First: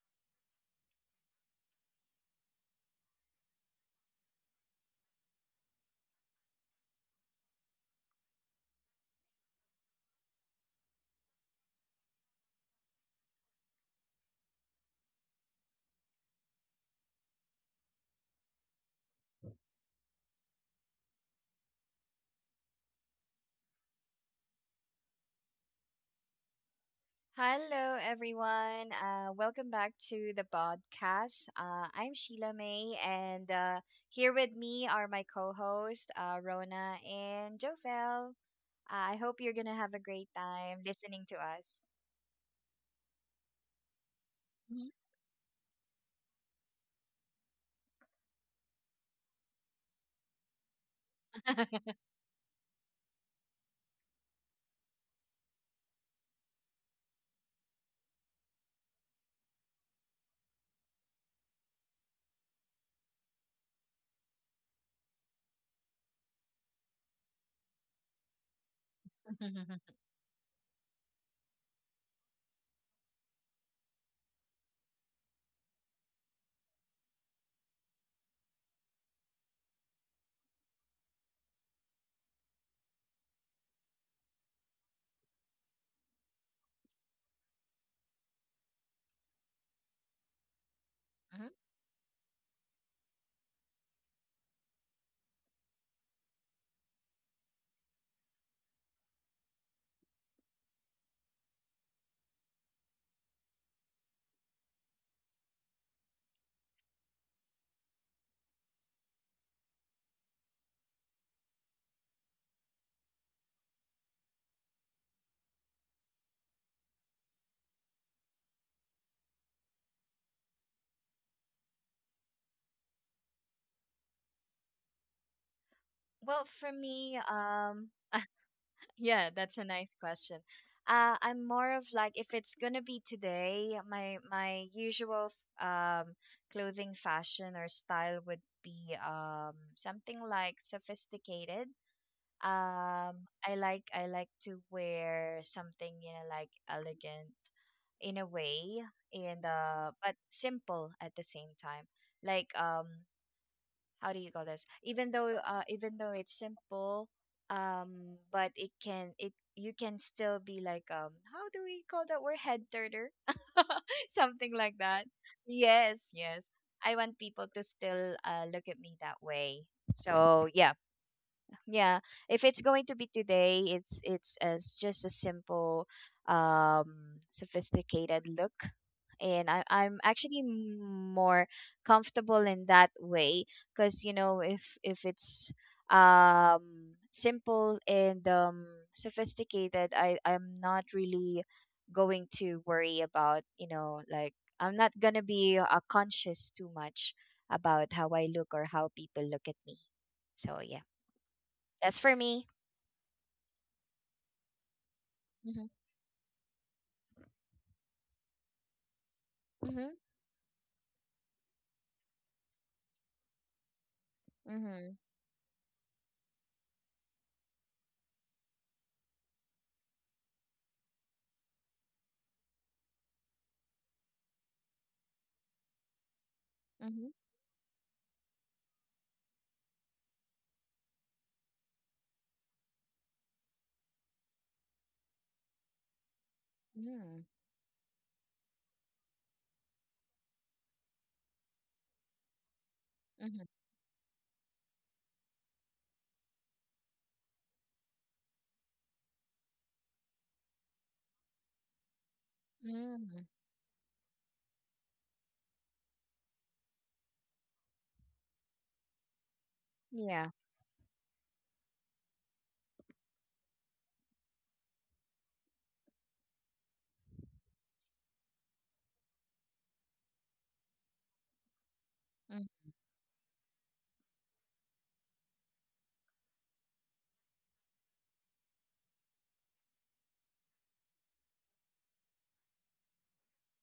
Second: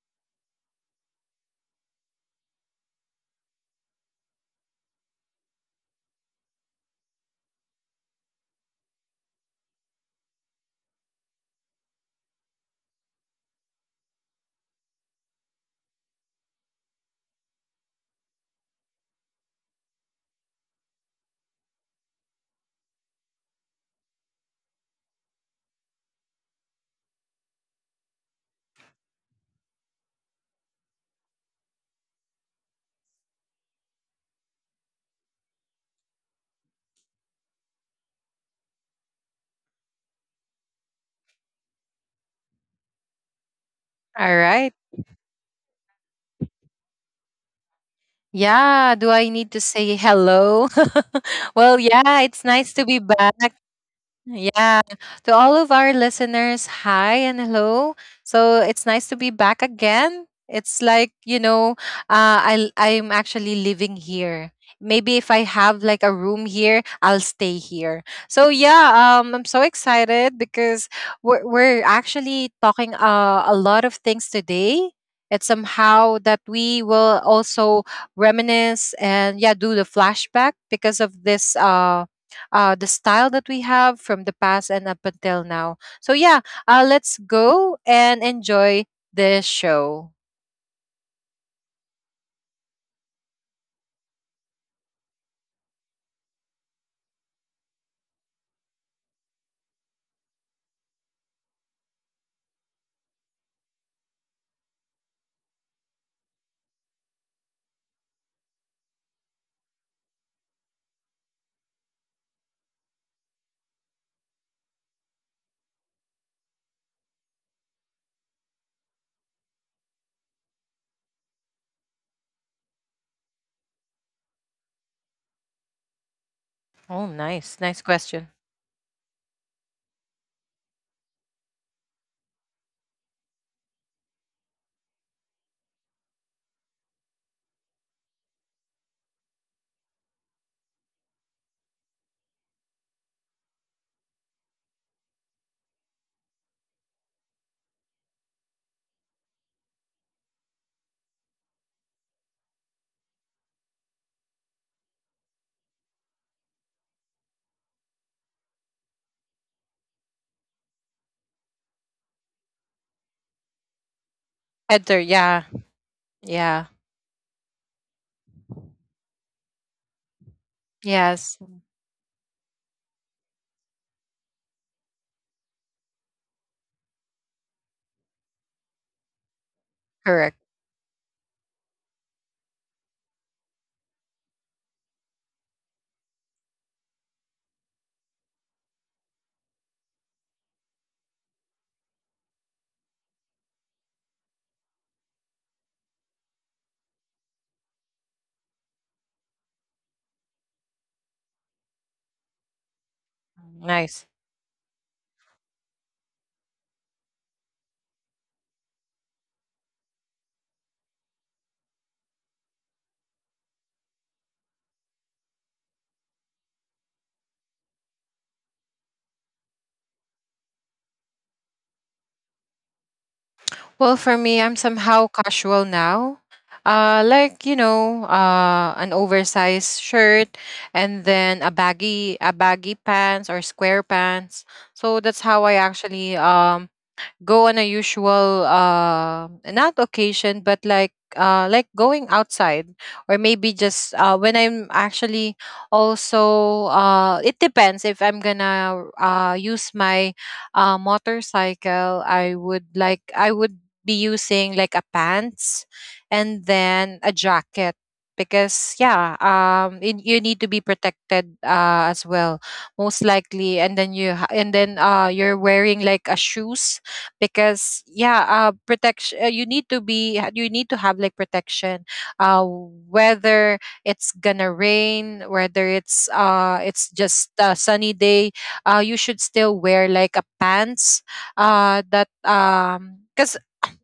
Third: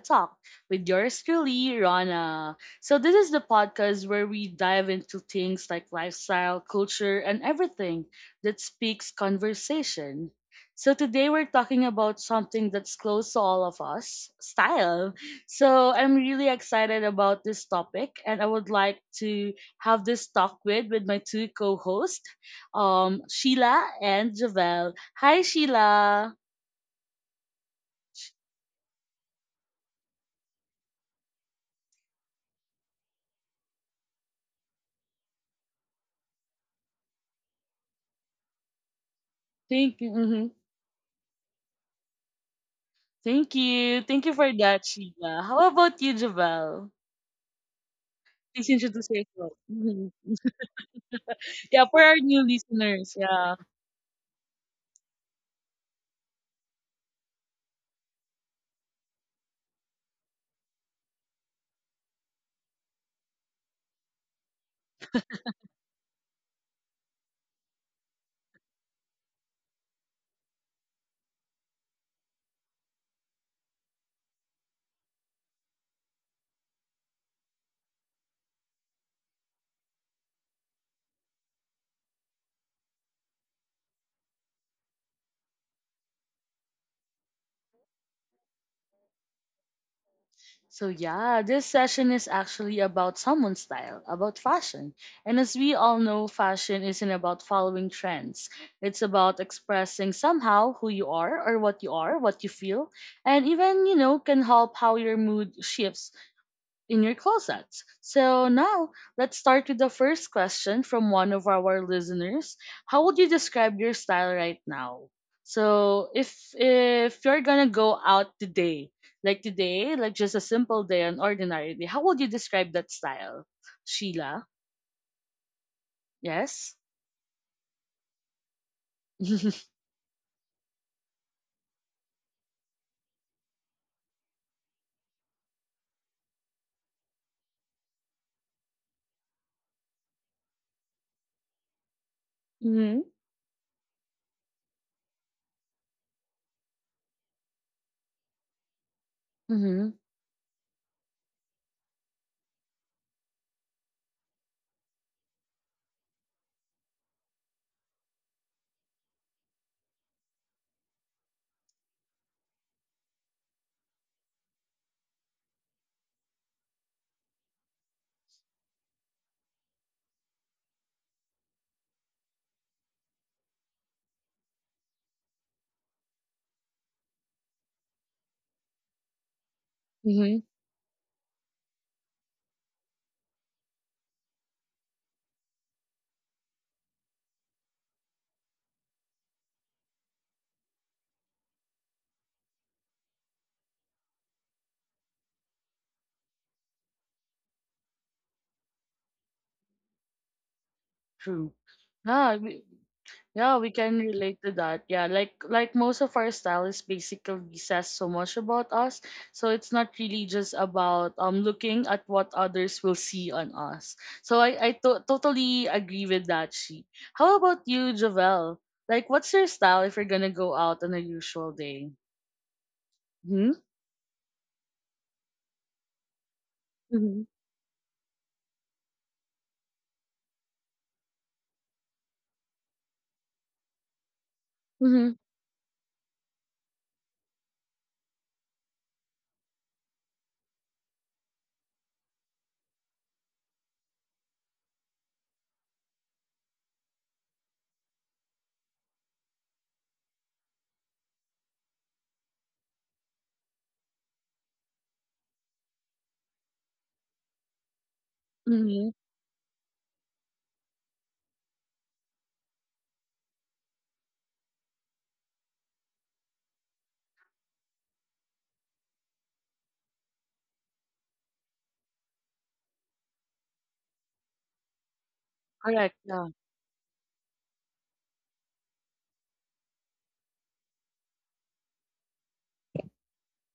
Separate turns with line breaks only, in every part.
Talk with yours truly, Rana. So, this is the podcast where we dive into things like lifestyle, culture, and everything that speaks conversation. So, today we're talking about something that's close to all of us style. So, I'm really excited about this topic, and I would like to have this talk with my two co hosts, Sheila and Javel. Hi, Sheila.
Hello, everyone. Welcome back to the podcast. I'm Sheila May, and here with me are my co hosts, Rona and Jovel. I hope you're going to have a
Thank you.
great time listening to us.
Thank you. Thank you
All
for
right.
Mhm.
that, Sheila. How about you, Javel? Please
Yeah. Do
introduce
I need
yourself.
to say
Mhm.
hello?
Yeah, for
Yeah,
our
it's
new
nice to be
listeners.
back.
Yeah.
Yeah. To all of our listeners, hi and hello. So it's nice to be back again. It's like, you know, I'm actually living here. Maybe if I have like a room here, I'll stay here. So yeah, I'm so excited because we're actually talking a lot of things today. It's somehow that we will also reminisce and yeah, do the flashback because of this the style that we have from the past and up until now. So yeah, let's go and enjoy this show.
So, yeah,
Mhm.
this session is actually about someone's style, about fashion. And as we all know, fashion isn't about following trends, it's about expressing somehow who you are or what you are, what you feel, and even, can help how your mood shifts in your closets. So now let's start with the first question from one of our listeners. How would you describe your style right now? So if you're gonna go out today, like just a simple day, an ordinary day, how would you describe that style, Sheila?
Well, for
Yes.
Oh,
me,
nice. Nice question.
yeah, that's a nice question. I'm more of like if it's gonna be today, my usual f- um clothing fashion or style would be something like sophisticated.
Mm-hmm.
I like to wear something you know like elegant in a way and
Mm-hmm.
but simple at the same time. Like how do you call this even though it's simple but it can it you can still be like how do we call that word head turner something like
Heather,
that,
yeah,
yes
yeah,
yes I want people to still look at me that way, so yeah,
yes,
yeah. If it's going to be today, it's as just a simple sophisticated look, and I, I'm
correct.
actually
Mm-hmm.
m- more comfortable in that way, because you know if it's simple and sophisticated, I'm not really going to worry about I'm not gonna be conscious too much about how I look or how people look at me, so yeah,
True.
that's for
Ah.
me.
Yeah, we
Nice.
can relate to that. Yeah, like
Mhm.
like most of our style is basically says so much about us. So it's
Mhm.
not really just about looking at what others will see on us. So I
Mhm.
totally agree with that. She. How about you, Javel? Like, what's your style if you're gonna go out on a usual day? Hmm.
Well, for me, I'm somehow casual now.
Mhm.
Like
Mm-hmm.
you know, an oversized shirt, and then a baggy pants or square pants. So that's
Mm-hmm.
how I actually
Mhm.
go on a usual not occasion but like going outside or maybe
Mhm.
just when I'm actually also it depends if I'm gonna use my motorcycle i would like i
Mhm.
would be using like a pants and then a jacket because
Mm-hmm.
yeah it, you need to
Yeah.
be protected as well most likely and then and then you're wearing like a shoes because yeah protection you need to have like protection uh
Mm.
whether it's gonna rain whether
Correct. Yeah.
it's just a sunny day you should still wear like a pants that 'cause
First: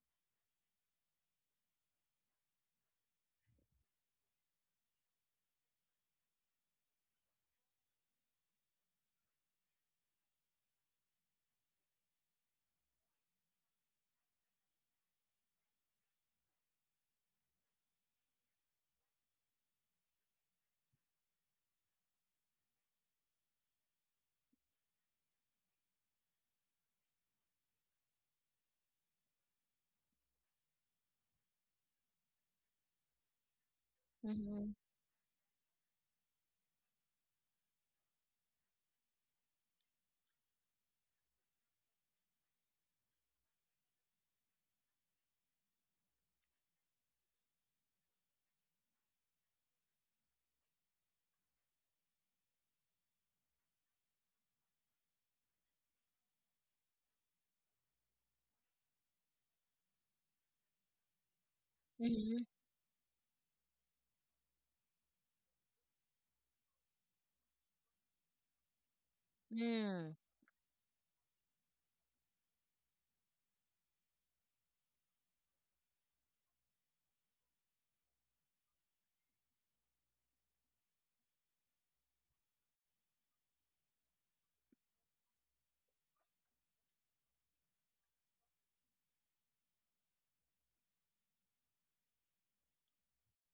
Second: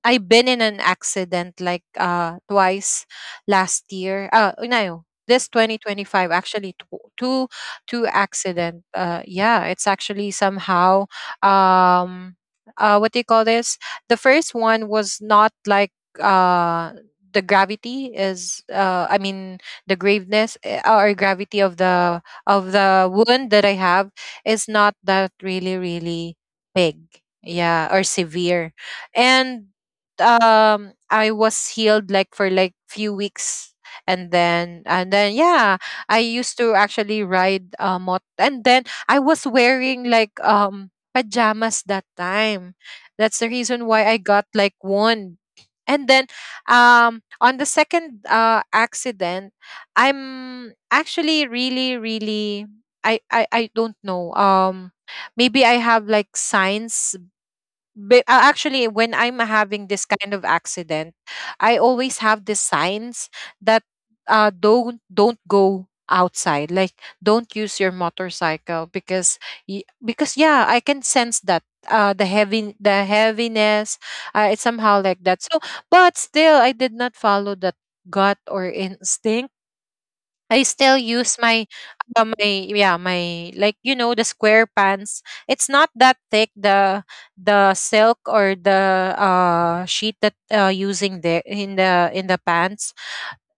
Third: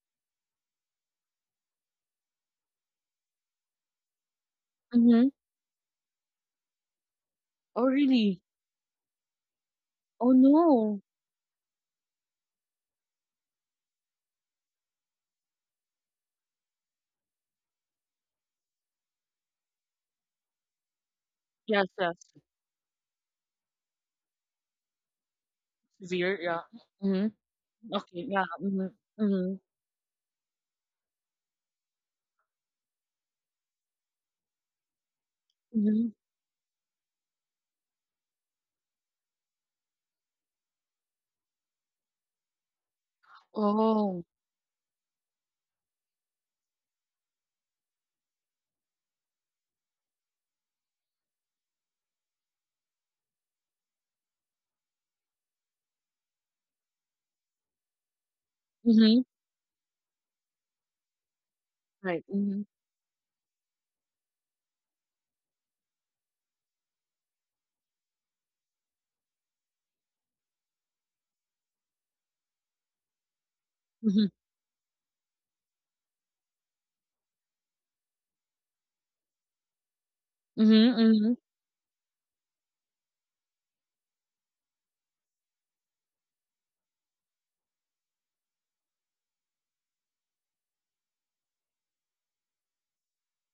I've been in an accident like twice last year. Uh oh, no,
Mm-hmm.
this 2025 actually two
Oh, really?
accident. Yeah, it's
Oh,
actually
no.
somehow um what do you call this? The first one was not like uh the gravity is I mean the graveness eh, or gravity
Yes. Yes.
of the wound that I have is not that really
Severe. Yeah.
big
Mm-hmm.
yeah or
Okay. Yeah.
severe
Mm-hmm. Mm-hmm.
and I was healed like for like few weeks
Mhm.
and then yeah I
Mm-hmm.
used to actually ride mot and then I was wearing like pajamas that time. That's the reason why
Oh.
I got like one. And then on the second accident I'm actually really I don't know maybe I have like signs but actually,
Mhm.
when I'm having this kind of accident, I
Right.
always
Mhm.
have
Mhm.
these signs that don't go outside. Like don't use your motorcycle because
Mm.
because yeah, I can sense that the heaviness.
Mhm.
It's somehow like that. So, but still, I did not follow that gut or instinct I still
Mhm.
use
Mhm.
my my yeah my like you know the square pants. It's not that thick the the silk or the sheet that using there in the pants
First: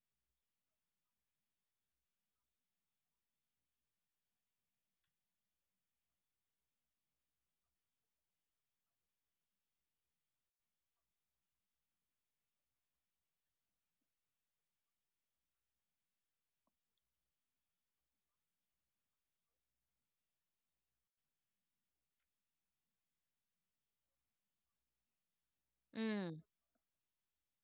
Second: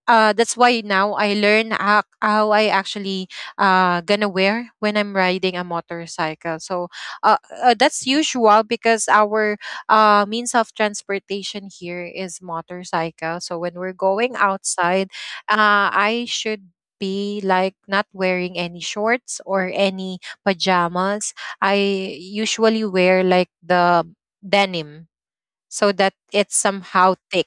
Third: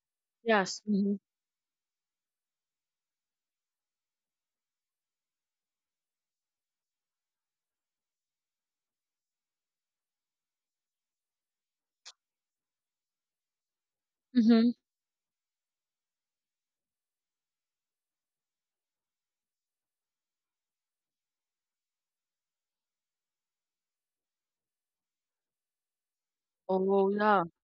that's
Yes.
why now
Mhm.
I learn how I actually gonna wear when I'm riding a motorcycle. So uh, that's usual because our means of transportation here is motorcycle. So when we're going
Mhm.
outside, I should be like not wearing any shorts or any pajamas. I usually wear like the denim so that
Mm.
it's
Oh,
somehow
yeah.
thick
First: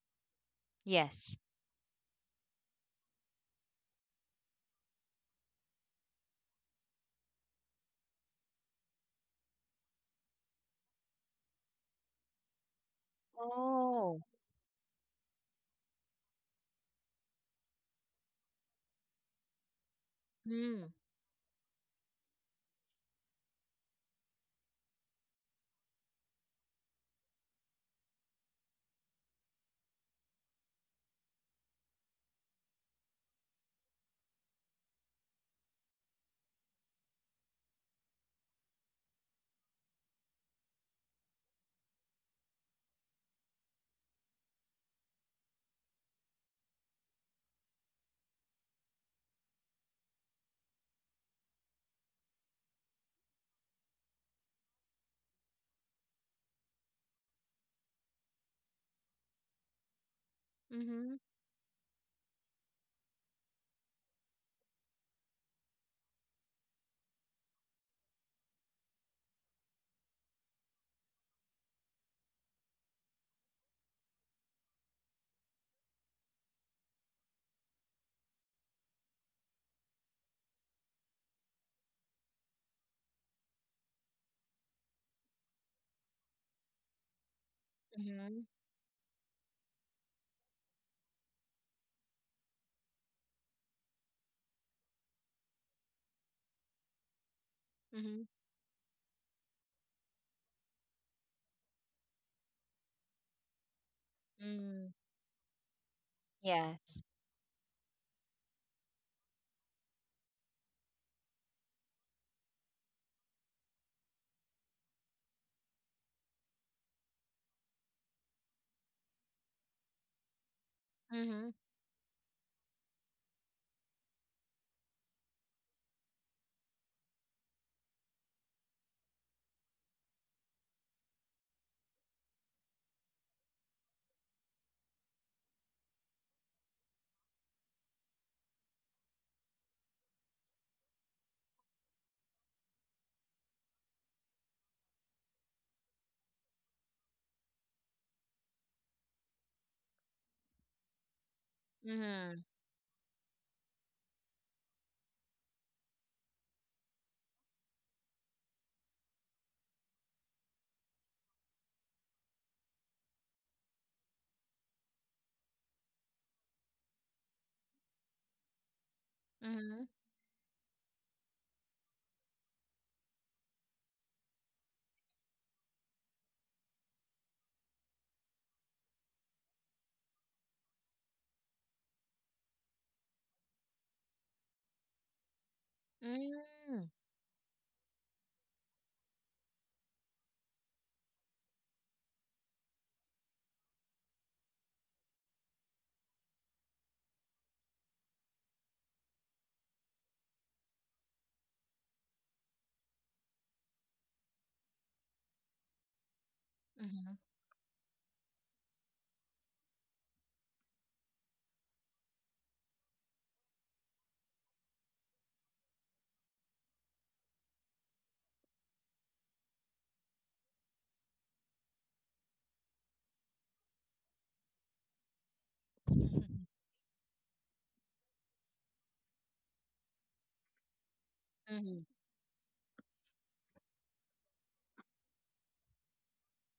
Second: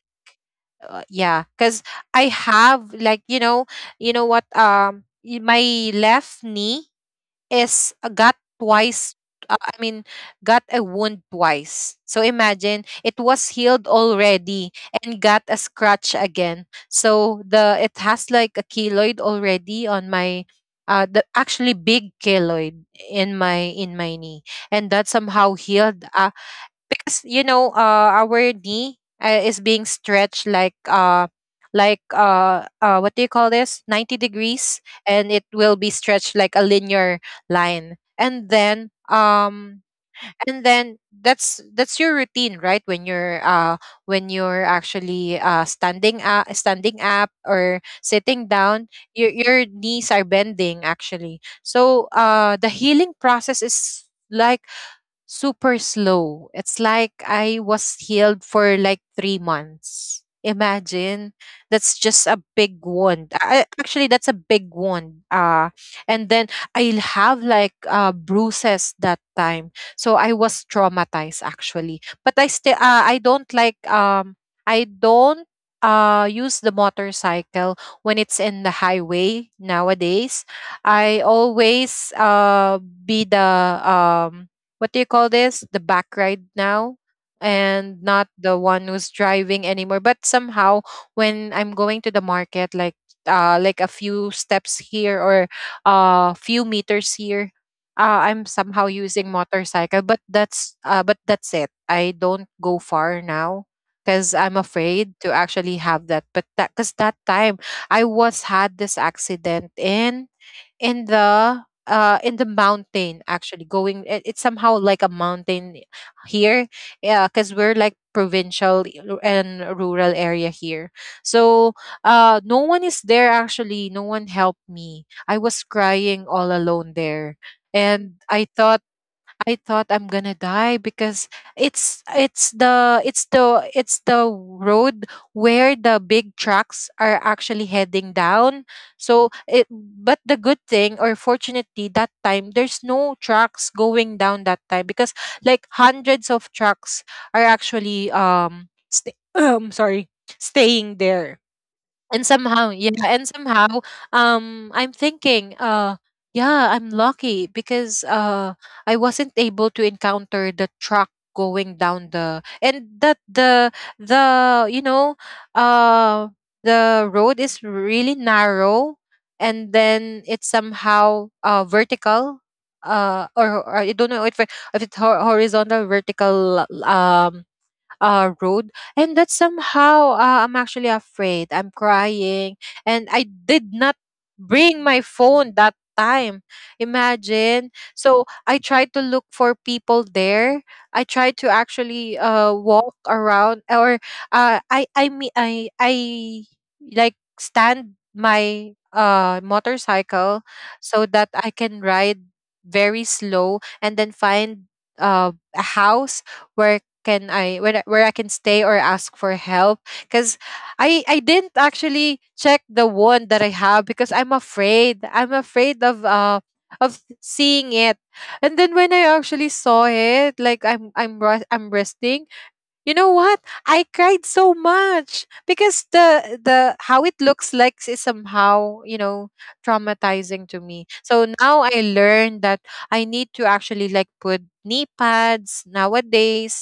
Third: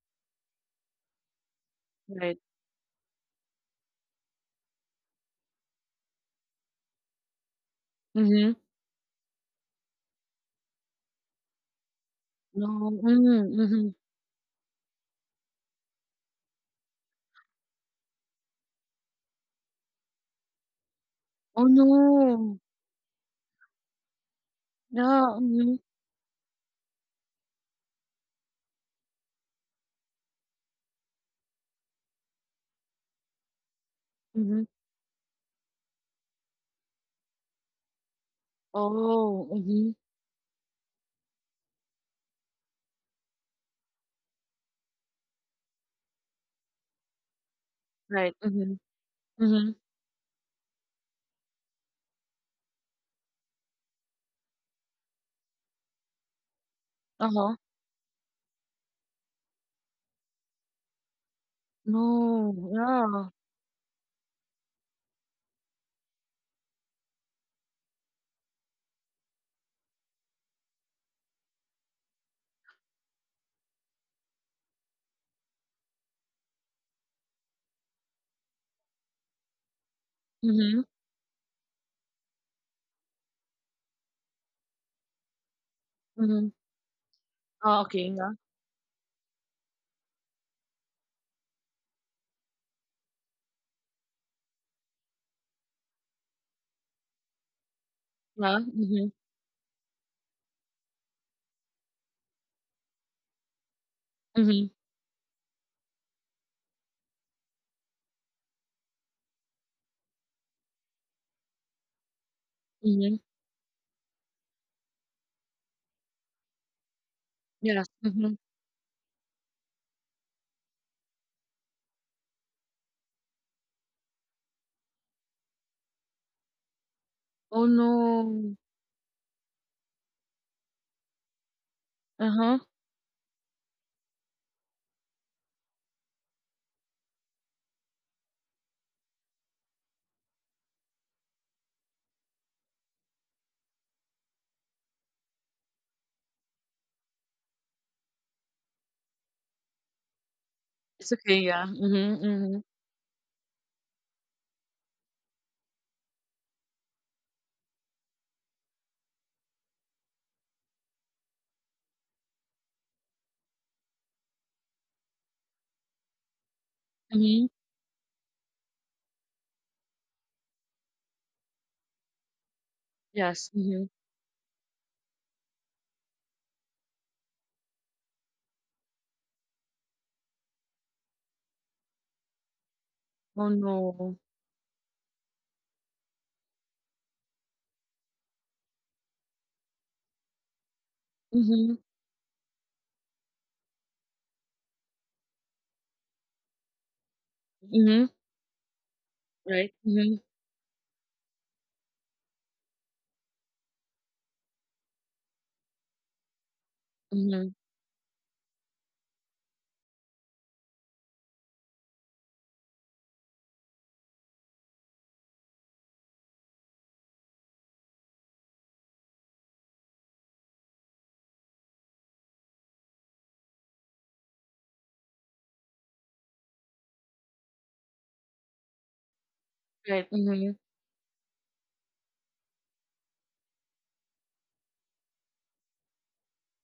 Yes.
yeah because I
Right.
have like you know what my left knee is got
Mhm.
twice I mean got a wound twice so
No.
imagine it was
Mm.
healed
Mhm.
Oh.
already and got a scratch again so the it has like a keloid already on my
Mm.
the actually
Oh,
big
no.
keloid in my knee and that
Yeah.
somehow
Mhm.
healed you know our knee is being stretched like like what do you call this 90
Mhm.
degrees and it will be stretched like a linear line
Oh. Mhm.
and then that's your routine right when you're actually standing up or sitting
Right.
down
Mhm.
your
Mhm.
knees are bending actually so the healing process is like super slow. It's like I
Uh-huh.
was healed for like 3 months. Imagine
Mhm.
that's just a big
No.
wound.
Yeah.
Actually, that's a big wound. And then I'll have like bruises that time. So I was traumatized actually. But I still, I don't like, I don't use the motorcycle when it's in the highway nowadays.
Mhm.
I always be um, what do you call this? The back ride
Mhm.
now
Oh,
and
okay.
not
Yeah.
Mhm.
the one who's driving anymore. But somehow when I'm going to the market like a few steps here or a few meters here,
Mhm.
I'm
Yeah.
somehow
Mhm.
using motorcycle, but that's it. I don't go far now because I'm
Mhm.
Mm.
afraid to actually have that. But that because
Yes.
that time I was had this accident in the
Mhm.
mountain actually going it, it's somehow like a mountain here yeah because we're
Yes.
like
Mhm.
provincial and rural area here
Mhm.
so no one is there actually no one helped me I was crying all alone there
Oh,
and I
no.
thought I thought I'm gonna die because
Uh-huh.
it's the road where the big trucks are actually heading down. So it but the good thing or fortunately that time there's no trucks going down that time because like hundreds of trucks are actually sorry staying
It's
there
okay. Yeah.
and
Mhm.
Mhm.
somehow
Mhm.
yeah and somehow I'm thinking yeah I'm lucky because I wasn't able to encounter the truck going down the and that the you know uh the road
Mhm.
is really narrow and
Mhm.
then it's somehow vertical
Yes.
or I
Mhm.
don't know if it's horizontal vertical road. And that somehow I'm actually afraid. I'm crying. And I
Oh,
did not
no.
bring my phone that time.
Mm.
Imagine. So I tried to look for people there. I tried to
Mm-hmm.
actually walk around or I like stand
Mhm.
my
Right. Mhm.
motorcycle so that I can ride very slow and then find a house where
Mhm.
can I
Mhm.
where I- where I can stay or ask for help because I didn't actually check the one that I have because I'm afraid of seeing it and then when I actually saw it like I'm resting you know what? I cried so much because
Mhm.
the how it looks like is somehow, you know,
Right.
traumatizing to
Mhm.
me. So now I learned that I need to actually like put knee pads nowadays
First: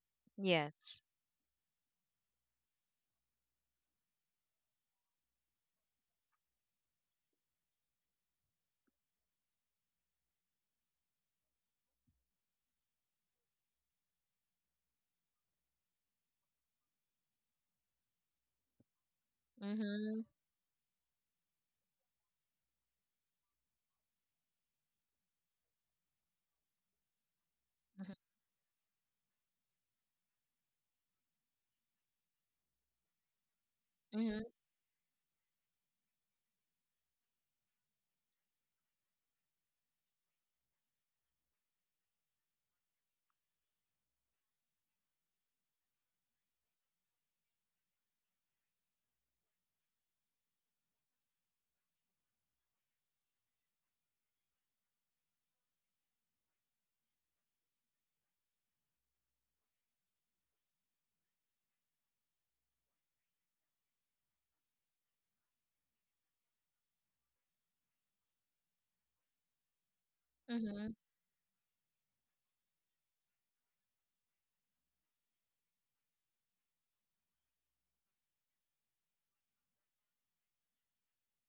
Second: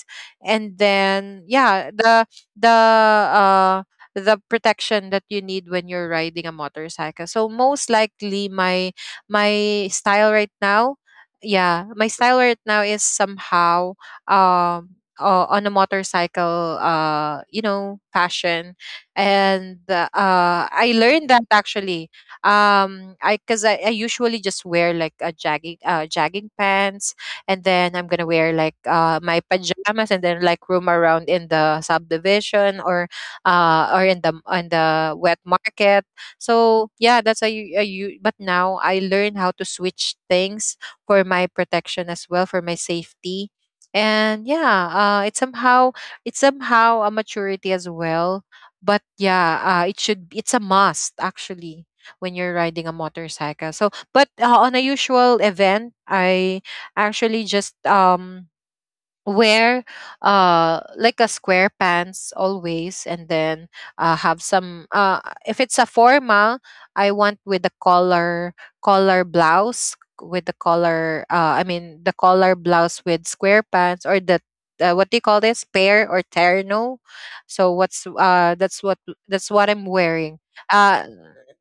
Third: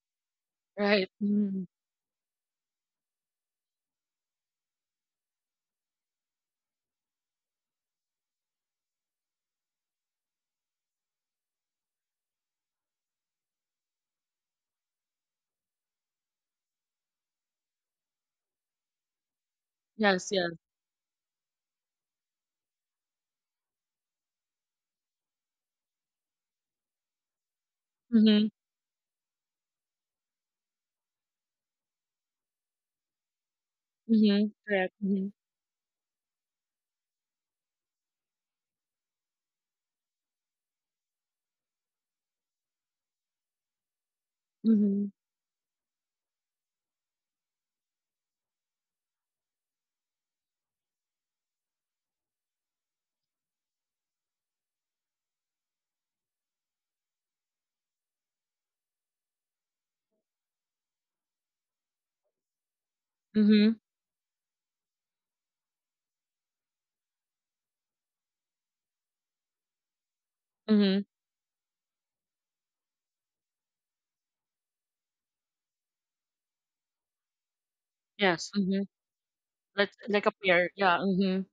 and
Yes.
Right. Mhm.
then yeah, the protection that you need when you're riding a motorcycle. So most likely my style right now, yeah, my style right now is somehow um on a motorcycle you know passion and
Mhm.
Yes. Yes.
I learned that actually I usually just wear like a jagging pants and then
Mhm.
I'm gonna
Mhm.
wear like my pajamas and then like roam around in the subdivision or
Mhm.
Mhm.
in
Correct.
the
Mhm.
wet market so yeah how you but now I learn how to switch things for my protection as well for my safety and yeah
Mhm.
it's somehow a maturity as well but yeah it's a must actually when you're riding a motorcycle so but on a usual event I actually just wear like a square pants always and then
Mhm.
have some if it's a formal I want with the collar blouse with the
Mhm.
Mhm.
collar I mean the collar blouse with square pants or the what do you call this pair or terno so what's
Yes. Mhm.
that's what I'm
Like
wearing
a pair. Yeah.
uh
Mhm.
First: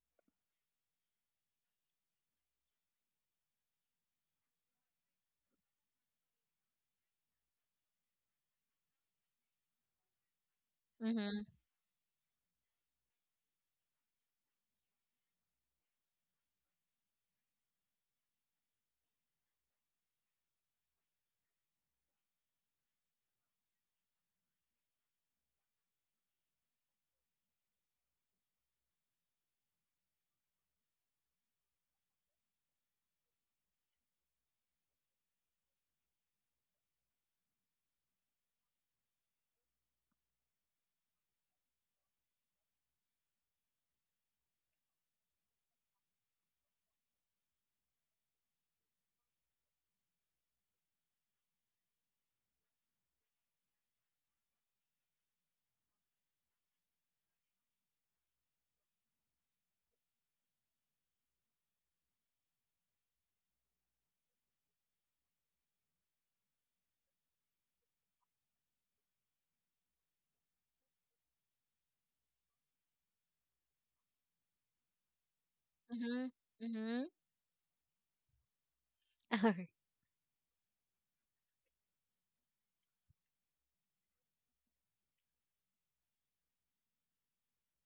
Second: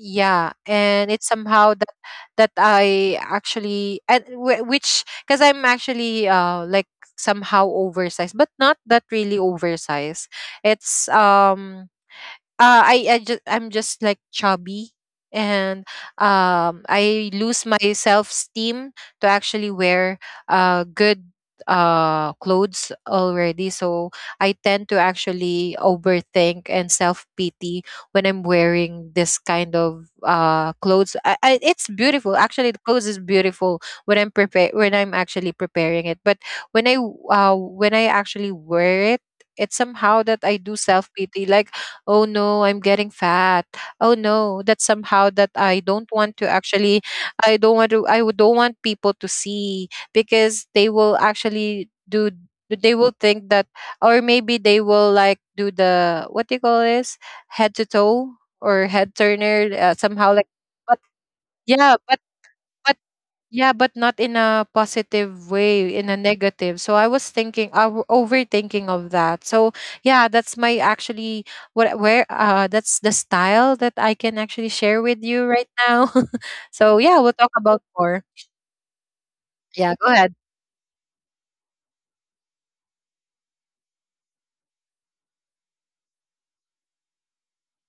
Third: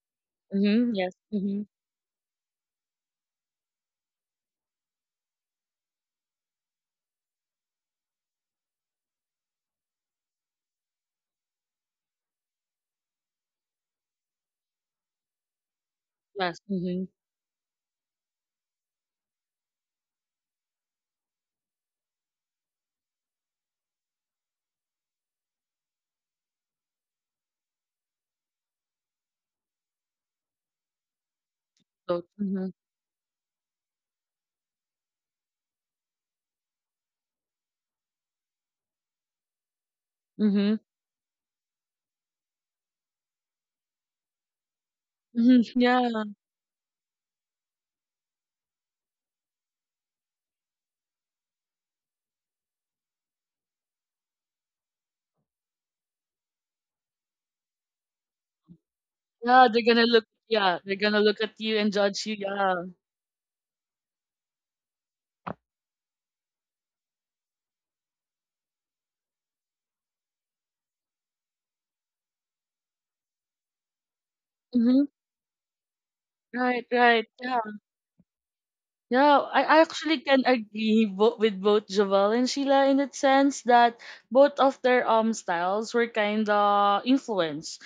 yeah
Mhm.
and
Yes.
it's
Mhm.
somehow that I actually and which because I'm actually like somehow oversized but not that really oversized it's
Mhm.
I just I'm just like chubby and
Yes. Mhm.
I lose my self esteem to actually wear good clothes already so I tend to actually overthink and self pity when I'm wearing this kind of clothes it's
So.
beautiful
Mhm.
actually the clothes is beautiful when I'm actually preparing it but when I actually wear it it's somehow that I
Mhm.
do self pity like oh no I'm getting fat oh no that's somehow
Mhm.
that
Yeah.
I don't want to don't want people to see because they will think that or maybe they will like do the what do you call this head to toe or head
Yeah.
turner
They're gonna look.
somehow like
Yeah. They're
but
gonna look at you and
yeah but
judge you. Yeah.
but yeah, but not in a positive way, in a negative. So I was thinking, overthinking of that. So yeah, that's my actually what where that's the style that I can actually share
Mhm.
with you right now.
Mhm.
Right.
So
Mhm.
Right.
we'll talk
Yeah.
about more.
Yeah,
Mhm.
I
Yeah, go
actually
ahead.
can agree with both Jovel and Sheila in the sense that both of their styles were kind of influenced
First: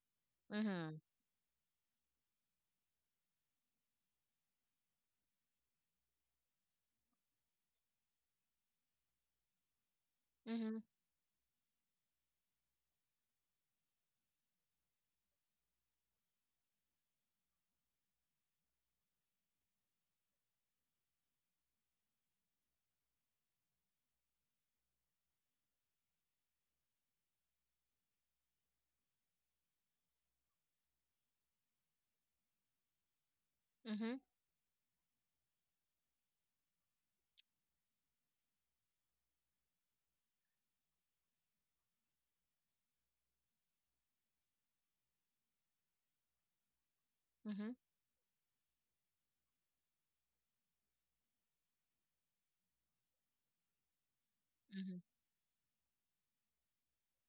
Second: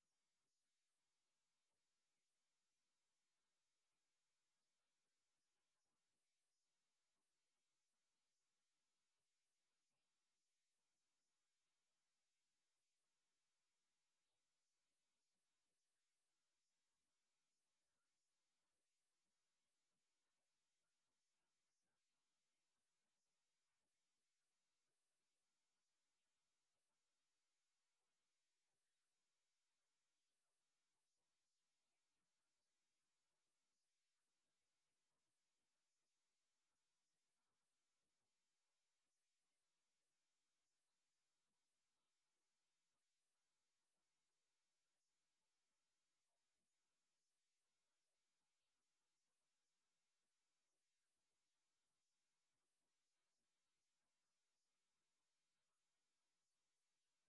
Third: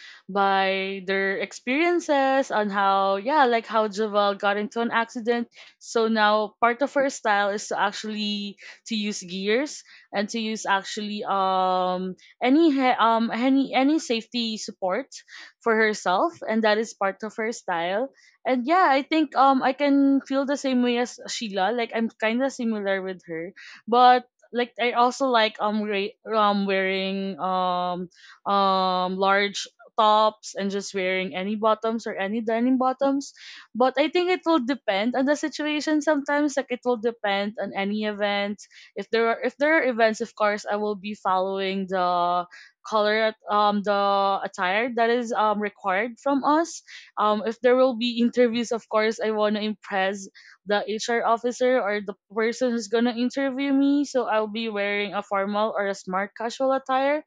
Mhm.
by their experiences on how yeah like how Jovel got into an accident. So now part of her style is to actually to use gears and to use actually any any safety support for herself, and that is part of her style and yeah, I think I can feel the same way as Sheila. Like I'm kind of similar with her, but like I also like wearing large tops and just wearing any bottoms or any denim bottoms. But I
Mhm.
think it will depend on the situation sometimes. Like it will depend on any event. If there are events, of course, I will be following the color the attire that is required from us if
Mhm.
there will be interviews, of course, I want to impress the HR officer or the person who's gonna interview me. So I'll be
Mhm. Mhm.
wearing a formal or a smart casual attire.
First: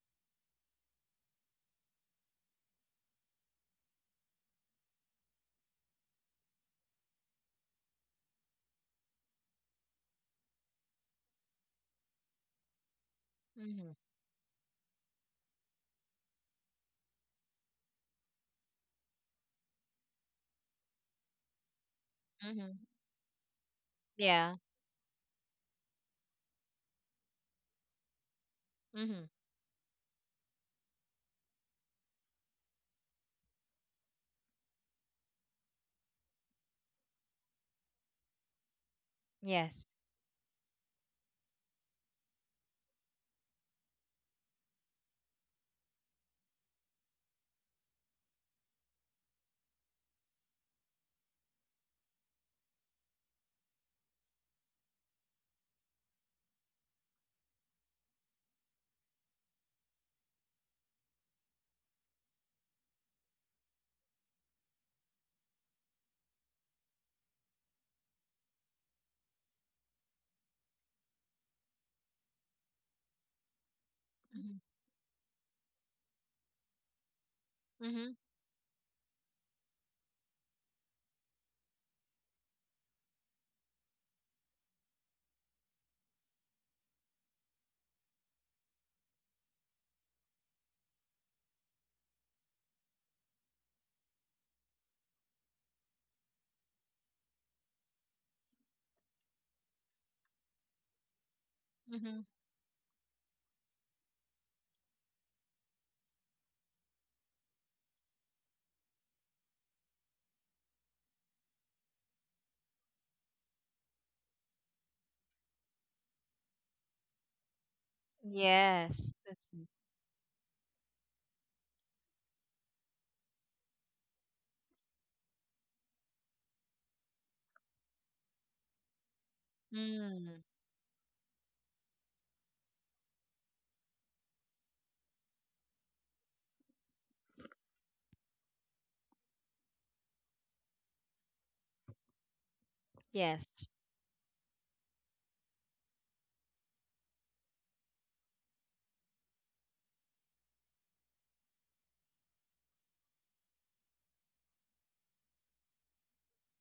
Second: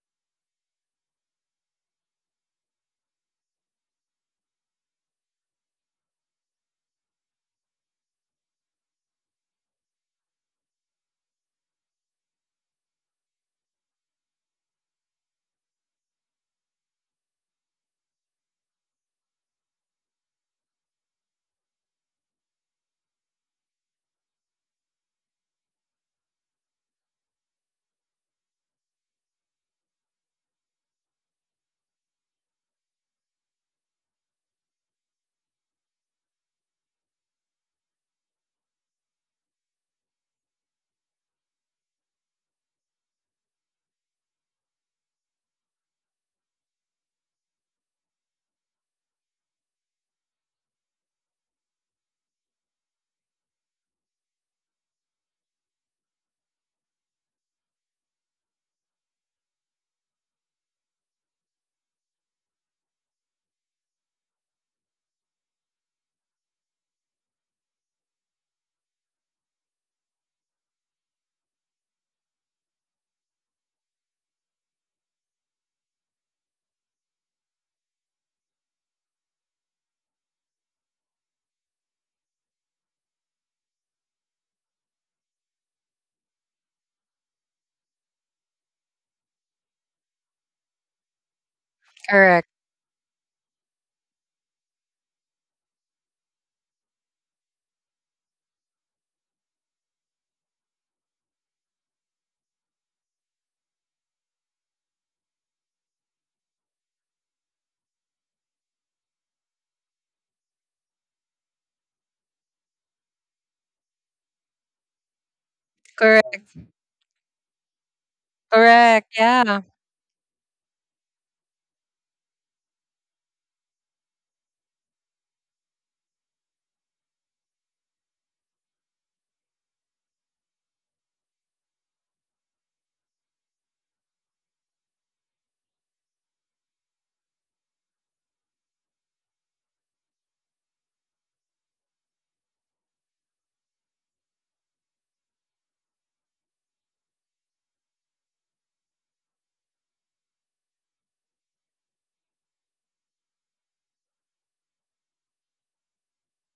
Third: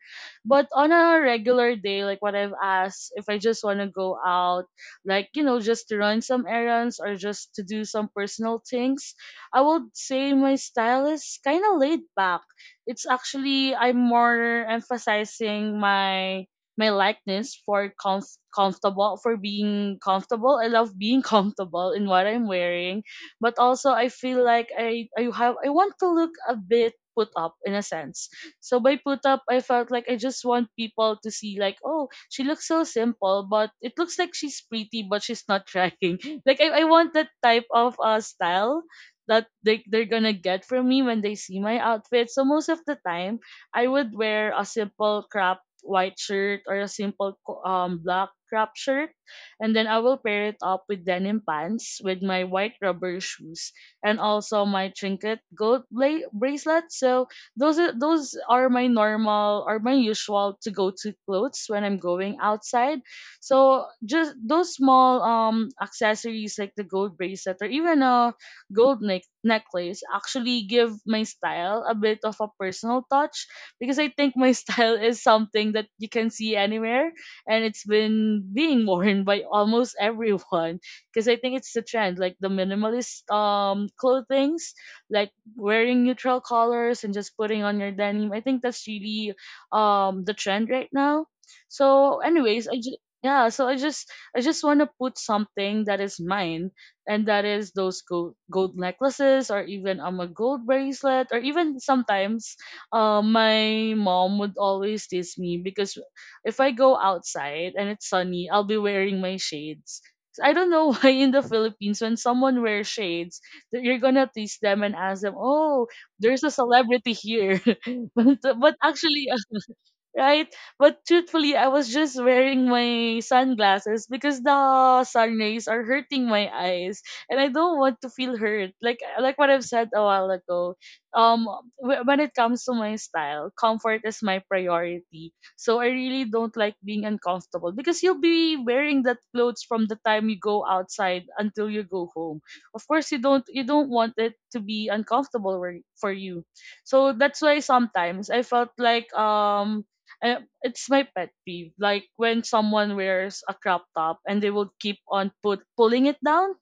But on a regular day, like what I've asked, if I just want to go out, like you know, just to run some errands or just to do some personal things, I would say my style is kind of laid back. It's actually I'm more emphasizing my likeness for comfortable, for being comfortable. I love being comfortable in what I'm
Mm-hmm.
wearing, but also I feel
Yeah.
like I want to look a bit put up in a sense. So by
Mm-hmm.
put up, I felt like I just want people to see like, oh, she looks so simple, but it looks like she's pretty, but she's not trying. Like I want that type of style that they
Yes.
they're gonna get from me when they see my outfit. So most of the time, I would wear a simple crop white shirt or a simple black crop shirt and then I will pair it up with denim pants with my white rubber shoes and also my trinket gold bracelet. So those are my normal or my usual to go to clothes when I'm going outside, so just those small accessories like the gold bracelet or even a gold neck necklace actually give my style a bit of a personal touch because I think my
Mm-hmm.
style is something that you can see anywhere and it's
Mm-hmm.
been being worn by almost everyone because I think it's the trend, like the minimalist clothings like wearing neutral colors and just putting on your denim. I think that's really the trend right now. So
Correct.
anyways, I just yeah, so I just want to put something that is mine, and that is those gold gold necklaces or even a gold bracelet or even
Mm-hmm.
sometimes my mom would always tease me because if I go outside and it's sunny, I'll be wearing my shades. So I don't know why in the Philippines when someone wears shades, that you're gonna tease them and ask them, "Oh, there's a
Correct.
celebrity here," but
Correct.
Yes.
actually,
That's
Yeah.
me.
right? But truthfully, I was just wearing my sunglasses because the sun rays are hurting my eyes, and I don't want to feel hurt. Like what I've said a while
Mm.
ago, um, when it comes to my style, comfort is my priority. So I really don't like being uncomfortable because you'll be wearing that clothes from the time you go outside until you go home. Of course, you don't you
Yes.
don't want it to be uncomfortable where- for you. So that's why sometimes I felt like it's my pet peeve. Like when someone wears a crop top and they will keep on put pulling it down,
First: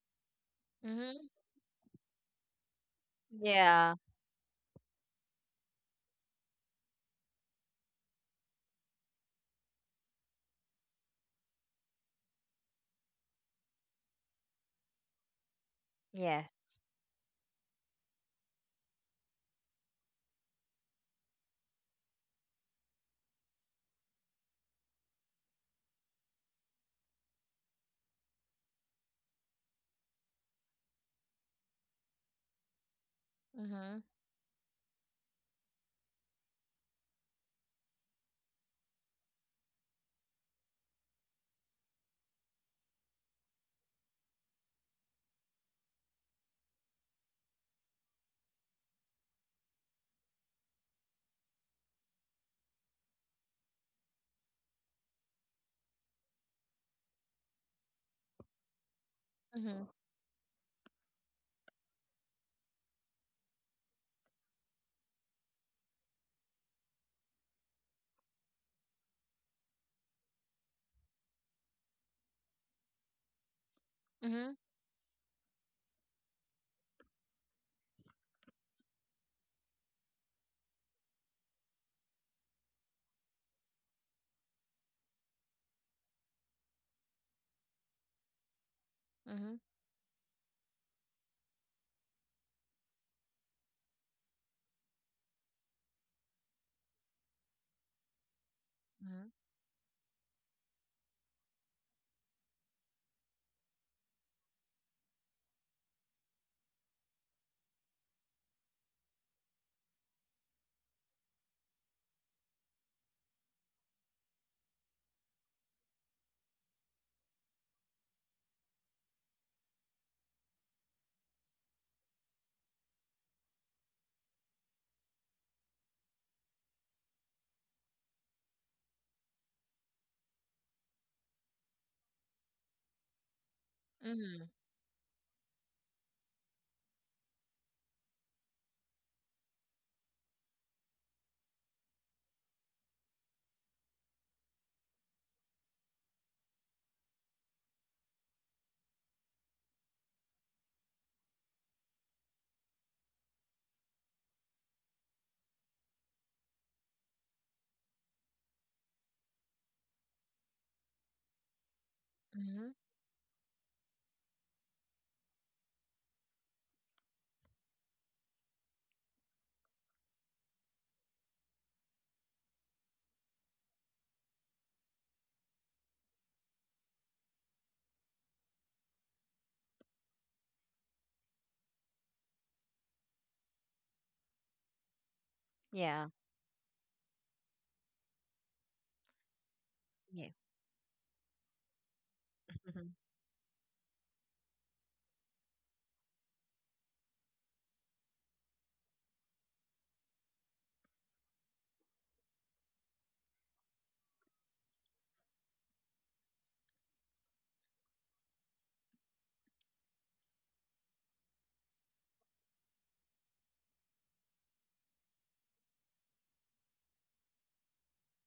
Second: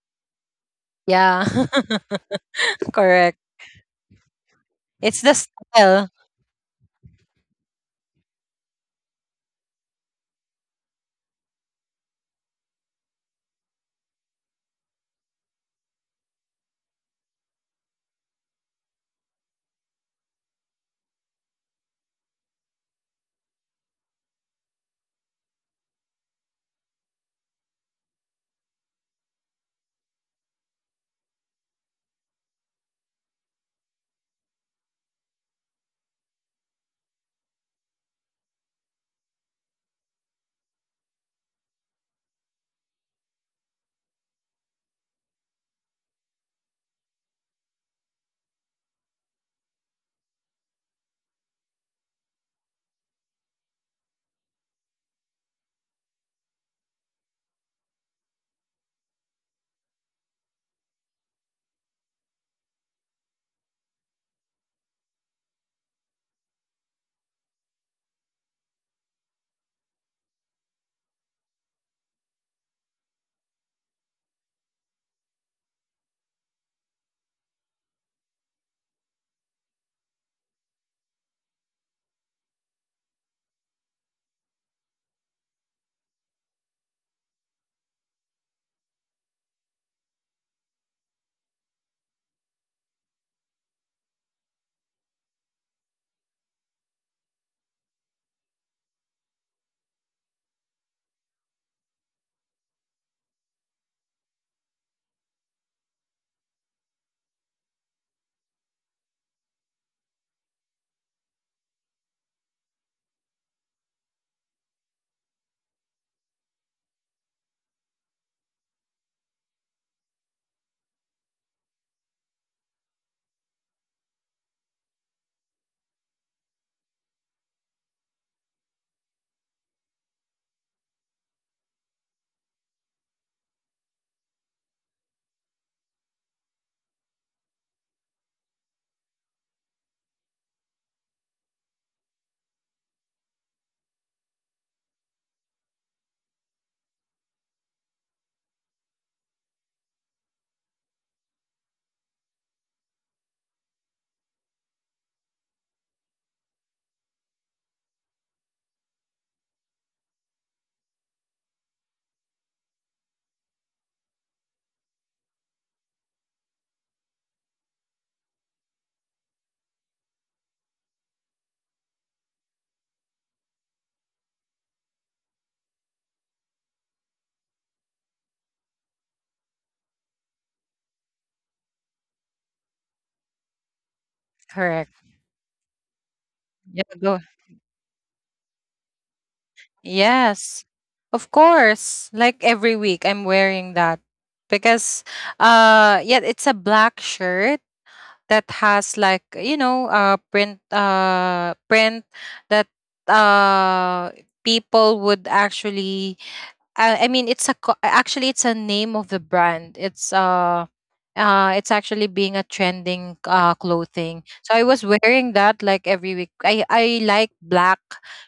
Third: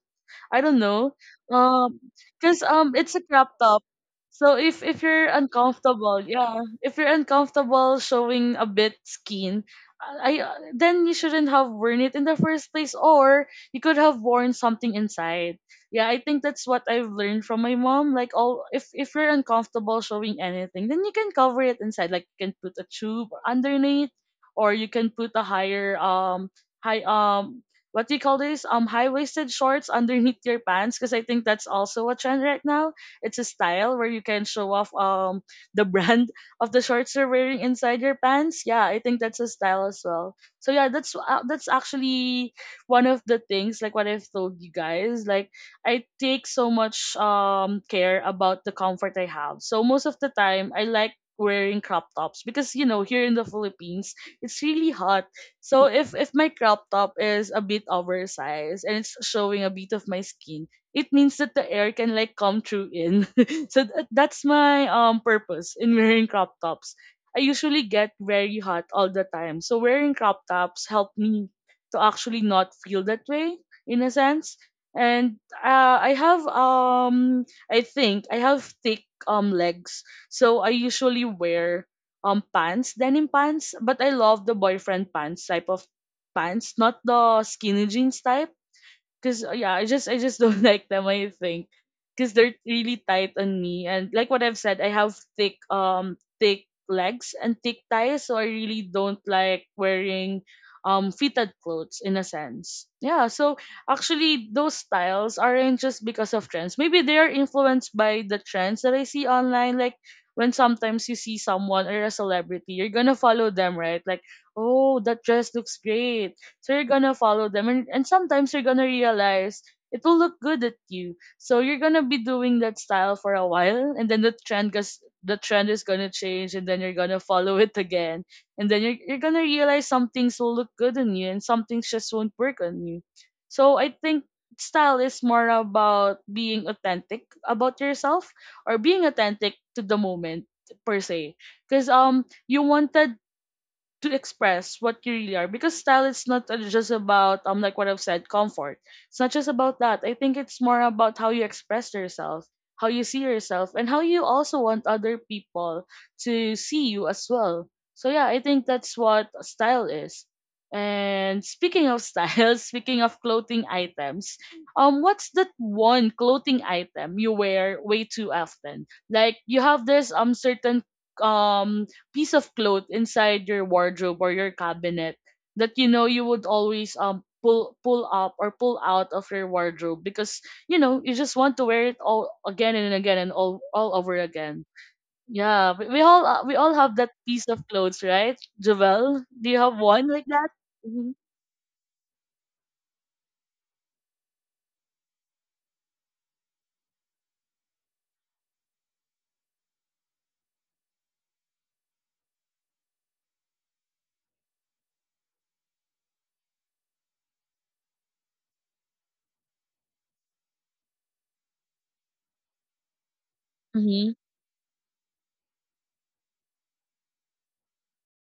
I don't know.
Mm-hmm.
Yeah.
Um, cause um, it's a
Correct.
crop top.
Yeah.
So if
It's
you're
the style.
uncomfortable, yeah, if you're uncomfortable showing a bit skin, then you shouldn't have worn it in the first place, or you could have worn something inside. Yeah, I think that's
Yes.
what I've learned from my mom. Like all, if you're uncomfortable showing anything, then you can cover it inside. Like you can put a tube underneath, or you can put a higher high what do you call this? High waisted shorts underneath your pants because I think that's also a trend right now. It's a style
Mm-hmm.
where you can show off the brand of the shorts you're wearing inside your pants. Yeah, I think that's a style as well. So yeah, that's actually one of the things like what I've told you guys. Like I take so much care about the comfort I have. So most of the time I like wearing crop tops because you know here in the Philippines it's really hot, so if my crop top is a bit oversized and it's showing a
Mm-hmm.
bit of my skin, it means that the air can like come through in. So that, that's my purpose in wearing crop tops. I usually get very hot all the time. So wearing crop tops help me to actually not feel that way in a
Mm-hmm.
sense. And I have I think I have thick legs. So I usually wear pants, denim pants, but I love the boyfriend pants type of pants, not the skinny jeans type. Cause
Mm-hmm.
yeah, I just don't like them. I think because they're really tight on me, and like what I've said, I have thick thick legs and thick thighs, so I really don't
Mm-hmm.
like wearing fitted clothes in a sense. Yeah, so actually those styles aren't just because of trends. Maybe they are influenced by the trends that I see online. Like when sometimes you see someone or a celebrity, you're gonna follow them, right? Like oh that dress looks great, so you're gonna follow them, and sometimes you're gonna realize it will look good at you. So you're gonna be doing that style for a while, and then the trend goes. The trend is gonna change, and then you're gonna follow it again, and then you're gonna realize some things will look good on you, and some things just won't work on you. So I think
Mm-hmm.
style is more about being authentic about yourself or being authentic to the moment per se because you wanted to express what you really are because style is not just about like what I've said comfort. It's not just about that. I think it's more about how you express yourself, how you see yourself, and how you also want other people to see you as well. So yeah, I think that's what style is. And speaking of style,
Mm-hmm.
speaking of clothing items, what's that one clothing item you wear way too often? Like you have this certain um piece of cloth inside your wardrobe or your cabinet that you know you would always pull up or pull out of your wardrobe because you know you just want to wear it all again and again and all over again.
Correct.
Yeah, we, we
Yeah.
all uh, we
Yeah,
all have
go
that piece of clothes, right? Javel, do you have one like
Yeah.
Yes,
that? Mm-hmm.
of course. Like every
Mm-hmm.
week, I'm wearing that because, yeah, it's a black shirt that has print that uh people would actually I mean, it's a actually it's a name of the brand. It's actually being a trending
Mm-hmm.
clothing. So I was wearing that like every week. I like black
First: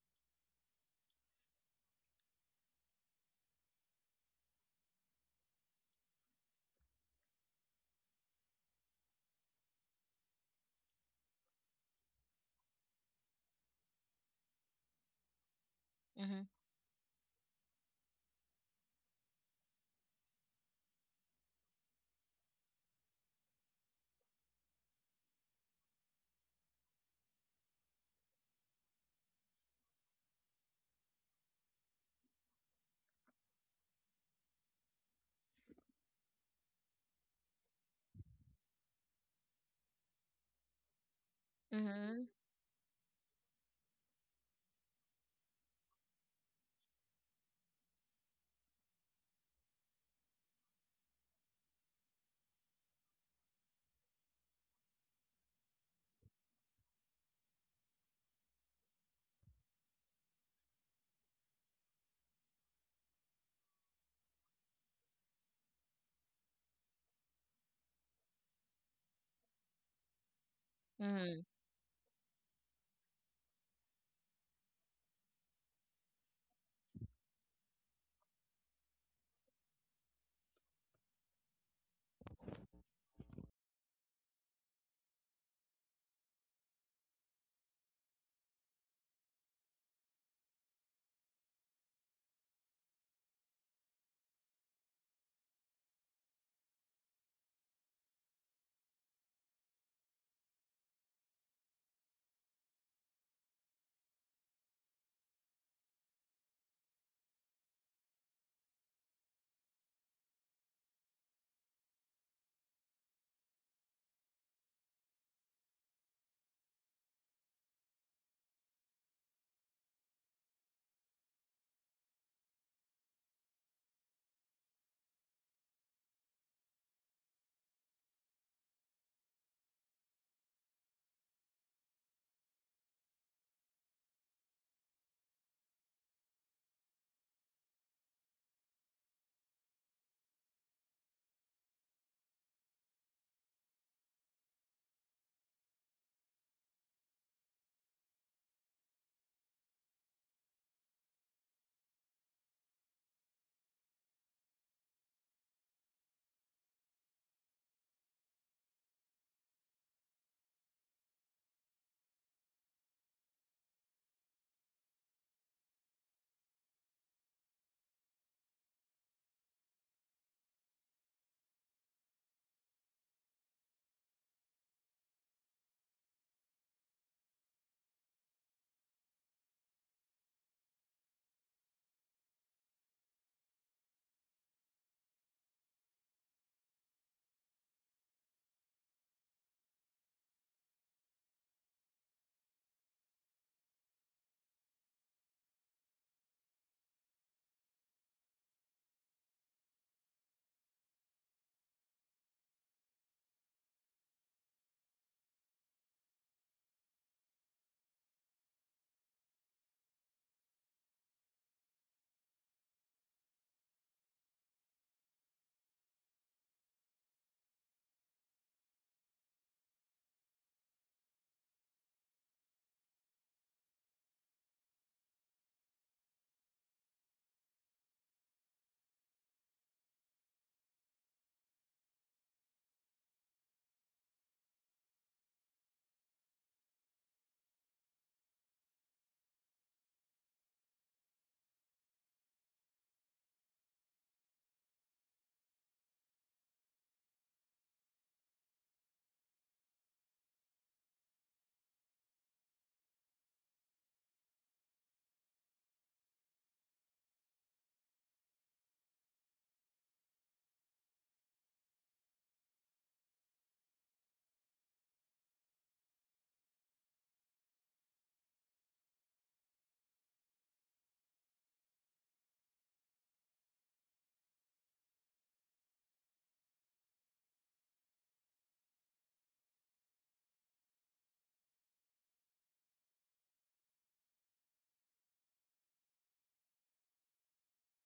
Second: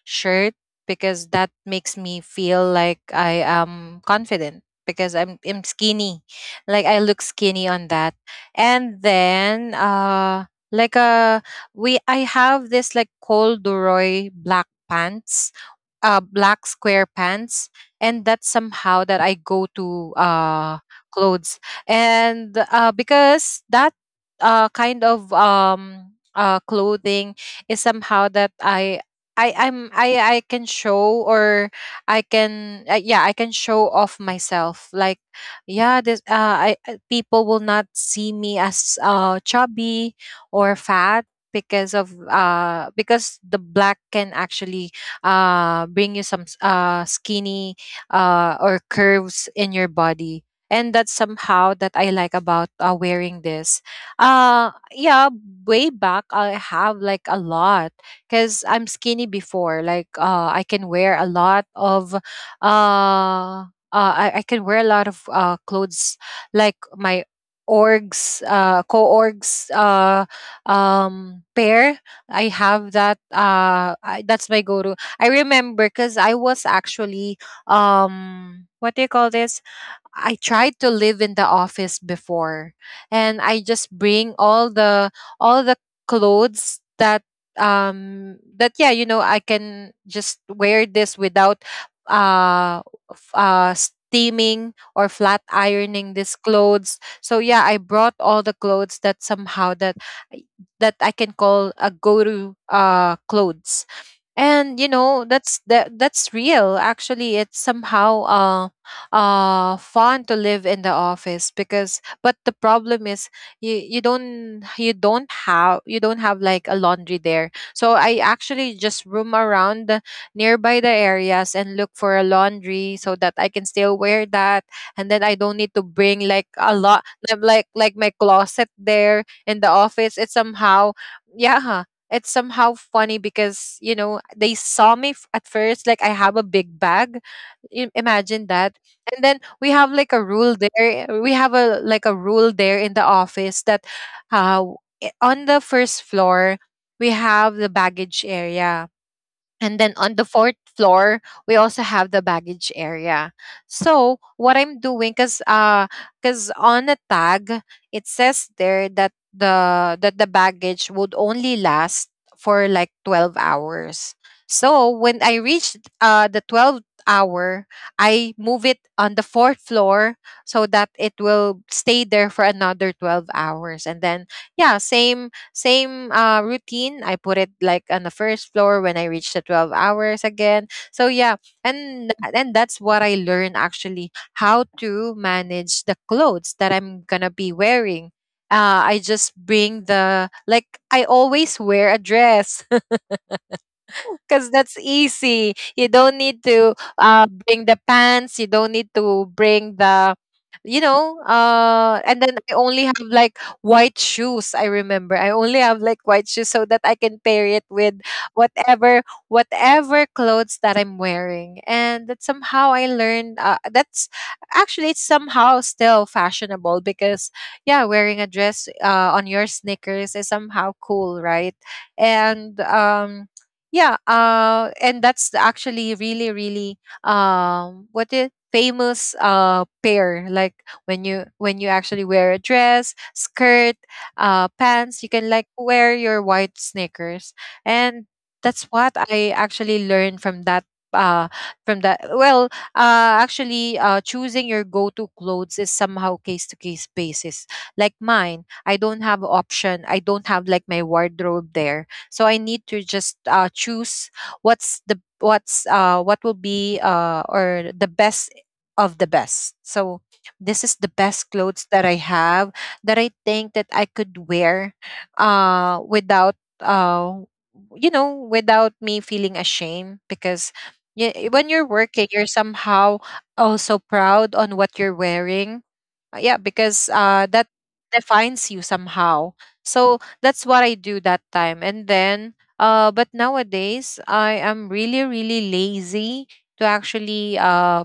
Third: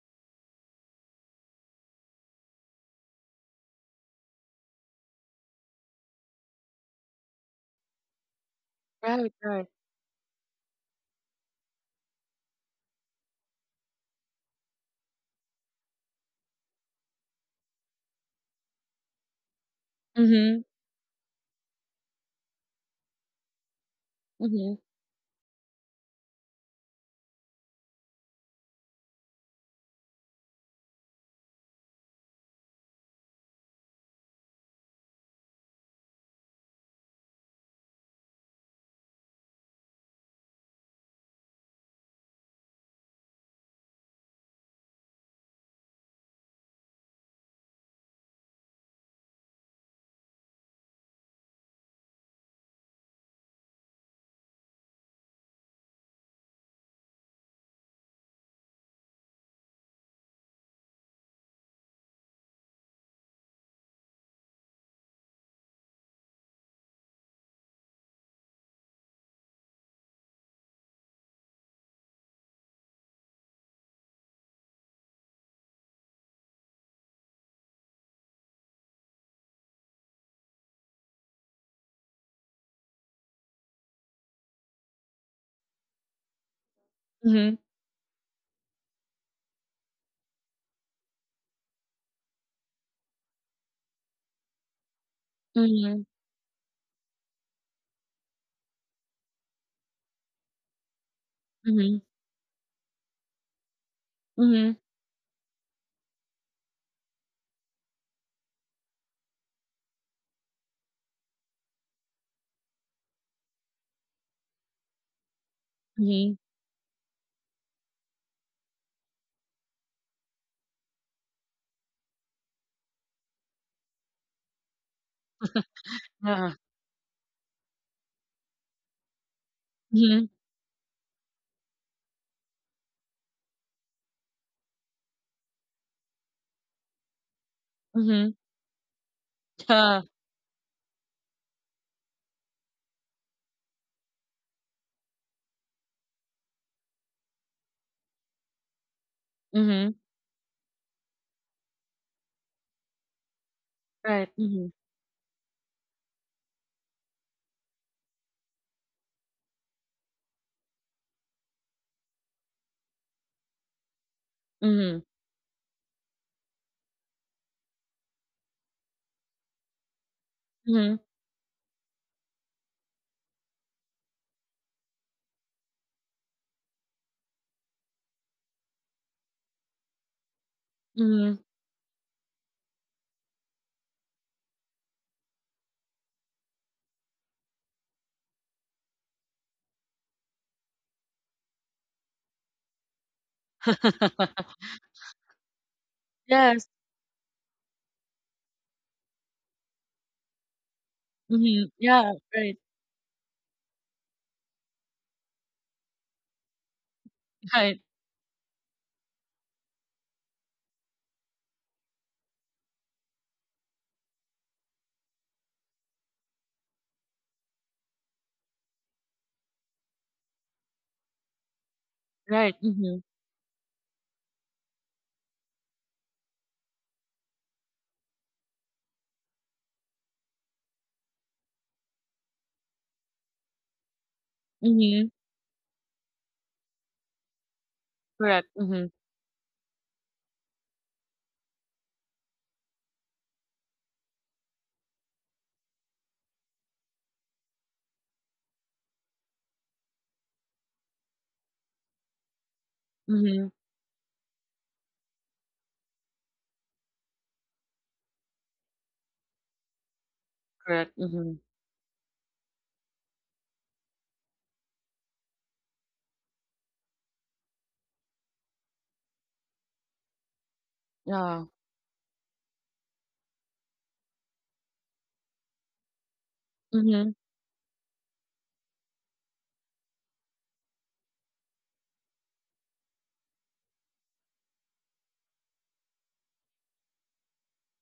shirt because that makes me feel like I am confident because I'm skinny, like I look skinny on that. And
Right, right.
then like we I have this like corduroy black pants,
Mm-hmm.
black square pants, and that's somehow that I go to
Mm-hmm.
clothes. And because that
Mm-hmm.
kind of clothing is somehow that i I can show or I can I can show off myself like yeah this I people will not see me as chubby or fat because of
Mm-hmm.
because the black can actually bring you some skinny or curves in your body. And that's somehow that I like about wearing this. Yeah, way back I have like a lot because I'm skinny before. Like I can wear a lot of uh, I can wear a lot of clothes like my orgs co-orgs
Mm-hmm.
pair. I have that I, That's my go-to. I remember because I was actually what do you call this? I tried to live in the office before, and I just bring all the clothes
Mm-hmm.
that yeah, you know, I can just wear this without uh steaming or flat ironing
Mm-hmm.
these clothes. So yeah, I brought all the clothes that somehow I- that I can call a
Mm-hmm.
go to clothes. And you
Mm-hmm.
know that's real. Actually it's somehow fun to live in the office because but the problem is you don't
Mm-hmm.
have like a laundry there, so I actually just roam around the nearby the areas and look for a laundry so that I can still wear that, and then I don't need to bring like
Yeah.
a lot, like my closet there in the office.
Mm-hmm.
It's somehow yeah, it's somehow funny because you know they saw me at first like I have a big bag. I-
Mm-hmm.
imagine that. And then we have
Yeah.
like a rule there, we have a like a rule there in the office that uh, w- on the first floor we have the baggage area, and then
Mm-hmm.
on the fourth floor, we also have the baggage area. So
Right.
what I'm
Mm-hmm.
doing, cause on the tag it says there that the baggage would only last for like 12 hours. So when I reached the 12th hour, I move it on the fourth floor so that
Mm-hmm.
it will stay there for another 12 hours. And then yeah, same routine. I put it like on the first floor when I reach the 12 hours again. So
Mhm.
yeah, and that's what I learned actually, how to manage the clothes that I'm gonna be wearing. I just bring the like I always wear a dress. Because that's easy. You don't need
Yes.
to bring the pants. You don't need to bring the, you know.
Mhm. Yeah.
And then I
Right.
only have like white shoes. I remember I only have like white shoes so that I can pair it
Right.
with whatever whatever clothes that I'm wearing. And that somehow I learned. That's actually it's somehow still fashionable because yeah, wearing a dress on your sneakers is somehow cool, right? And
Right. Mhm.
yeah, and that's actually really, really what it famous pair. Like when you actually wear a dress, skirt, pants, you
Mhm.
can like wear your white sneakers, and that's
Correct.
what
Mhm.
I actually learned from that. Uh, well, actually, choosing your go-to clothes is somehow case-to-case basis. Like mine, I don't have option. I don't have like my wardrobe there, so I need to just
Mhm.
choose what will be or the best of the best. So this is the
Correct.
best
Mhm.
clothes that I have that I think that I could wear without you know, without me feeling ashamed because
Yeah.
when you're working, you're somehow also proud on what you're wearing. Yeah, because
Mhm.
that defines you somehow, so that's what I do that time. And then, but nowadays, I am really, really lazy to actually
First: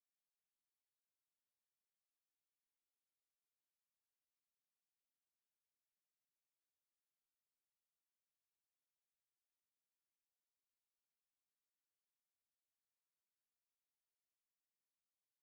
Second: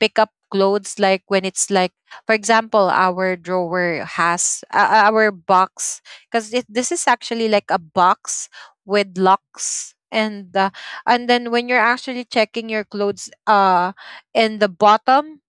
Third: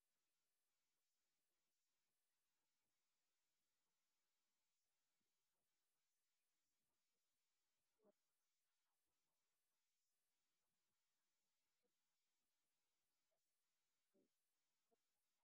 pick up clothes. Like when it's like, for example, our drawer has our box, because this is actually like a box with locks. And then when you're actually checking your clothes in the bottom,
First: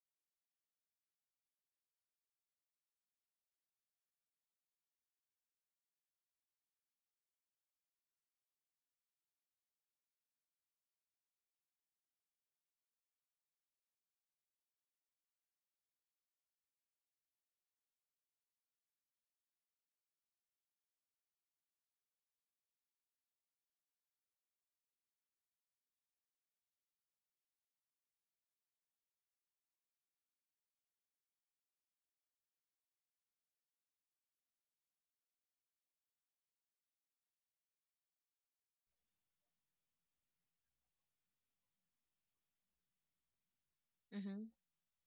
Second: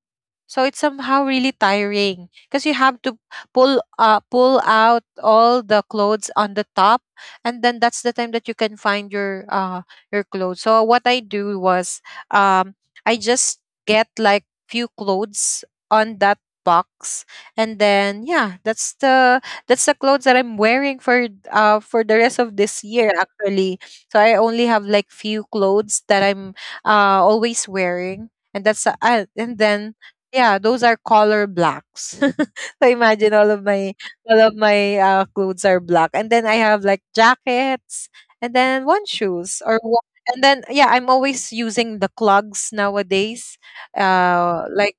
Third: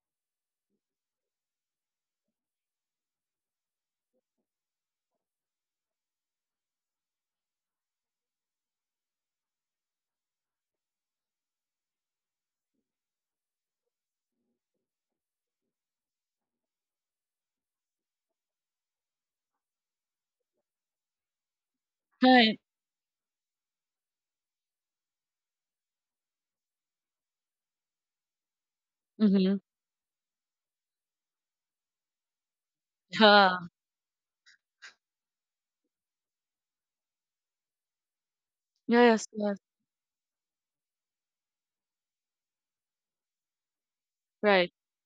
so it's somehow really tiring because you have to pull pull out all the clothes on the top, and then that's the time that you can find your your clothes. So what I do was um I just get like few clothes on that box, and then yeah, that's the clothes that I'm wearing for the rest
Right.
of this year actually. So I only have like few clothes that I'm always wearing, and that's
Mhm.
and then yeah, those are color blacks. So imagine
Yeah.
all of my clothes are black, and then I have like jackets, and then one
Yes. Yes.
shoes or one, and then yeah, I'm always using the clogs nowadays.
Mm-hmm.
Right.
Like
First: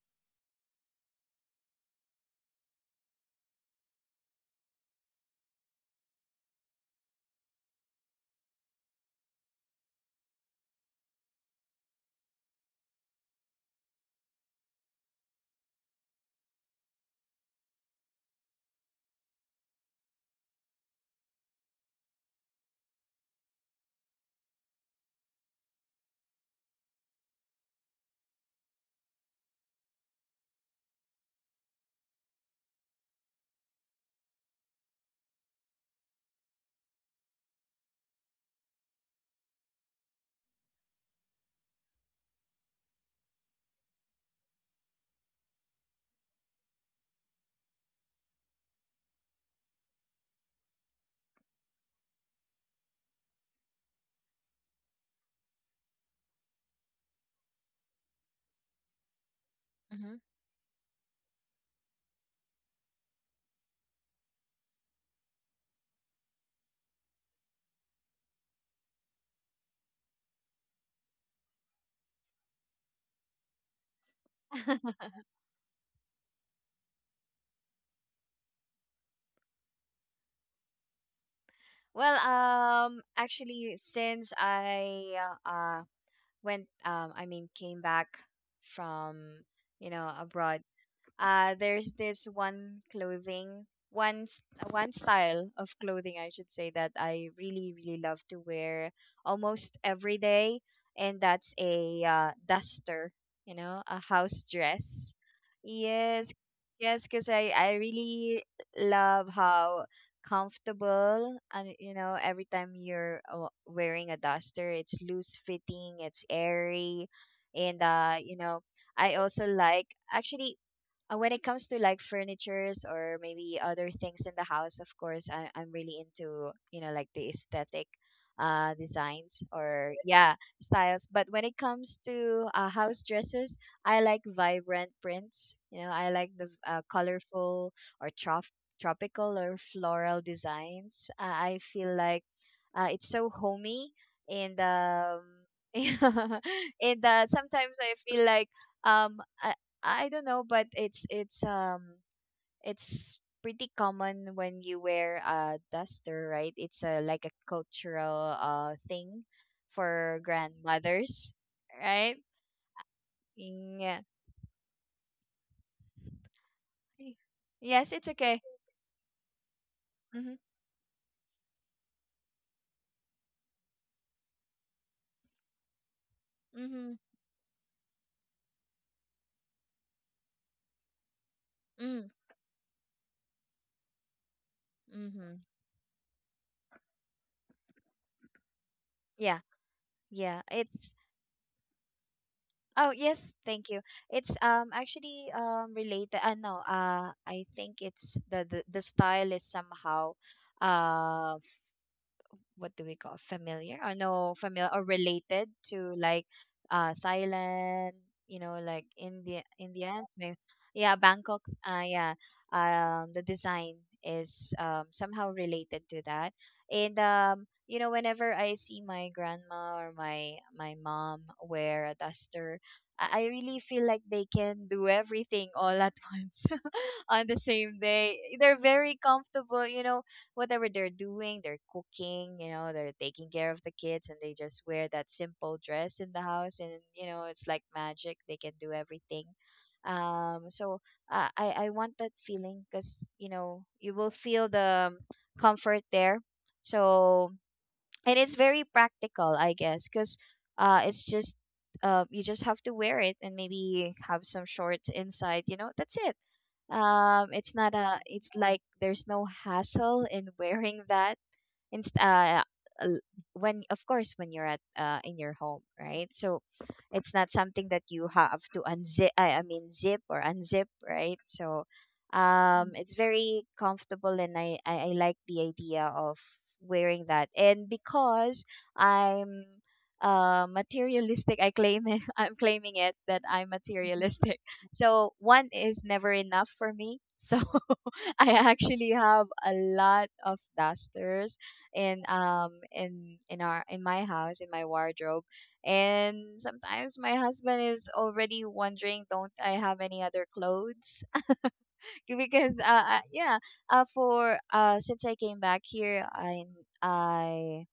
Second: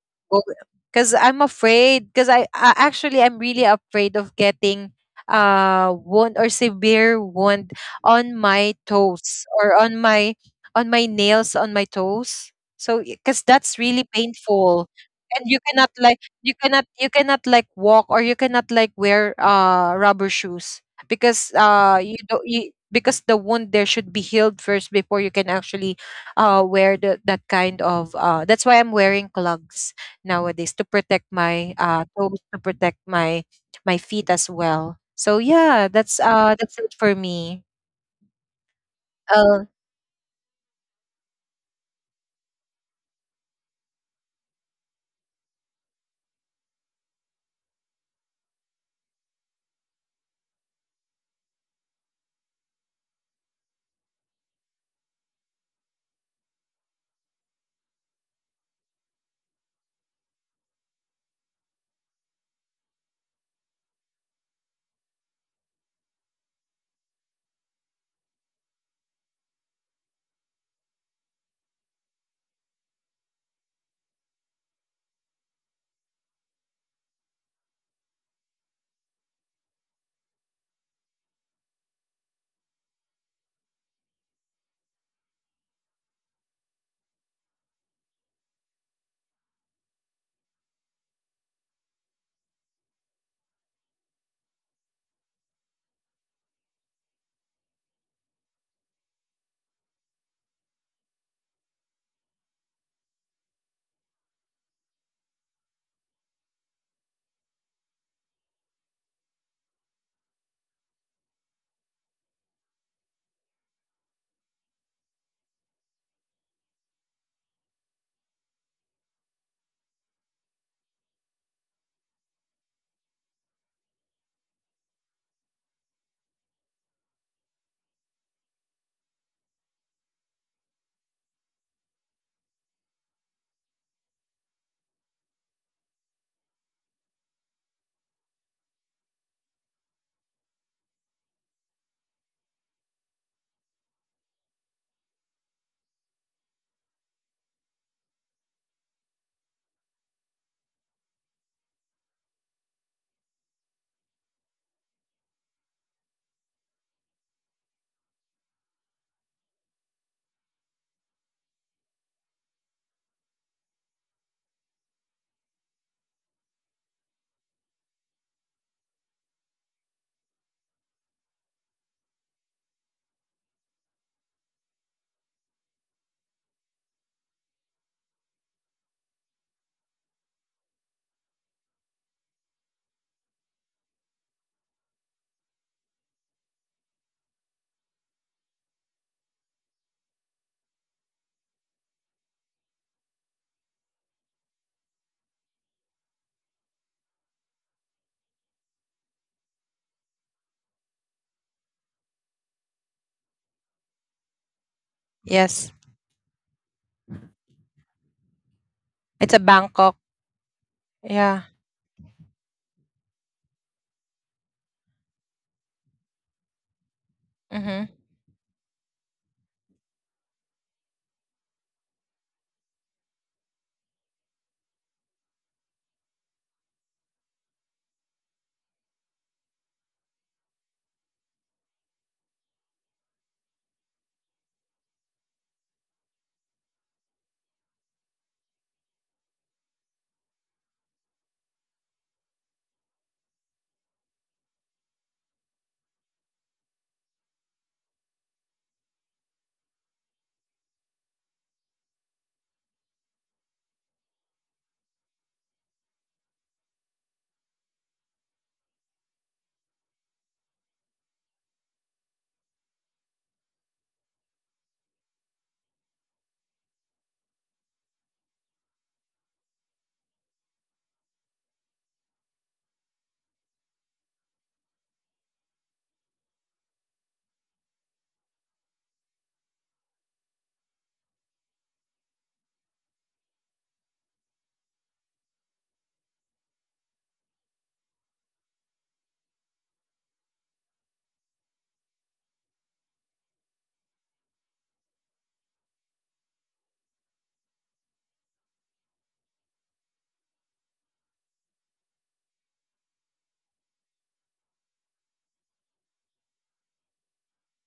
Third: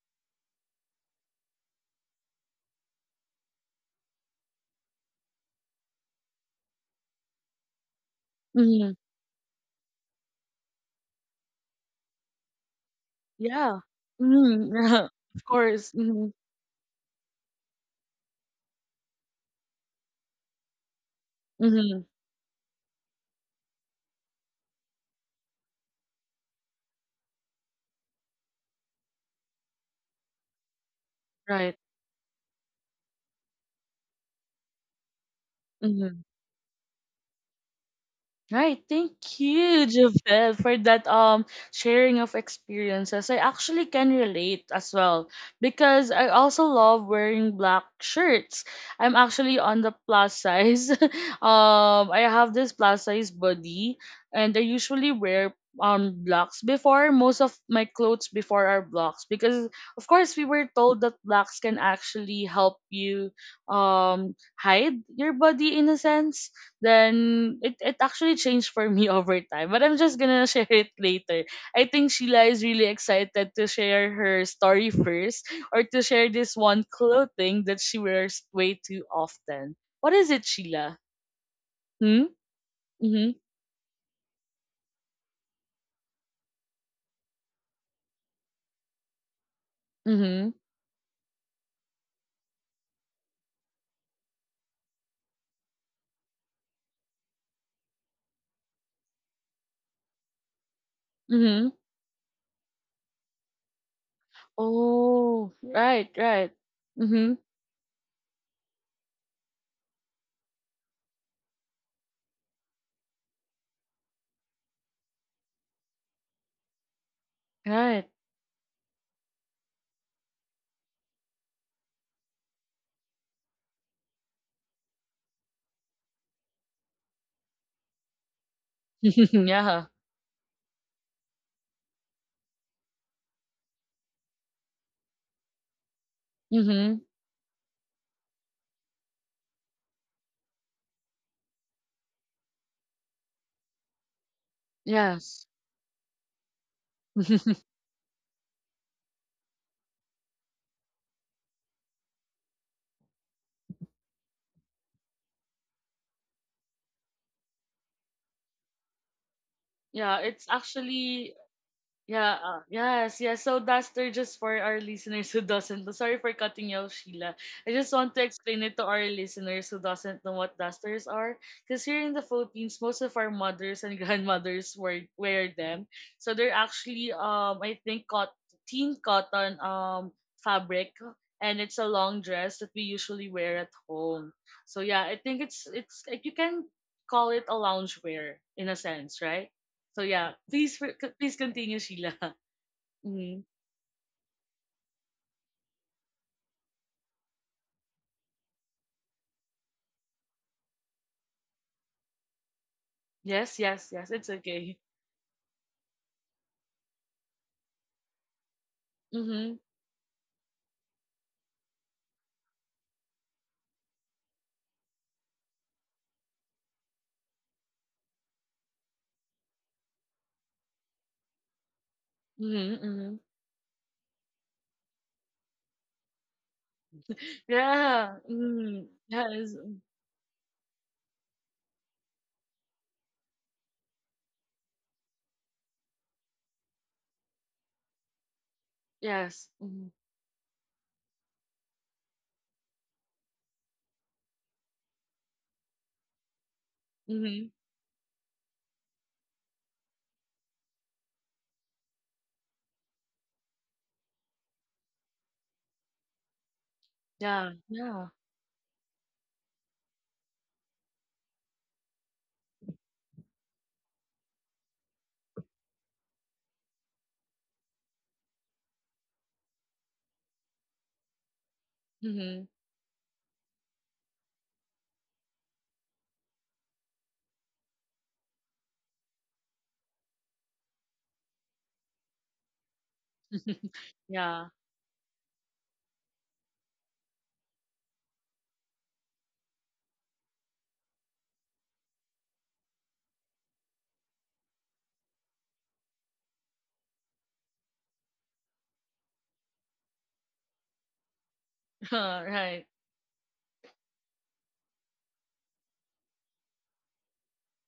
because I'm afraid because I actually I'm really afraid of getting wound or severe wound on my
Mhm.
toes or on my nails on my toes. So because that's
Yeah.
really
Mhm.
painful,
Of
and
course. Mhm.
you cannot like walk or you cannot like wear rubber shoes because
Mhm.
you don't you, because the wound there should be healed first before you can actually wear the, that kind of uh, that's why I'm wearing clogs nowadays to protect
Right.
my toes, to protect my my feet as well. So yeah,
Mhm.
that's it for me.
Right, thank
Oh
you, Javel, for that sharing of experiences. I actually can relate as well because I also love wearing black shirts. I'm actually on the plus size. I have this plus size body, and I usually wear blacks before. Most of my clothes before are blacks because, of
Mm-hmm.
course, we were told that blacks can actually help you hide your body in a sense then it actually changed for me over time. But I'm just gonna share it later. I think Sheila is really excited to share her story first or to share this one clothing that she wears way too often. What is it, Sheila?
Well,
Hmm? Mm-hmm.
actually, since I uh went, I mean, came back from, you know,
Mm-hmm.
abroad, there's this one clothing, one s- one style of clothing I should say that I really really love to wear almost every day, and that's
Mm-hmm.
a duster, you know, a house dress.
Oh, right,
Yes,
right.
yes, cuz
Mm-hmm.
I really love how comfortable, and you know every time you're wearing a duster, it's loose fitting, it's airy. And
Right.
you know, I also like actually when it comes to like furnitures or maybe other things in the house. Of course, I'm really into, you know, like the aesthetic designs
Yeah.
or yeah, styles. But when it comes to house dresses, I like vibrant prints. You know, I like the
Mm-hmm.
colorful or tropical or floral designs. I feel like it's so homey, and
Yes.
and sometimes I feel like um I, I don't know, but it's pretty common when you wear a duster, right? It's a like a cultural thing for
Yeah, it's
grandmothers,
actually
right?
yeah, yes, yes. So
Yeah.
duster, just for our listeners who doesn't know, sorry for cutting you off, Sheila. I
Yes,
just
it's
want to
okay.
explain it to our listeners who doesn't
Mhm.
know what dusters are. Because here in the Philippines, most of our mothers and grandmothers wear them. So they're
Mhm.
actually, I think, teen cotton fabric, and it's a
Mhm.
long dress that we usually wear at home. So yeah, I
Mhm.
think it's like you can call it a loungewear in a sense,
Yeah.
right? So yeah,
Yeah.
please
It's
please continue, Sheila.
Oh, yes,
Hmm.
thank you. It's actually related. No, I think it's the style is somehow um what do we call
Yes,
familiar or
yes, yes.
no,
It's
familiar
okay.
or related
yes,
to like Thailand, you know, like
it's
India,
a
Mm-hmm.
Bangkok.
Indians maybe, yeah, Bangkok,
Yeah.
yeah. The design is somehow related to that. And you know,
Mm-hmm.
whenever I see my grandma or my mom wear a duster,
Mm-hmm.
I
Hmm.
I really feel like they can do everything all at once on the same day.
Yeah.
They're
Mm-hmm.
very
Yes.
comfortable, you know, whatever they're doing, they're cooking, you know, they're taking care of the kids, and they just wear that simple dress in the house, and you know, it's like magic. They can do everything.
Yes. Mm-hmm.
Um so I want that feeling, cuz you know, you will feel the comfort there. So
Mm-hmm.
and it's very practical, I guess, cuz it's just you just have to wear it, and maybe have some shorts inside, you know, that's it. It's
Yeah.
not a,
Yeah.
it's like there's no hassle in wearing that, inst- uh, l- when of course when you're at in your home, right? So it's not something that you have to unzip I mean zip or unzip, right? So
Mm-hmm.
it's very comfortable, and I like the idea of wearing that. And because I'm materialistic, I claim it, I'm claiming it that I'm materialistic.
Yeah.
So one is never enough for me, so I actually have a lot of dusters in my house, in my wardrobe, and sometimes my husband is already wondering, don't I have any other clothes? Because
Right.
yeah, for since I came back here, I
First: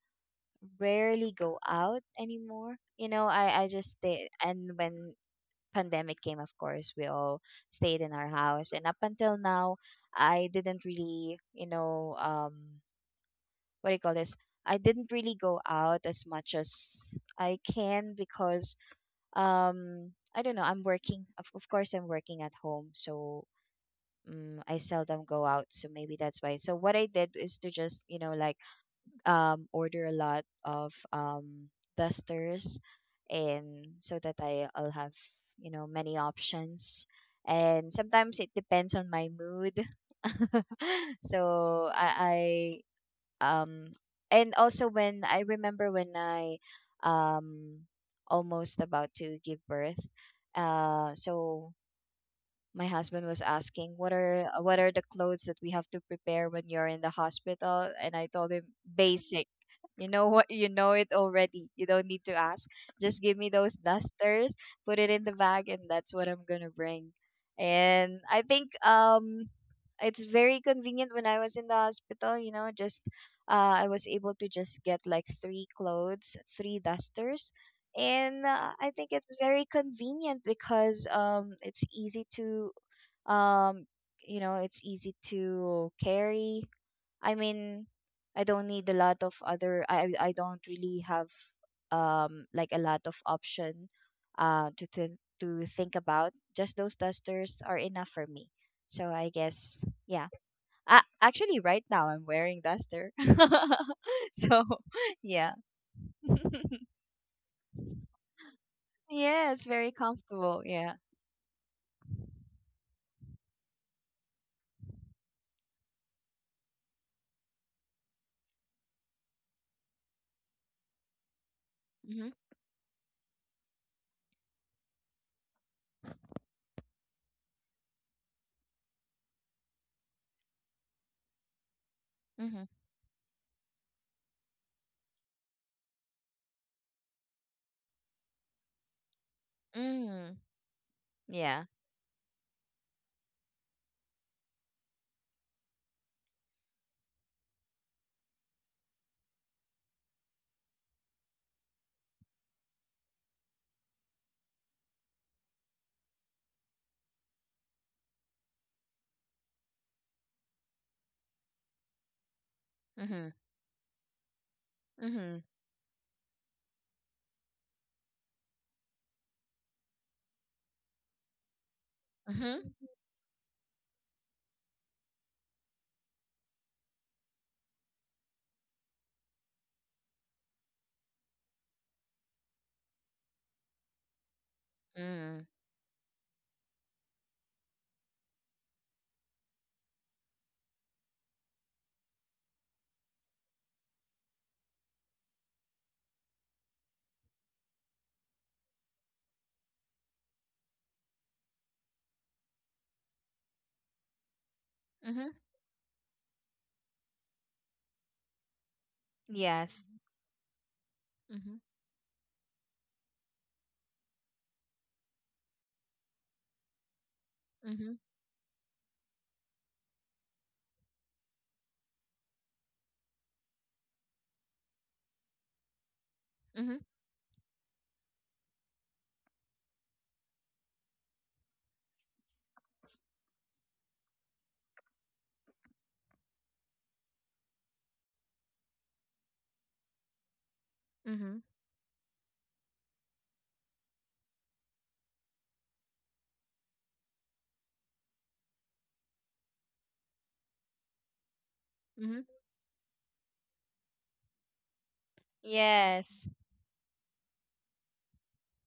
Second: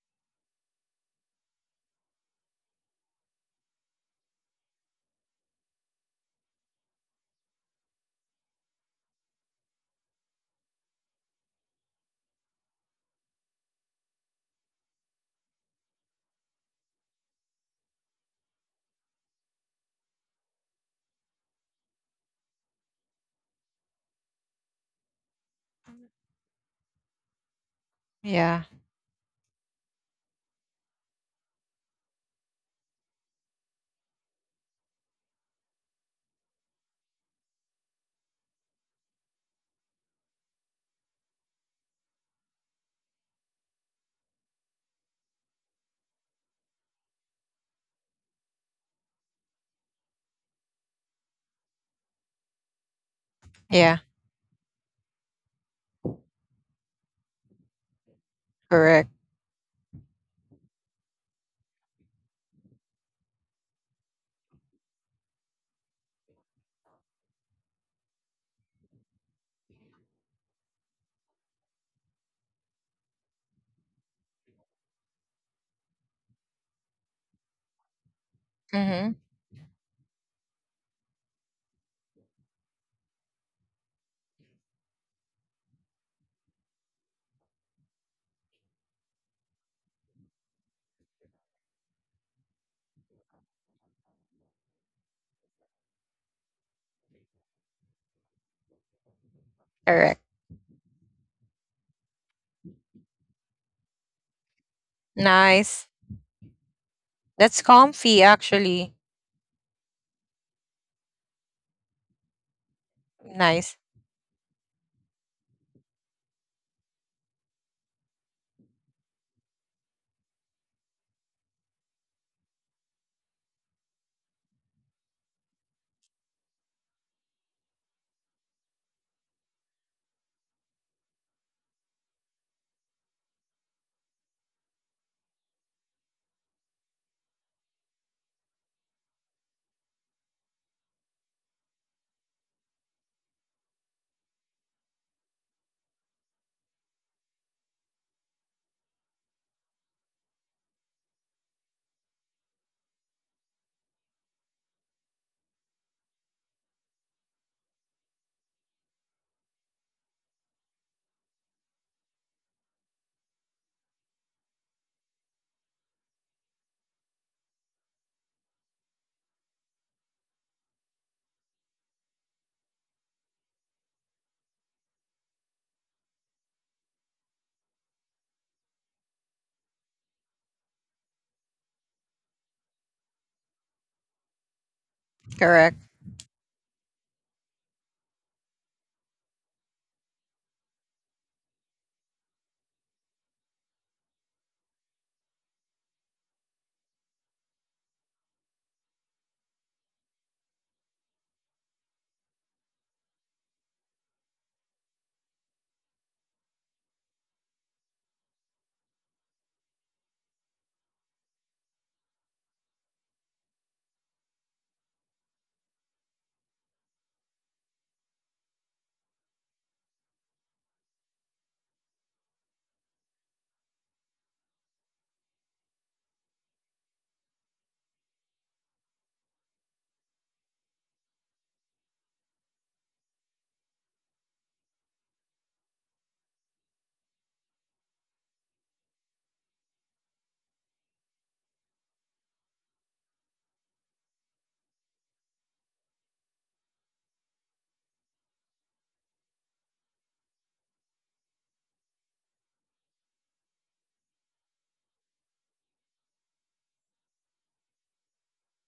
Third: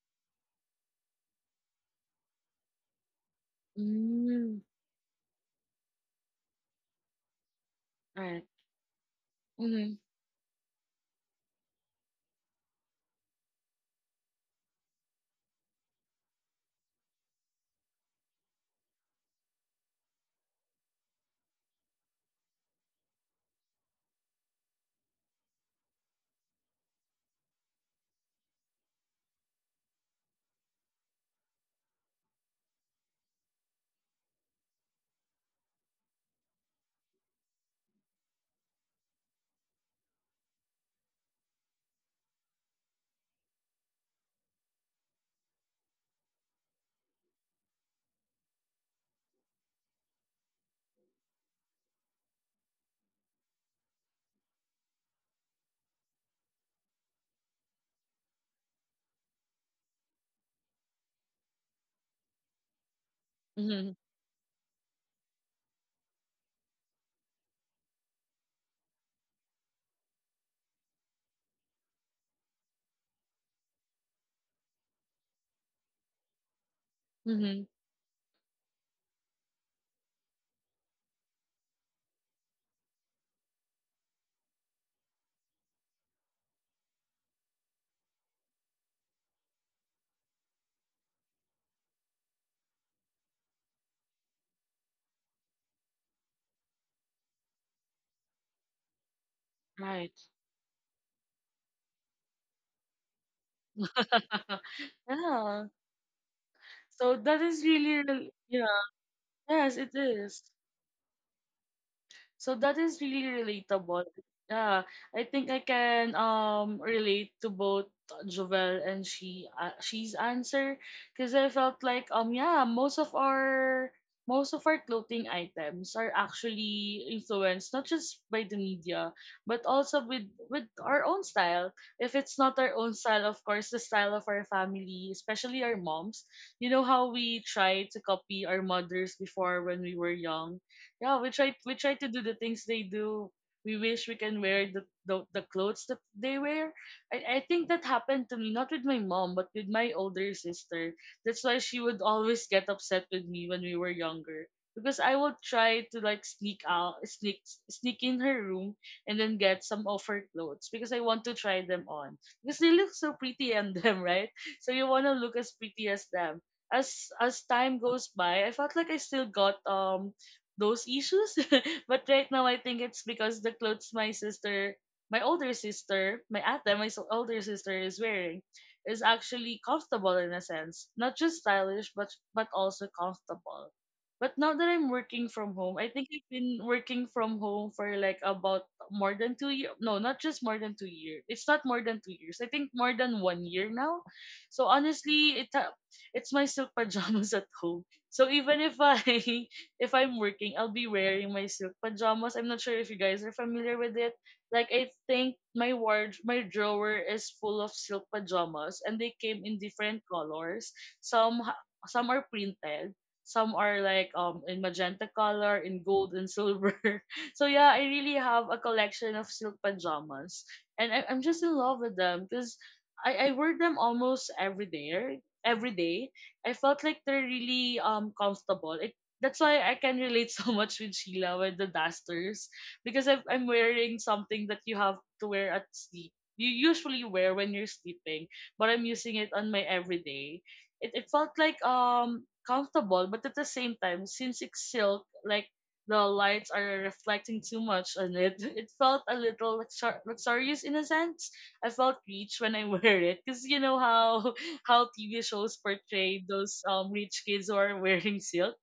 rarely go out anymore, you know, I just stay.
Mm-hmm.
And when pandemic came, of course we all stayed in our
Right.
house, and up until now
Mm-hmm.
I didn't really, you know, what do you call this? I didn't really go out as much as I can because I don't know, I'm working. Of course I'm working at home, so I seldom go out, so maybe that's why. So what I did is to just, you know, like
Yeah.
order a lot of dusters, and so that I'll have, you know, many options. And sometimes it depends on my mood. so I um and also when I remember when I um almost about to give birth, so my husband was asking
Yeah.
what are the clothes that we have to prepare when you're in the hospital, and I told him,
Correct.
basic, you know what, you know it already, you don't need to ask, just give me those
Mm-hmm.
dusters, put it in the bag, and that's what I'm gonna bring. And I think it's very convenient. When I was in the hospital, you know, just I was able to just get like three clothes, three dusters.
Mm-hmm.
And I think
Mm-hmm.
it's very convenient because it's easy to, um, you know, it's easy to carry. I mean, I don't need a lot of other. I don't really have like a lot of option uh to to to think about. Just those dusters are enough for me. So I guess
All
Right.
right.
yeah. Actually, right now I'm wearing duster. So yeah.
Yeah.
Nice.
So that
That's
is really,
comfy,
really yeah.
actually.
Yeah, it's
Yes,
very
it is.
comfortable. Yeah.
So that is really
Nice.
relatable. Yeah, I think I can relate to both Jovel and she's answer because I felt like
Mhm.
yeah, most of our clothing items are actually influenced not just by the media but also with our own style. If it's not
Mhm.
our own style, of course, the style of our family, especially our moms. You know how we try to copy our mothers before when we were
Mm.
young. Yeah, we try
Yeah.
we try to do the things they do. We wish we can wear the clothes that they wear. I think that happened to me not with my mom but with my older sister. That's why she would always get upset with me when we were younger, because I would try to like sneak out sneak sneak in her room and then get some of her clothes because I want to try them on because they look so
Mhm.
pretty on them, right? So you want to look
Mhm.
as pretty as them. As time goes by, I felt like I still got those issues. But right now, I
Mhm.
think it's because the clothes my sister, my older sister, my ate, older sister is wearing, is actually comfortable in a sense. Not just stylish, but also comfortable. But now that I'm working
Mm.
from home,
Correct.
I think I've been working from home for like about more than 2 years. No, not just more than 2 years. It's not more than 2 years. I think more than one year now. So honestly, it's my silk pajamas at home. So even if I if I'm working, I'll be wearing my silk pajamas. I'm not sure if you guys are familiar with it. Like I
Mhm.
think my drawer is full of silk pajamas, and they came in
Yes.
different colors. Some
Mhm.
ha- some are printed, some are like in magenta color, in gold and silver. So yeah, I
Mhm.
really have a collection of silk pajamas, and I'm just in love with them because I wear them almost every day. Every day, I
Mhm.
felt like they're really comfortable. I that's why I can relate so much with Sheila with the dusters, because I'm wearing something that you have to wear at sleep. You usually wear when you're sleeping, but I'm using it on my everyday. It felt
Mhm.
like comfortable, but at the same time, since it's silk, like the lights are reflecting too much on it, it felt a little luxurious in a sense. I felt
Mm-hmm.
rich when I wear it because you know how how TV shows portray
Yes.
those rich kids who are wearing silk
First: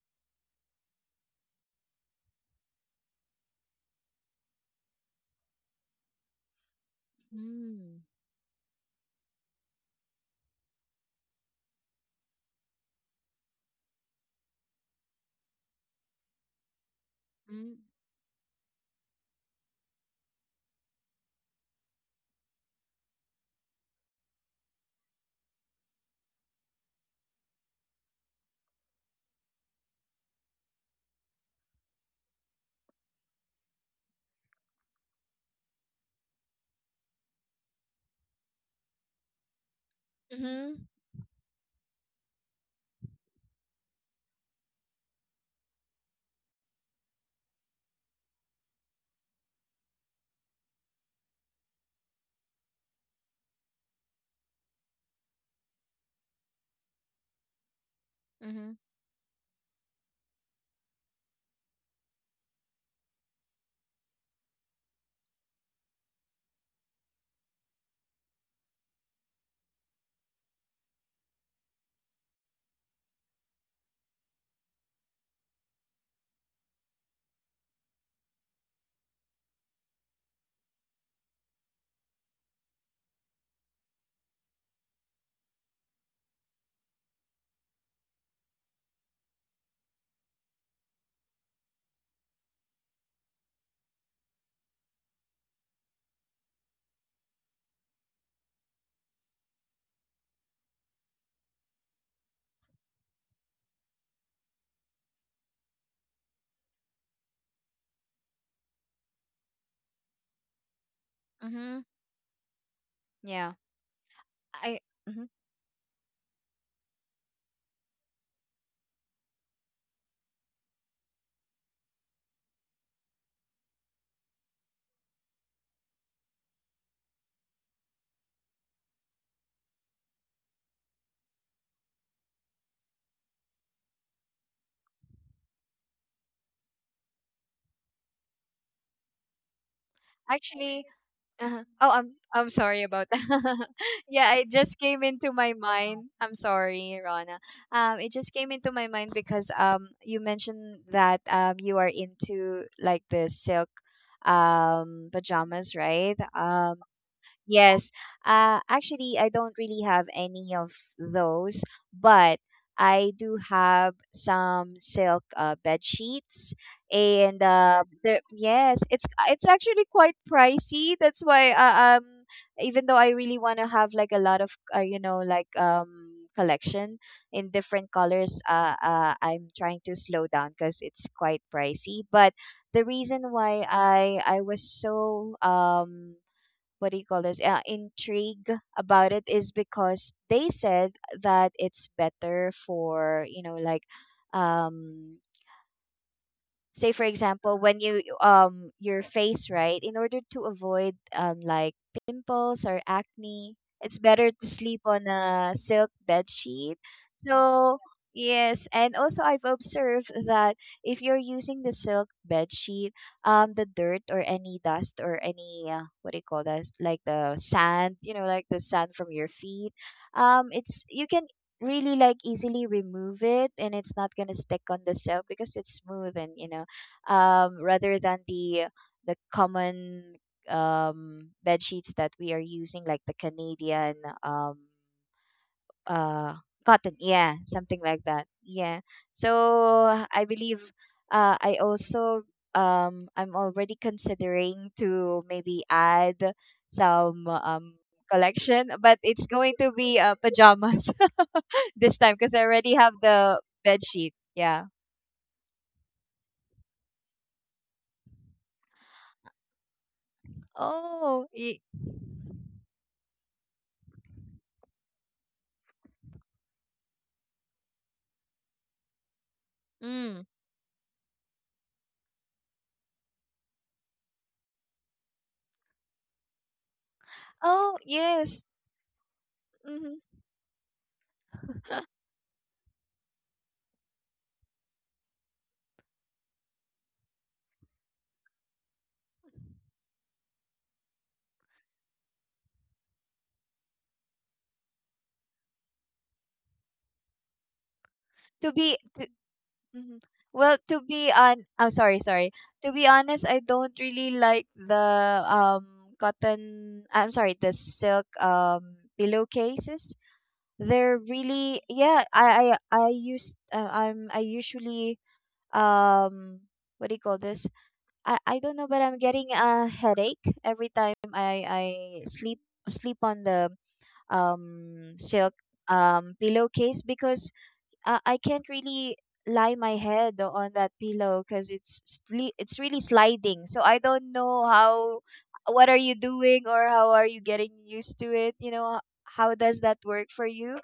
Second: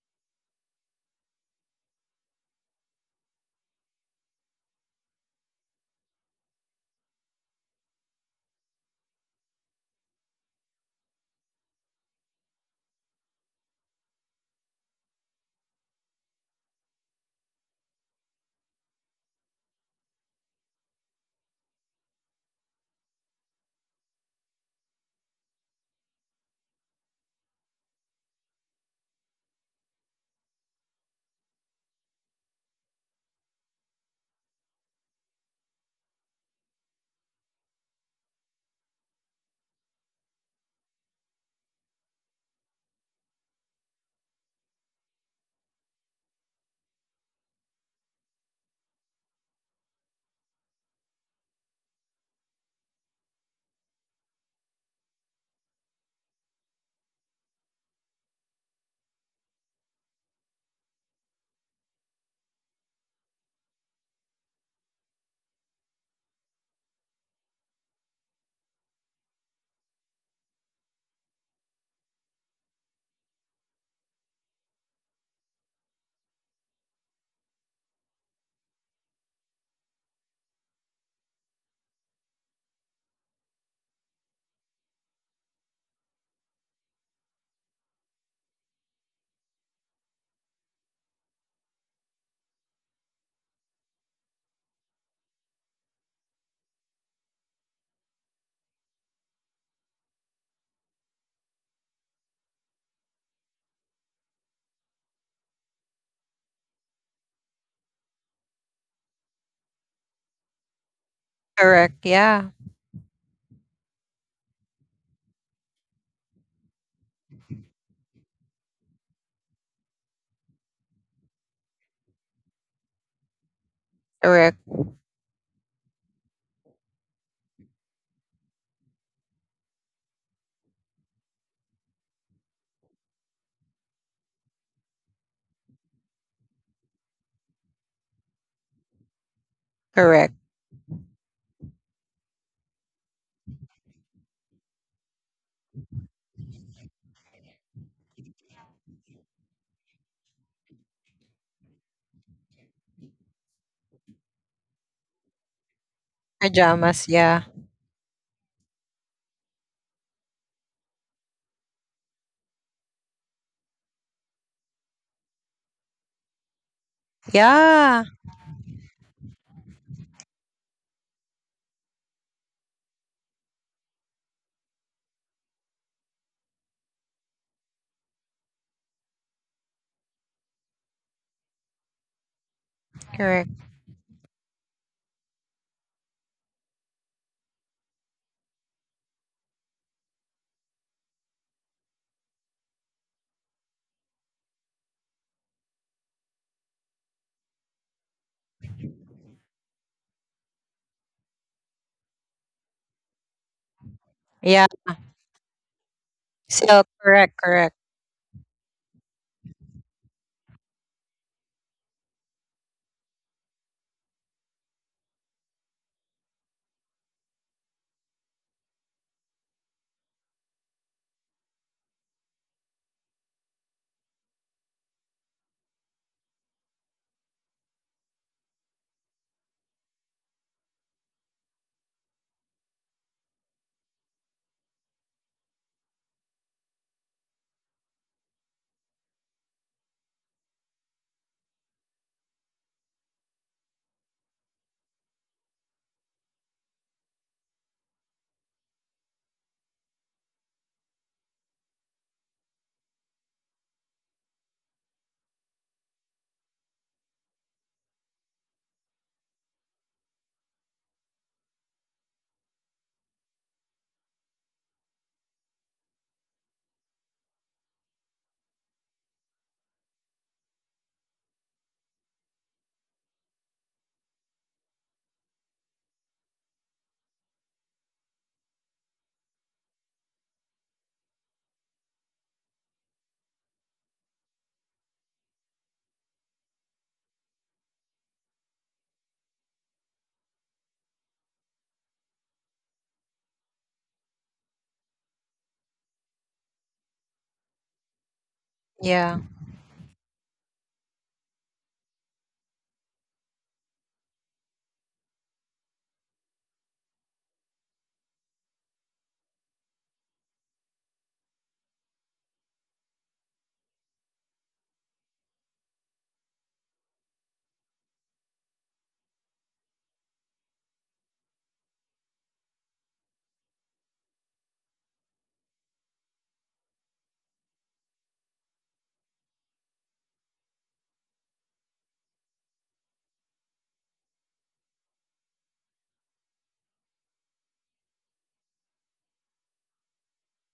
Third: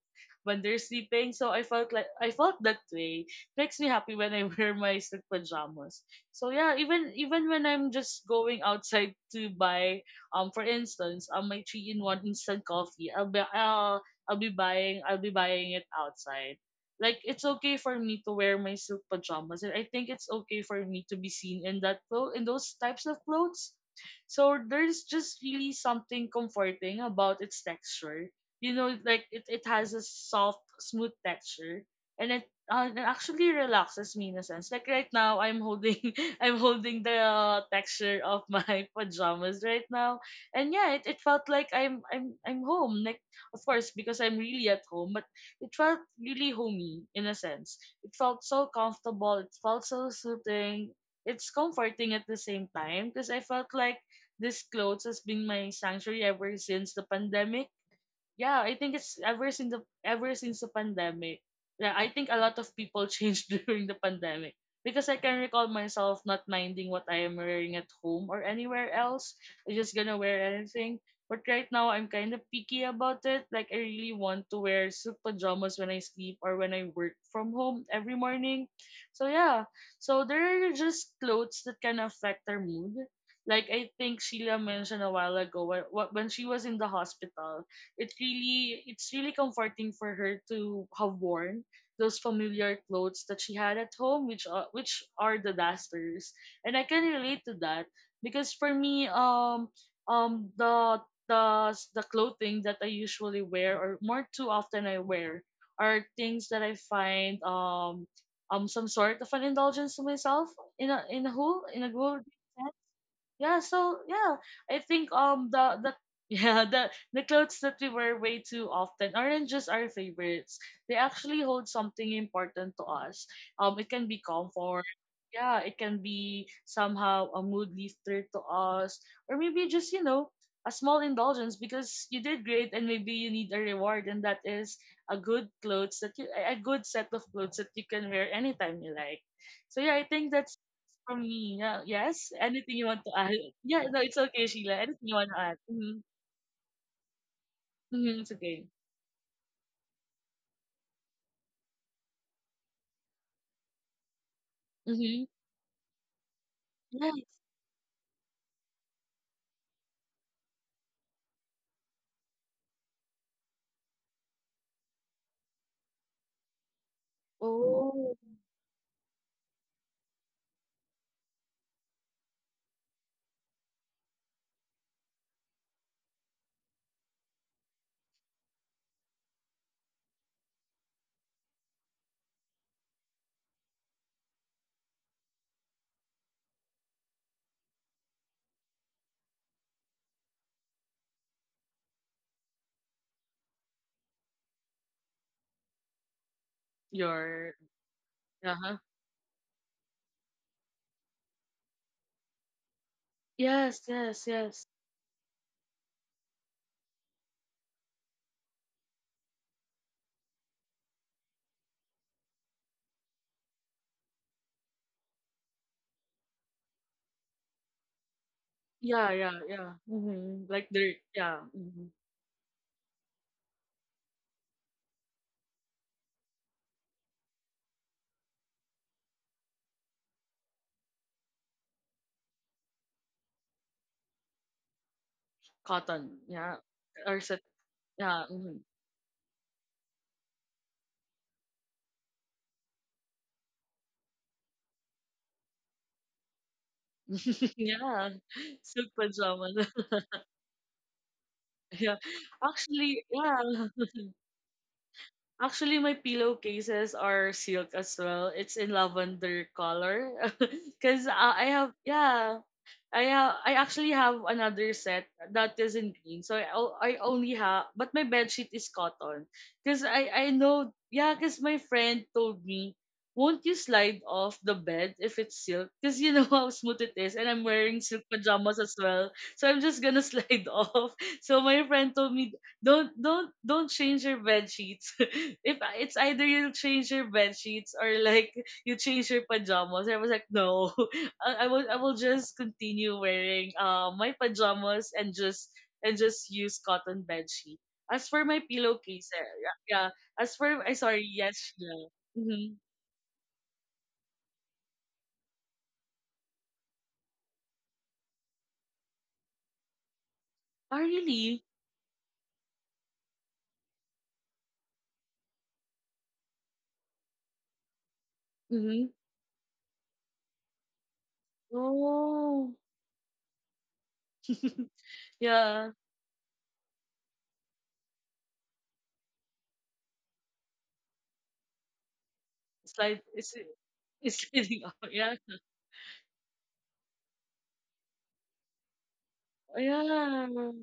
when they're sleeping. So I felt like I felt that way. Makes me happy when I wear my silk pajamas. So yeah, even when I'm
Mm.
just going outside to buy for instance my 3-in-1 instant coffee, I'll be buying it outside. Like it's
Mm.
okay for me to wear my silk pajamas, and I think it's okay for me to be seen in in those types of clothes. So there's just really something comforting about its texture. Like it has a soft, smooth texture, and it actually relaxes me in a sense. Like right now, I'm holding I'm holding the texture of my pajamas right now, and
Mm-hmm.
yeah, it felt like I'm home. Like of course because I'm really at home, but it felt really homey in a sense. It felt so comfortable. It felt so soothing. It's comforting at the same time because I felt like this clothes has been my sanctuary ever since the pandemic. Yeah,
Mm-hmm.
I think it's ever since the pandemic. Yeah, I think a lot of people changed during the pandemic because I can recall myself not minding what I am wearing at home or anywhere else. I'm just gonna wear anything. But right now, I'm kind of picky about it. Like I really want to wear suit pajamas when I sleep or when I work from home every morning. So yeah, so there are just clothes that can affect our mood. Like I think Sheila mentioned a while ago, when she was in the hospital, it's really comforting for her to have worn those familiar clothes that she had at home, which are the dusters, and I can relate to that because for me, um the the clothing that I usually wear or more too often I wear are things that I find some sort of an indulgence to myself, in
Mm-hmm.
a
Correct.
whole.
Yeah.
Yeah,
Yeah.
so yeah, I
I
think
mhm.
the yeah, the clothes that we wear way too often aren't just our favorites. They actually hold something important to us. It can be
Correct.
comfort. Yeah, it can be somehow a mood lifter to us, or maybe just a small indulgence because you did great and maybe you need a reward, and that is a good clothes that you a good set of clothes that you can wear anytime you like. So yeah, I think
Correct.
that's
actually
from me.
uh
Yeah,
oh
yes.
I'm
Anything you
sorry
want to
about
add?
that.
Yeah, no, it's
Yeah,
okay,
it
Sheila.
just
Anything
came
you want
into
to add?
my
Mm-hmm.
mind. I'm sorry, Rana. It
Mm-hmm, it's
just came
okay.
into my mind because you mentioned that you are into like the silk
Mm-hmm.
pajamas, right? Um,
Pajamas.
Yes.
Yeah.
yes. Actually, I don't really have any of those, but I do have some silk bed sheets, and
Yeah.
Oh,
the yes, it's actually quite pricey. That's why even though I really want to have like a lot of you know like collection in different colors, I'm trying to slow down because it's quite pricey. But the reason
Correct.
why I was so what do you call this, intrigue about it is because they said that it's better for, you know, like um say for
your
example when you
uh-huh.
your face, right, in order to avoid like pimples or acne,
Yes,
it's better
yes,
to
yes.
sleep
Yeah.
on a silk bed sheet.
So correct.
So
Correct.
yes, and also I've observed that if you're using the silk bed sheet, the dirt or any dust or any what do you call that, like the sand, you know, like the sand from
Yeah,
your
yeah,
feet,
yeah. Mm-hmm. Like
it's
dirt.
you can
Yeah. Mm-hmm.
really like easily remove it, and it's not gonna stick on the silk because it's smooth, and you know, rather than the common bed sheets that we are using, like the Canadian um,
Cotton.
uh,
Yeah.
cotton.
Or
Yeah,
set.
something like that.
Yeah. Mm-hmm.
Yeah. So I believe I also I'm already considering to maybe add some
Yeah.
collection, but
Silk
it's going to
pajamas.
be pajamas this
Yeah.
time, because I already have
Actually,
the
yeah.
bed sheet. Yeah.
Actually, my pillowcases are silk as well. It's in lavender color. Because
Oh. Y-
I have, yeah, I actually have another set that isn't green. So I only have, but my bedsheet is cotton. Cause I
mm.
I know, yeah. Cause my friend told me, won't you slide off the bed if it's silk? Cause you know how smooth it is, and I'm
Oh,
wearing silk
yes.
pajamas as well. So I'm just gonna
Mm-hmm.
slide off. So my friend told me, don't change your bed sheets. If it's either you'll change your bed sheets or like you change your pajamas. I was like, no, I will just continue wearing my pajamas and just use cotton bed sheet. As for my
To be to,
pillowcase, eh,
Yeah.
yeah, yeah.
mhm.
As
Well,
for I
to be
Sorry, yes,
on I'm
Sheila.
sorry, sorry.
Mm-hmm.
To be honest, I don't really like the silk pillowcases.
Oh,
They're
really?
really yeah, I used I'm I usually um what do you call this? I don't know, but
Mm-hmm.
I'm getting a headache every time I sleep
Oh,
sleep on the silk
yeah.
pillowcase, because I can't really lie my head on that pillow because it's
It's
really
like it's
sliding. So I don't
it's
know
leading out.
how,
Yeah,
what are you doing, or how are you getting used to it? You know, how does that work
yeah.
for you?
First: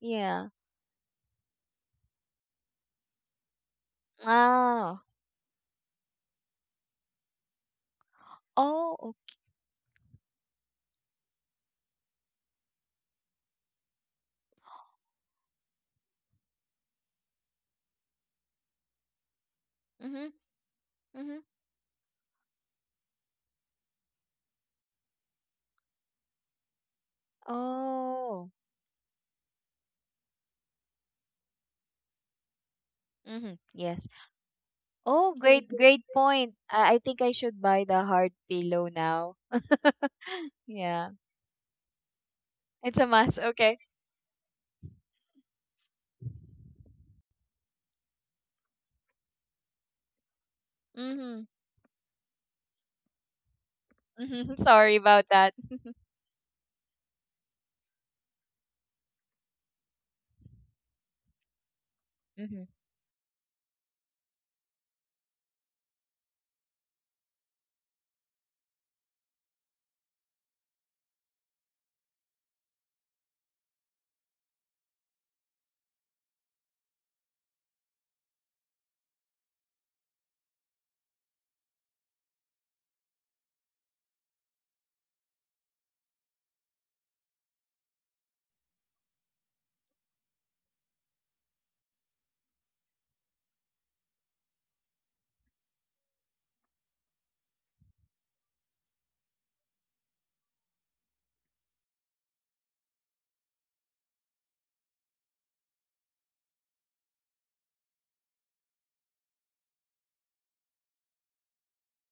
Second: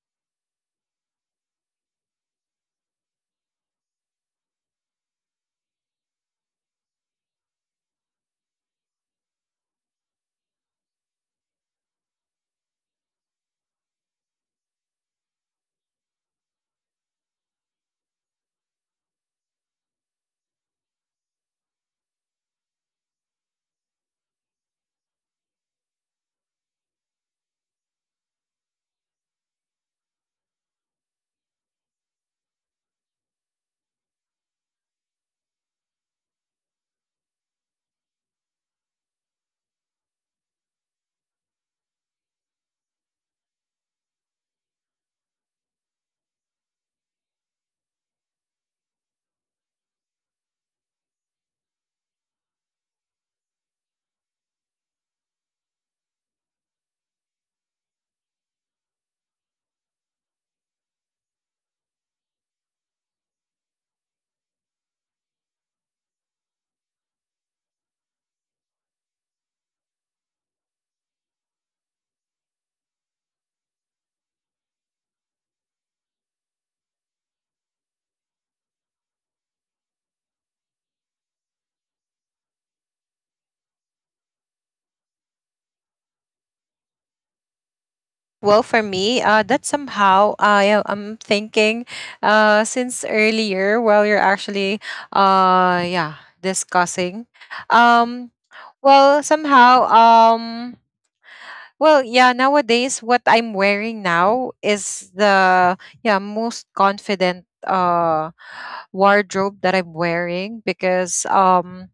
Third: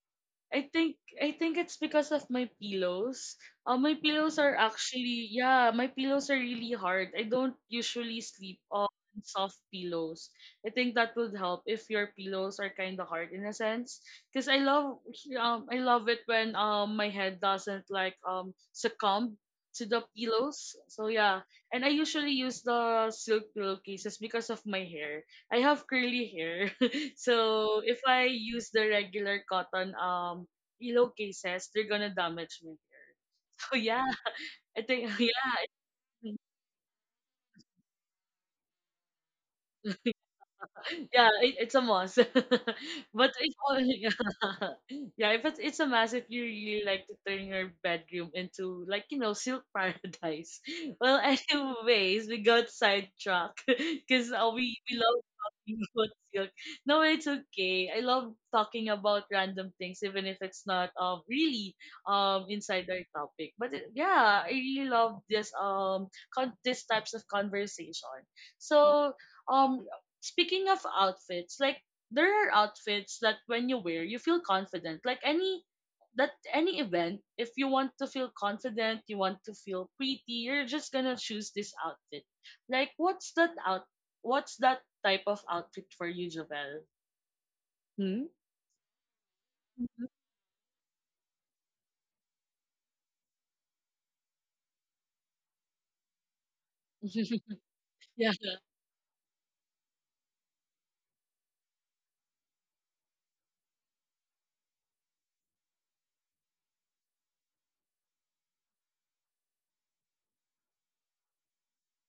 Yeah.
I think it's because of my pillows. My pillows are
Ah.
actually yeah, my pillows are really hard. I don't usually sleep on
Oh.
soft pillows. I think that would help if your pillows are kind of hard in a sense. Because I love it when my head doesn't like succumb to the
Mhm.
pillows. So
Mhm.
yeah, and I usually use the silk pillowcases because of my hair. I have curly hair. So if I
Oh.
use the regular cotton pillow cases, they're gonna damage my hair.
Mhm.
So yeah,
Yes.
I think,
Oh,
yeah.
great, great point. I think I should buy the hard pillow now. Yeah.
Yeah, it, it's a must.
It's a
But
must.
if all
Okay.
yeah. Yeah, if it's a must if you really like to turn your bedroom into, like, you know, silk paradise. Well,
Mhm.
anyways, we got sidetracked because uh,
Mhm.
we
Sorry
we love
about that.
talking about silk. No, it's okay. I love talking about random things even if it's not really inside our topic. But it, yeah, I really love this this types of conversation. So, um speaking of outfits, like there are outfits that when you wear, you feel confident. Like any that any event, if you want to feel confident, you want to feel pretty, you're just gonna choose this outfit. Like what's that type of outfit for you, Jovel? Hmm?
Well, for me, that
Mhm.
somehow I am thinking, since earlier while you're actually, yeah, discussing, um,
Yeah.
well, somehow, well, yeah, nowadays what I'm wearing now is the yeah, most confident wardrobe that I'm wearing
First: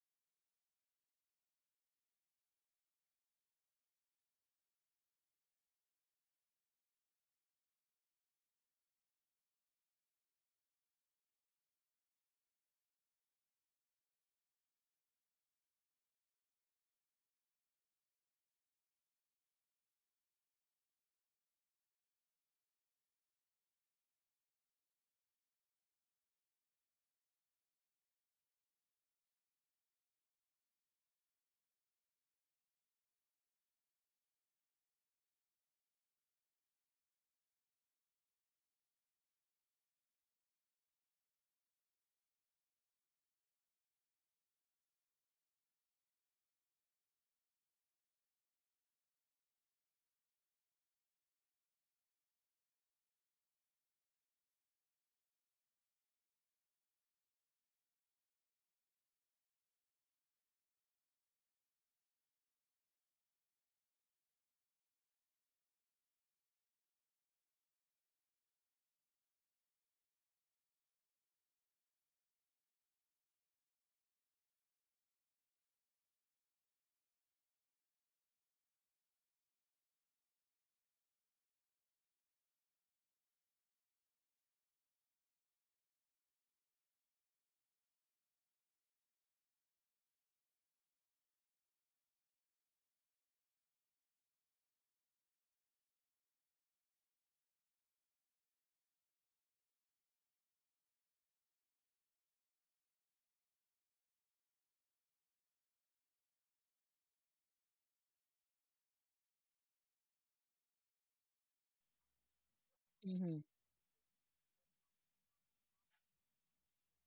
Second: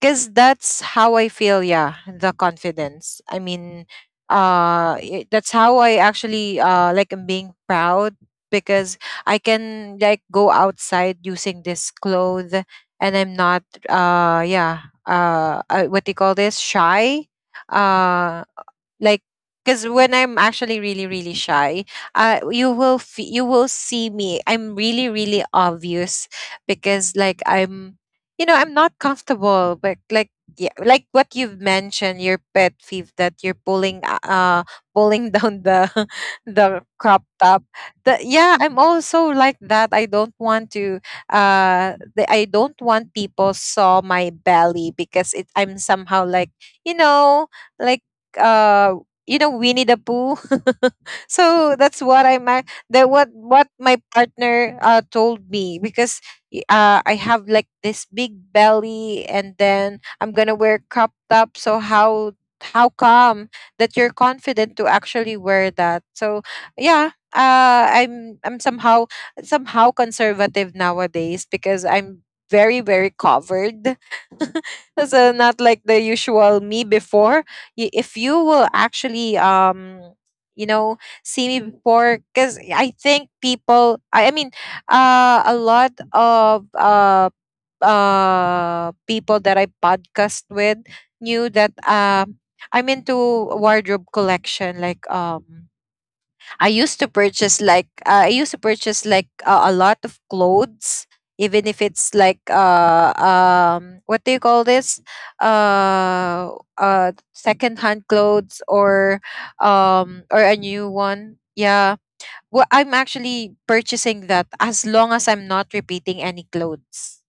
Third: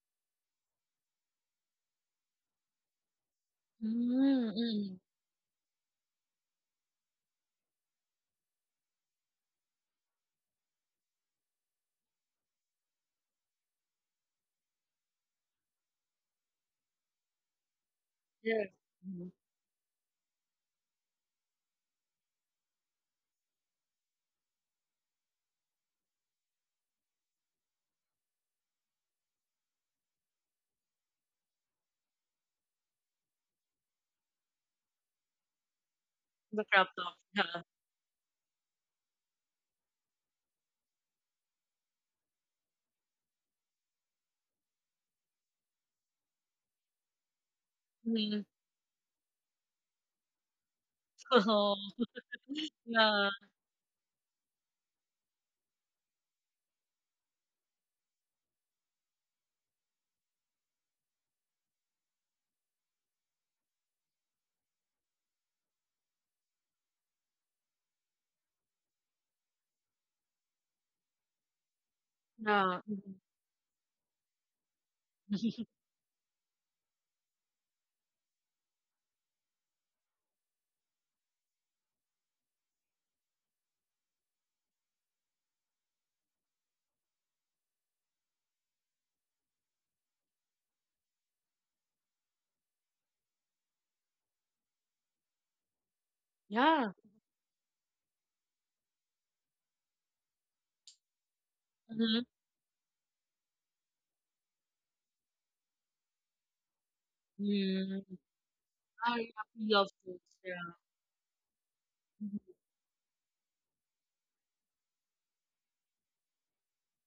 because that's how I feel, yeah, the confidence. I mean,
Mm-hmm.
that's how I actually like am being proud because I can like go outside using this clothes, and I'm not yeah, what do you call this? Shy. Uh
Yeah.
like
Mhm.
because when I'm actually really really shy, you will you will see me I'm really really obvious because like I'm you know I'm not comfortable. But like yeah, like what you've mentioned, your pet peeve that you're pulling pulling down the the
The crop
crop
top.
top,
Yeah.
the, yeah I'm also like that. I don't want to I don't want people saw my belly because it I'm somehow like you know, like
Mm-hmm.
uh you know, Winnie the Pooh. So that's what I my,
yeah.
that
Yeah.
what my partner told me because I have like this big belly, and then I'm gonna wear crop top. So how come that you're confident to actually wear that? So yeah, I'm somehow somehow conservative nowadays because I'm very
Mhm.
very covered. So not like the usual me before, if you will actually um, you know, see me before because I mean a lot of people that I podcast with knew that I'm into wardrobe collection. Like
yeah.
I used to purchase like a lot of clothes, even if it's like what do you call this uh second hand
Mm-hmm.
clothes
I really love those,
or a new
yeah.
one. Yeah, well,
Mhm.
I'm actually
Mm-hmm.
purchasing that as long as I'm not repeating any clothes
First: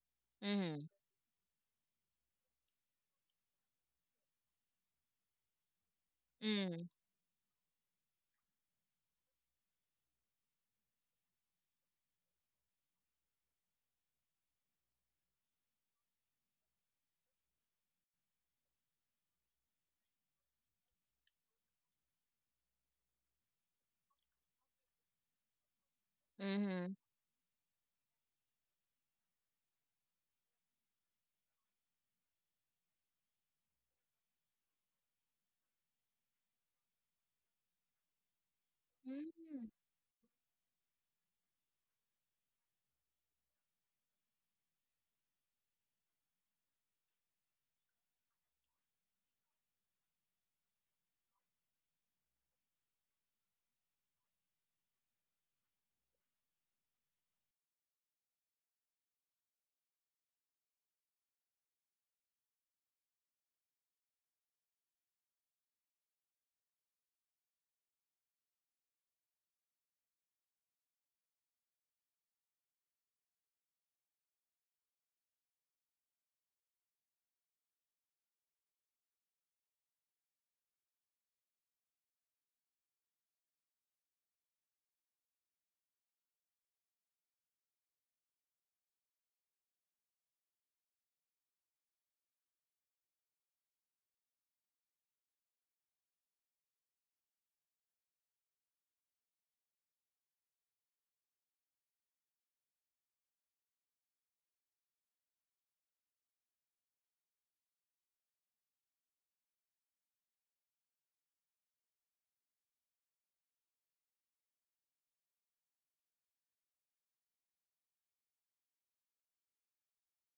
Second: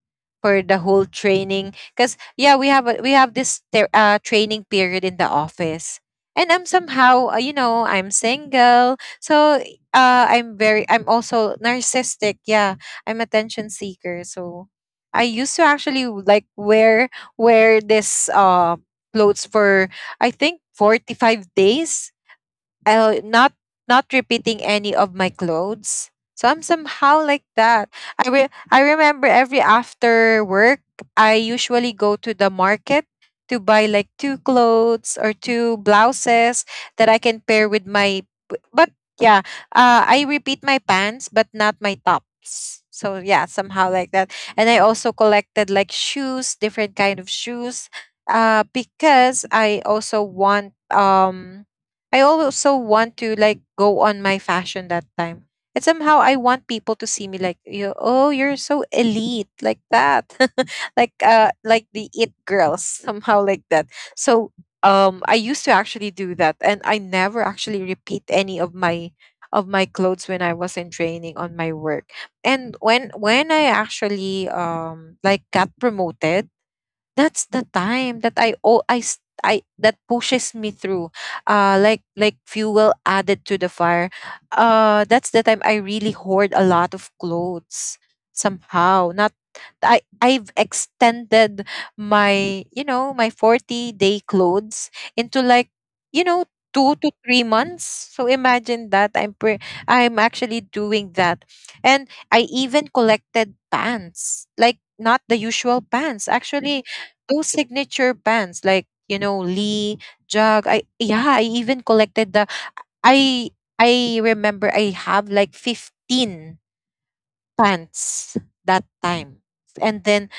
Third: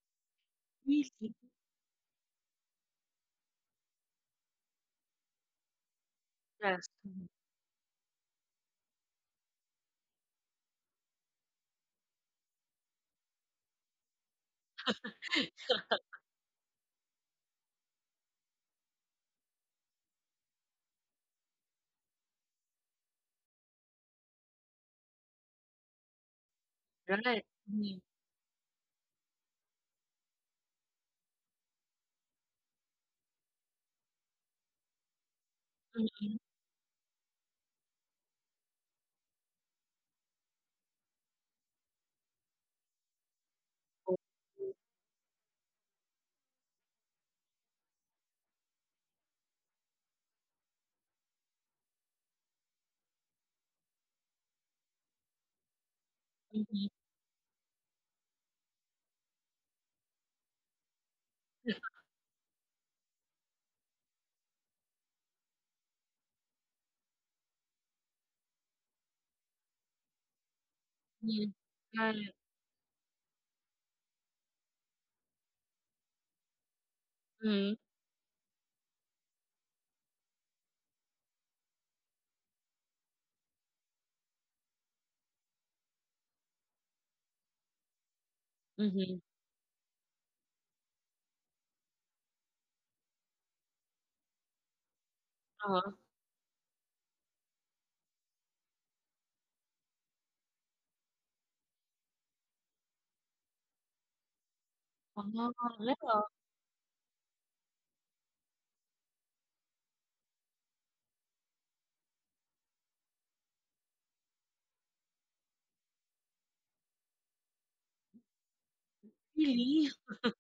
for the
Mhm.
whole
Really,
training. Because yeah, we have this training period in the office, and I'm
Mm.
yes. Mhm.
somehow you know, I'm single, so I'm also narcissistic. Yeah, I'm attention seeker, so I used to actually like wear this clothes for I think 45 days. I not Not repeating any of my clothes. So I'm
Mhm.
somehow like
Right.
that.
Mhm.
I I remember every after work, I usually go to the market to buy like two clothes or two
Mhm.
blouses that I can pair with my. P- But Yeah,
Mm.
I repeat my pants, but not my tops. So yeah, somehow
Oh,
like that. And I also collected like shoes, different kind of shoes, because I also want to like go on my fashion that time. And somehow I want
mhm.
people to see me like you, oh you're so elite, like that. Like like the it girls, somehow like that. So I used to actually do that and I never actually repeat any of my clothes when I was in training
Mhm.
on my work.
Right.
And when I actually like got promoted, that's the
Mhm.
time that I, oh I, that pushes me through, like fuel added to the fire. That's the time I really hoard a lot of clothes somehow.
Mhm.
Not I've extended my, you know, my 40 day clothes into like,
Uh-huh.
you know, 2 to 3 months. So imagine that I'm actually doing that, and I even collected pants, like
Oh,
not the
yeah.
usual pants, actually those signature bands, like, you know, Lee Jug I yeah, I even collected the I I remember I have like 15 pants that time,
Really?
and then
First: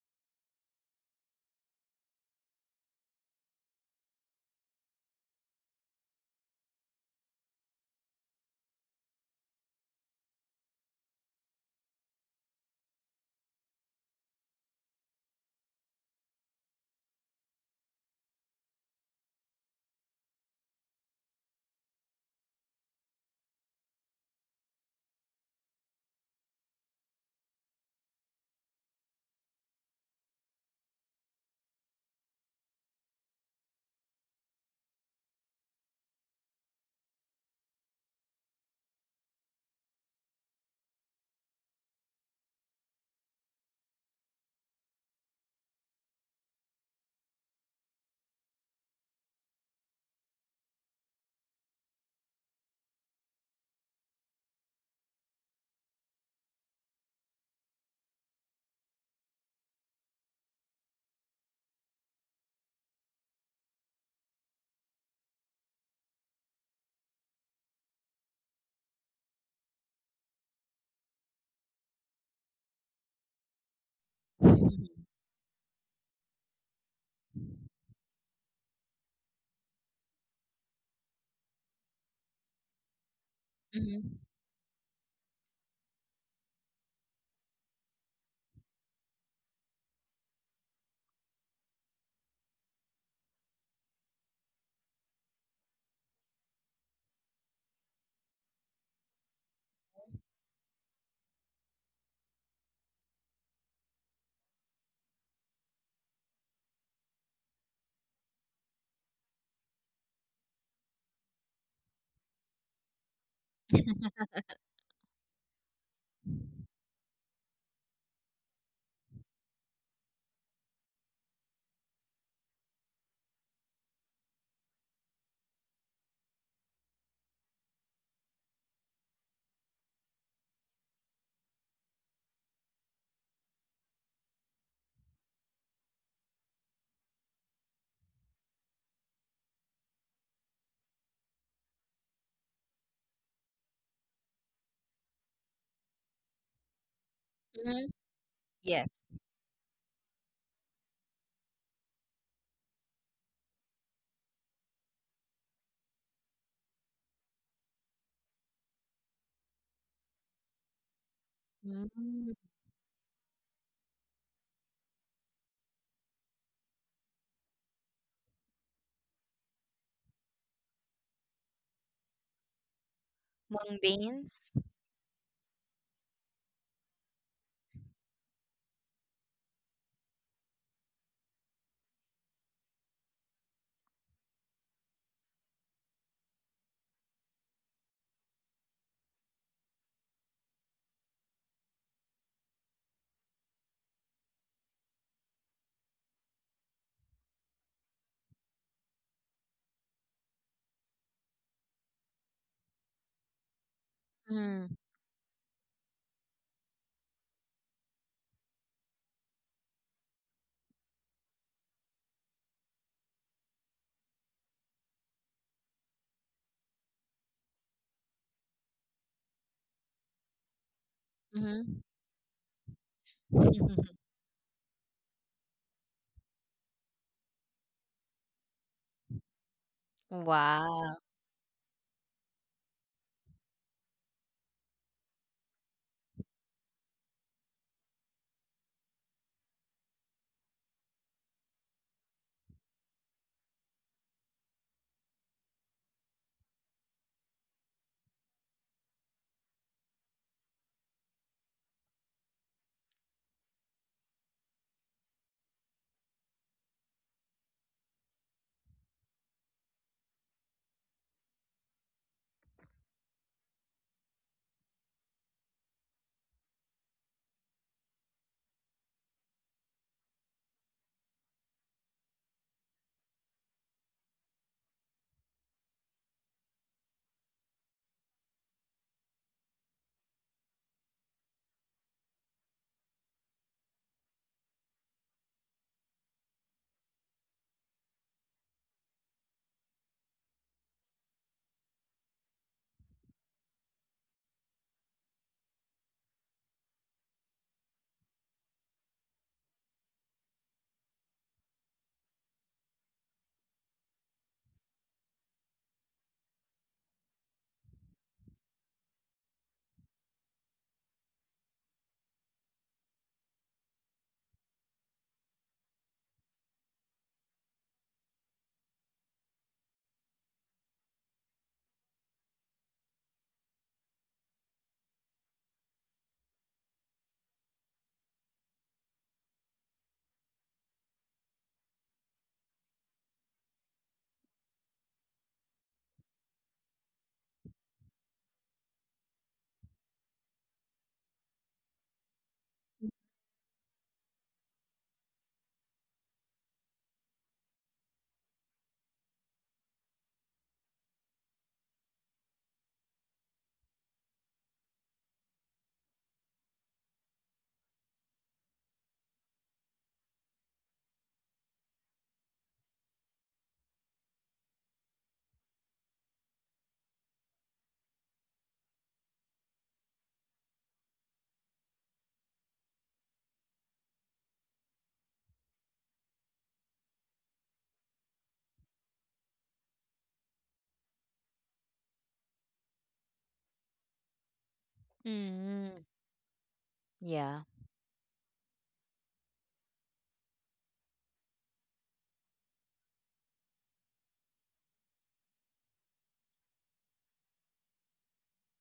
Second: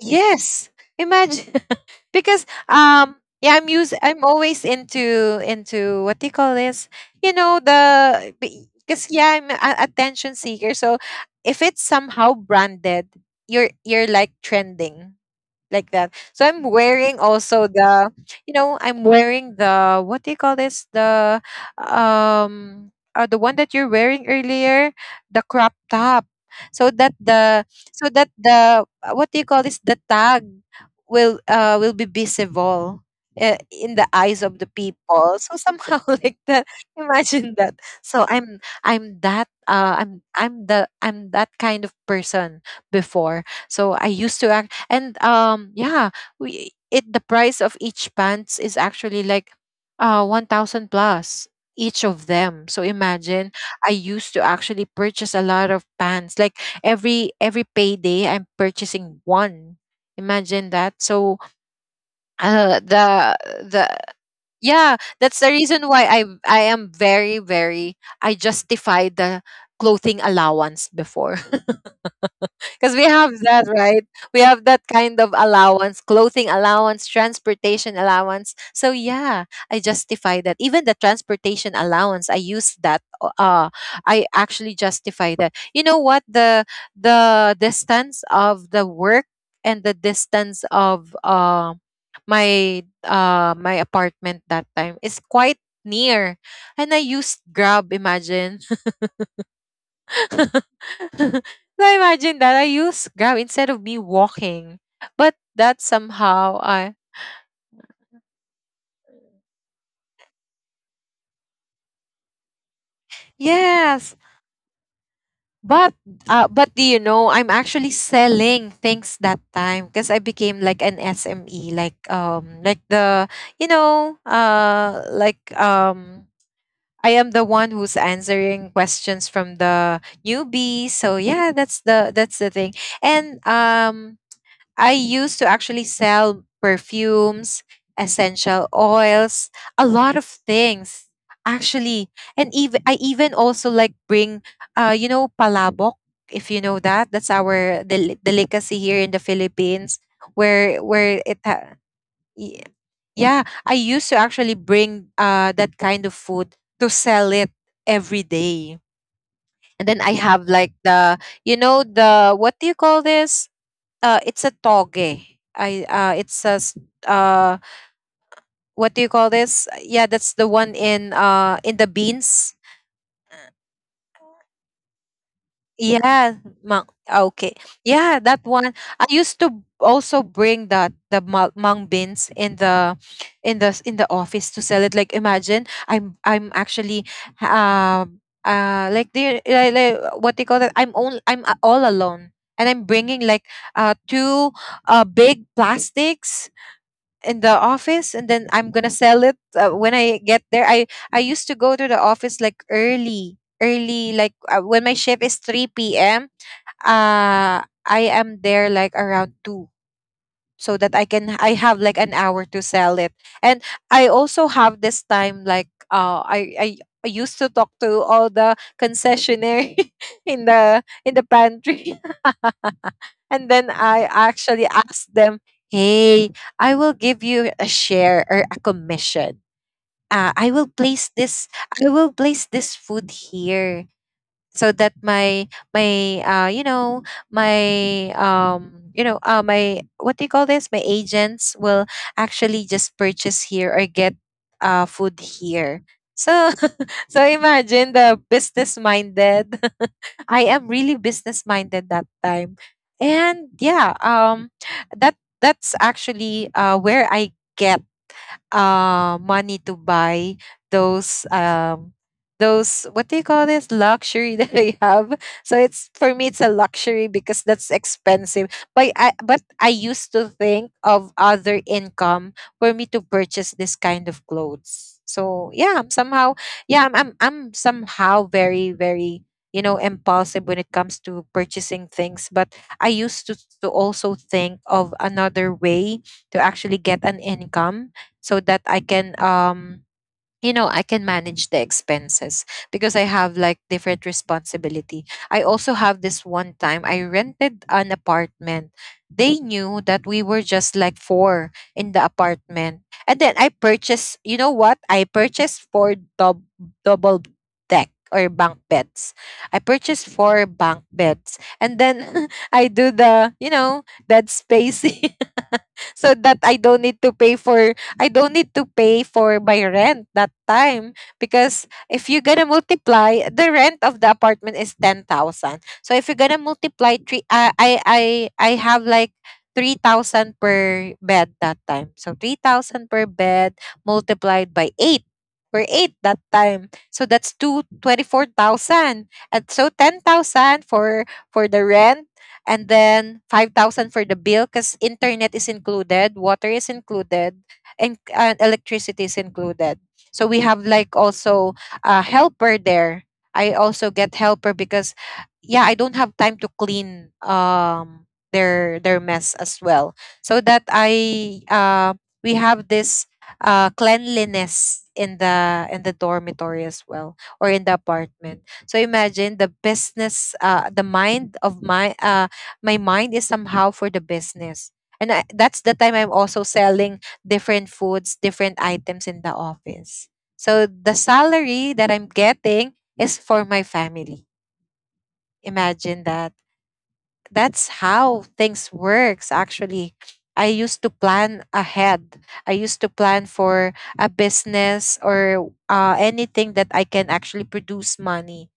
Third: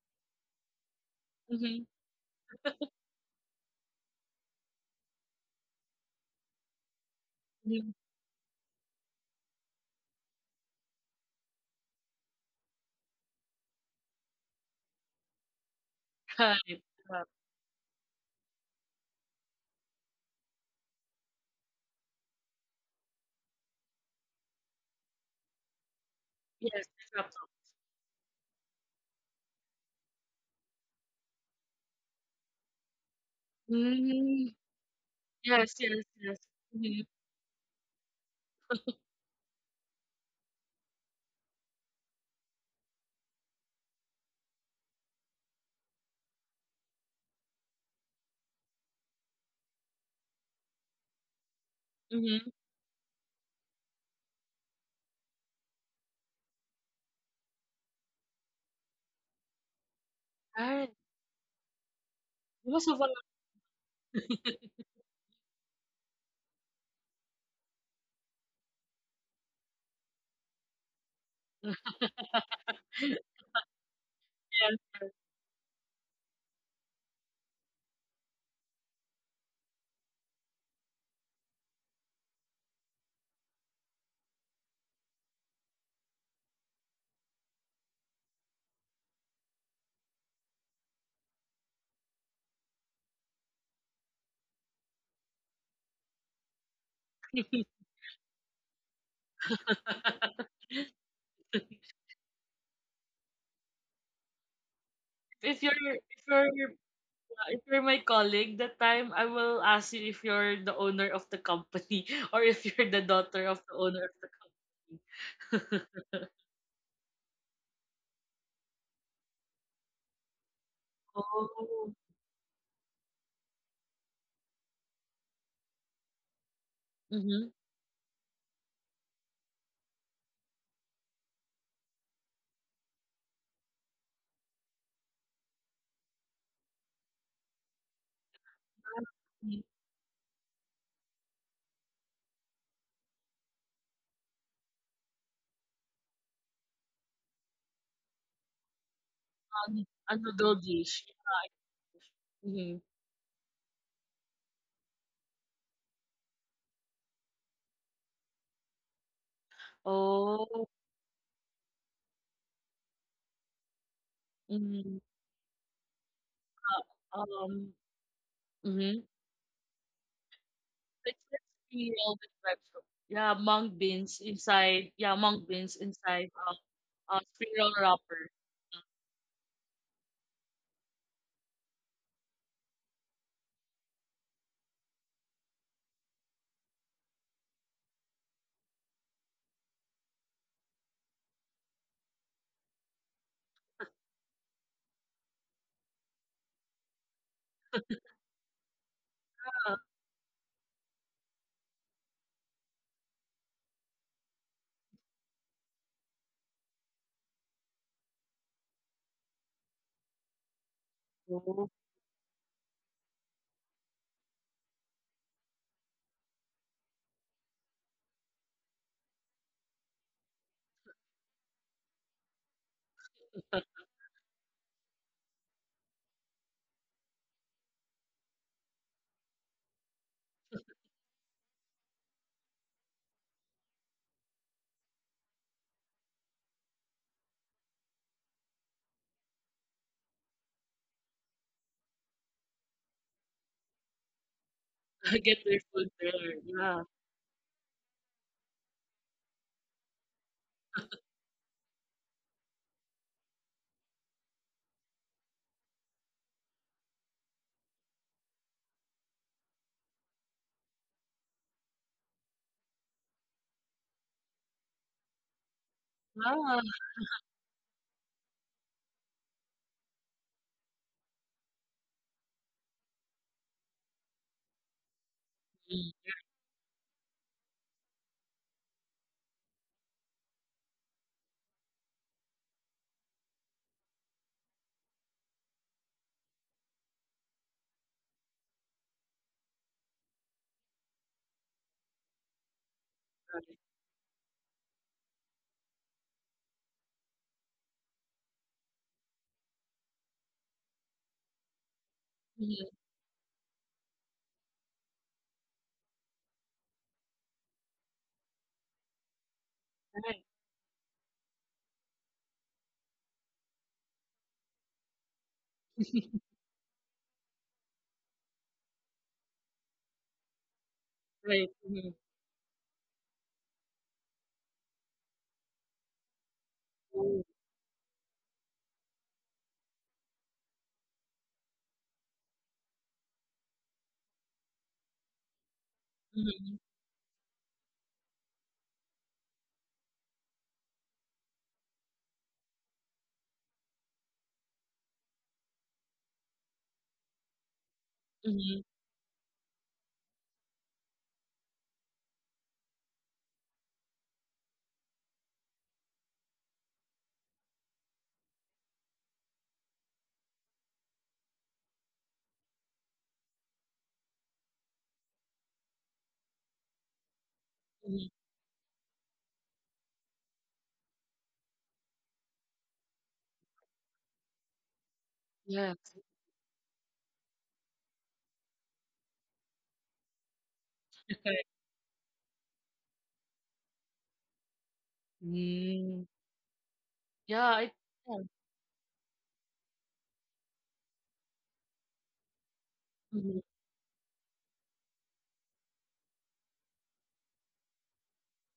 yes, imagine.
Mhm.
Because yeah, I'm always into what do you call this, you know,
Mhm.
the because yeah, I'm a attention seeker. So if it's somehow branded, you're like trending, like that. So I'm
Right.
wearing
Uh,
also you know, I'm wearing the what do you call this? The one that you're wearing earlier, the crop top. So
yes,
that
the laptop.
the so that the, what do you call this? The tag will be visible. In the eyes of
Mhm.
the people, so
Yes,
somehow,
yes,
like
yes.
that.
Mhm.
Imagine that. So I'm that, I'm that kind of person before. So I used to act, and yeah, we it the price of each pants is actually like 1000 plus each of
Mhm.
them. So imagine, I used to actually purchase a lot of pants, like every payday I'm purchasing one. Imagine
Right.
that. So
It
uh
was a lot.
the the yeah, that's the reason why I am very, very, I justify the clothing allowance before, because we have that, right? We have
Yes.
Mhm.
that kind of allowance, clothing allowance, transportation allowance. So yeah, I justify that. Even the transportation allowance, I use that.
Mhm.
I actually justify that. You know what? The distance of the work and the distance of my my apartment that time is quite near, and I used Grab, imagine. So imagine that I use Grab instead of me walking. But
If you're
that
if you're
somehow I
if you're my colleague, that time I will ask you if you're the owner of the company or if you're the daughter of the owner of
Yes.
the company.
But but do you know I'm actually selling things that time, because I became like an
Oh.
SME, like the, you know, I am the
Mm-hmm.
one who's answering questions from the newbies. So yeah, that's the thing. And I used to actually sell perfumes, essential oils, a lot of things actually. And even I even also like bring you know, palabok, if you know that. That's our
Mhm.
delicacy
Yes.
here in the Philippines,
A noodle
where
dish.
y-
Mm-hmm.
yeah, I used to actually bring that kind of food to sell it every day. And then I have
Oh.
like the, you know, the
Mm.
what do you call this, it's a
Mm-hmm.
toge, I it's a s-
Uh,
uh
um.
what do
Mm-hmm.
you call this, yeah, that's the one
It's like
in the
cereal with
beans.
breadfruit. Yeah, mung
Mung
beans
beans.
inside. Yeah, mung beans inside
Yeah,
spring
okay,
roll wrapper.
yeah, that one I used to also bring that, the mung beans in the office, to sell it. Like imagine, I'm actually um like what do you call that, I'm only I'm all alone, and I'm bringing like two big plastics in the office, and then I'm gonna sell it
Yeah.
when I get there. I used to go to the office like early, early, like
Mm.
when my shift is 3 p.m., I am there like around 2, so that I can I
Oh.
have like an hour to sell it. And I also have this time, like I used to talk to all the concessionaire in the
Mhm.
pantry. And then I actually asked them, hey, I will give you a share or a commission. Uh, I will
Wow.
place this I will place this food here, so that my you know, my what do you call this, my agents will actually just purchase here or get food
Get their
here.
food there.
So
Yeah.
so imagine the business minded. I am really business minded that time. And yeah, that's actually where I get money to buy those um, those what do you call this luxury that I have. So it's, for me, it's a luxury because that's expensive. But I used to think of other income for me to purchase this kind of clothes. So yeah, I'm somehow, yeah, I'm somehow very, very, you know, impulsive when it comes to purchasing things, but I used to also think of another way to actually get an income, so that I can you know, I can manage the expenses because I have
Ah.
like different responsibility. I also have this one time I rented an apartment. They knew that we were just like four in the apartment.
Mhm,
And then I purchased, you know what? I purchased double deck or bunk beds. I purchased
right,
four bunk beds. And then I do the, you know, that spacing. So that I don't need to pay for, I don't need to pay for my rent that time,
right,
because
mhm.
if you're gonna multiply, the rent of the apartment is 10,000. So if you're gonna multiply three,
Oh,
I have like 3,000 per bed that time. So 3,000 per bed multiplied by 8. We're 8 that
mhm,
time. So that's two twenty four thousand. And so 10,000 for the rent, and then 5,000 for the bill, because internet is included, water is included, and
mhm,
electricity is included. So we have like also a helper there. I also get helper because yeah, I don't have time to clean their mess as well. So that I we have this cleanliness in the dormitory as well, or in the
mhm.
apartment. So imagine the business, the mind of my, my mind is somehow for the business. And I, that's the time
Yes,
I'm also selling different foods, different items in the office. So the
correct.
salary that I'm getting is for my family.
Mm.
Imagine
Mm.
that.
Yeah.
Yeah, I
That's
yeah.
how things works actually. I used to plan ahead. I used to plan
Mhm,
for a business, or anything that I can actually produce money.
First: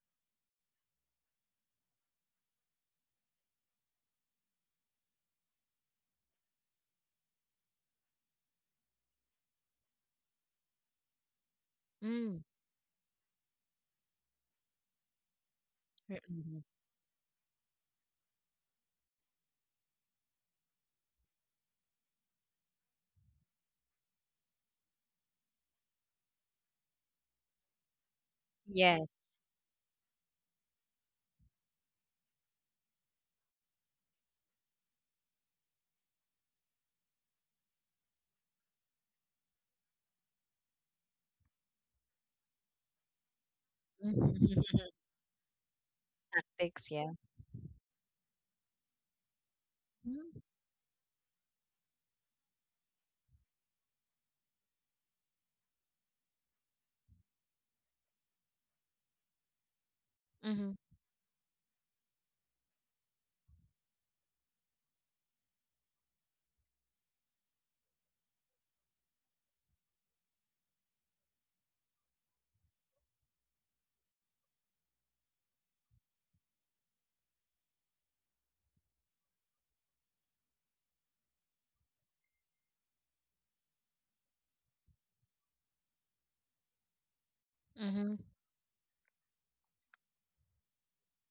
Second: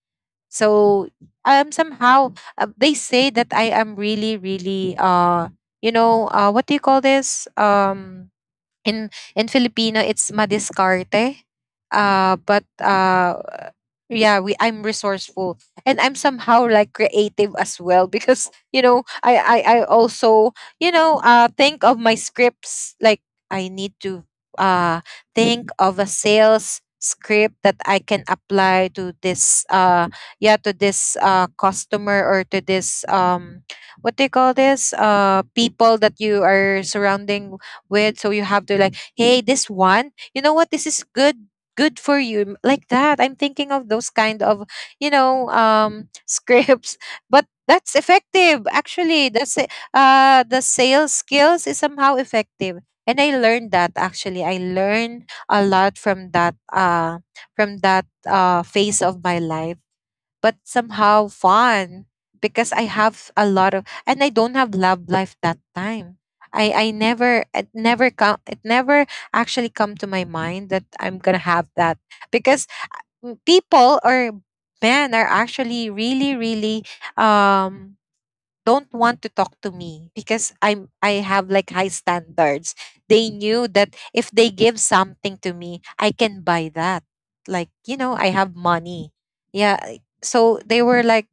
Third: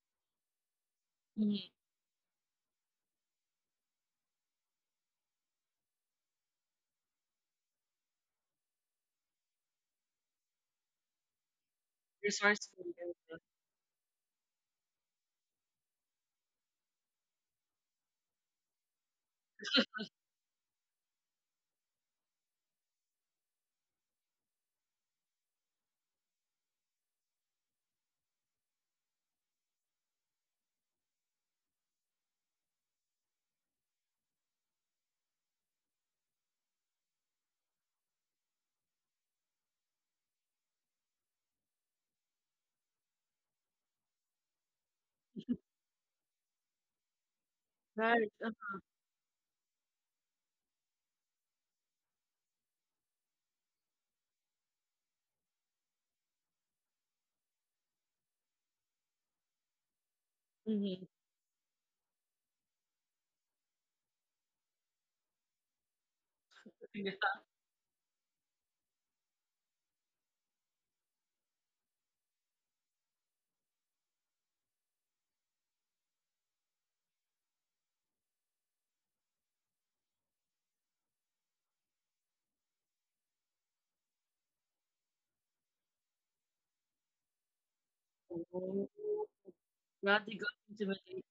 So
mhm.
somehow, they say that I am really, really, you know, what do you call this, in Filipino, it's madiscarte.
Mm.
But
Resourceful, yeah.
yeah, we I'm resourceful, and I'm
Re- Mhm.
somehow like creative as well, because you know, I also, you know, think of my scripts, like I need to uh think of a sales script that I can apply
Yes.
to this yeah, to this customer, or to this what do you call this, people that you are surrounding with. So you have to like, hey, this one, you know what, this is good, good for you, like that. I'm thinking of those kind
Mhm.
of, you know, scripts.
Tactics, yeah.
But that's
Right,
effective
uh-huh,
actually, that's it. The sales skills is somehow effective, and I learned that actually, I learned a lot from that phase of my life, but
Mhm.
mhm.
somehow fun, because I have a lot of, and I don't have love life that time. I
Yeah.
never it never come it never actually come to my mind that I'm gonna have that, because people or men are actually really, really, um don't want to talk to me because I have like high standards. They knew that if they give something to me, I can buy that. Like, you know,
Mhm.
I have
Oh,
money. Yeah.
radical
So they were
intimidation.
like,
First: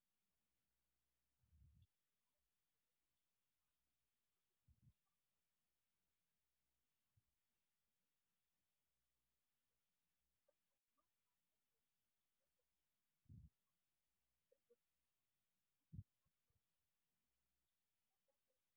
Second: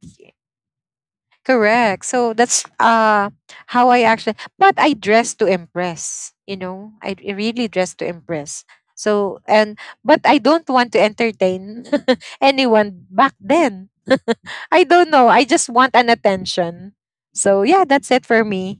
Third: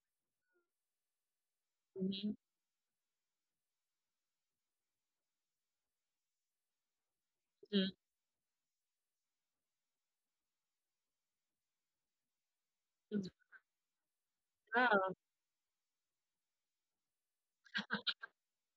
correct. So
Mhm,
that's how I actually, but I dress to impress, you know. Really dress
mhm,
to impress. So and, but I don't want to entertain anyone
mhm.
back then. I
Yeah.
don't know. I just want an attention. So yeah, that's it for me.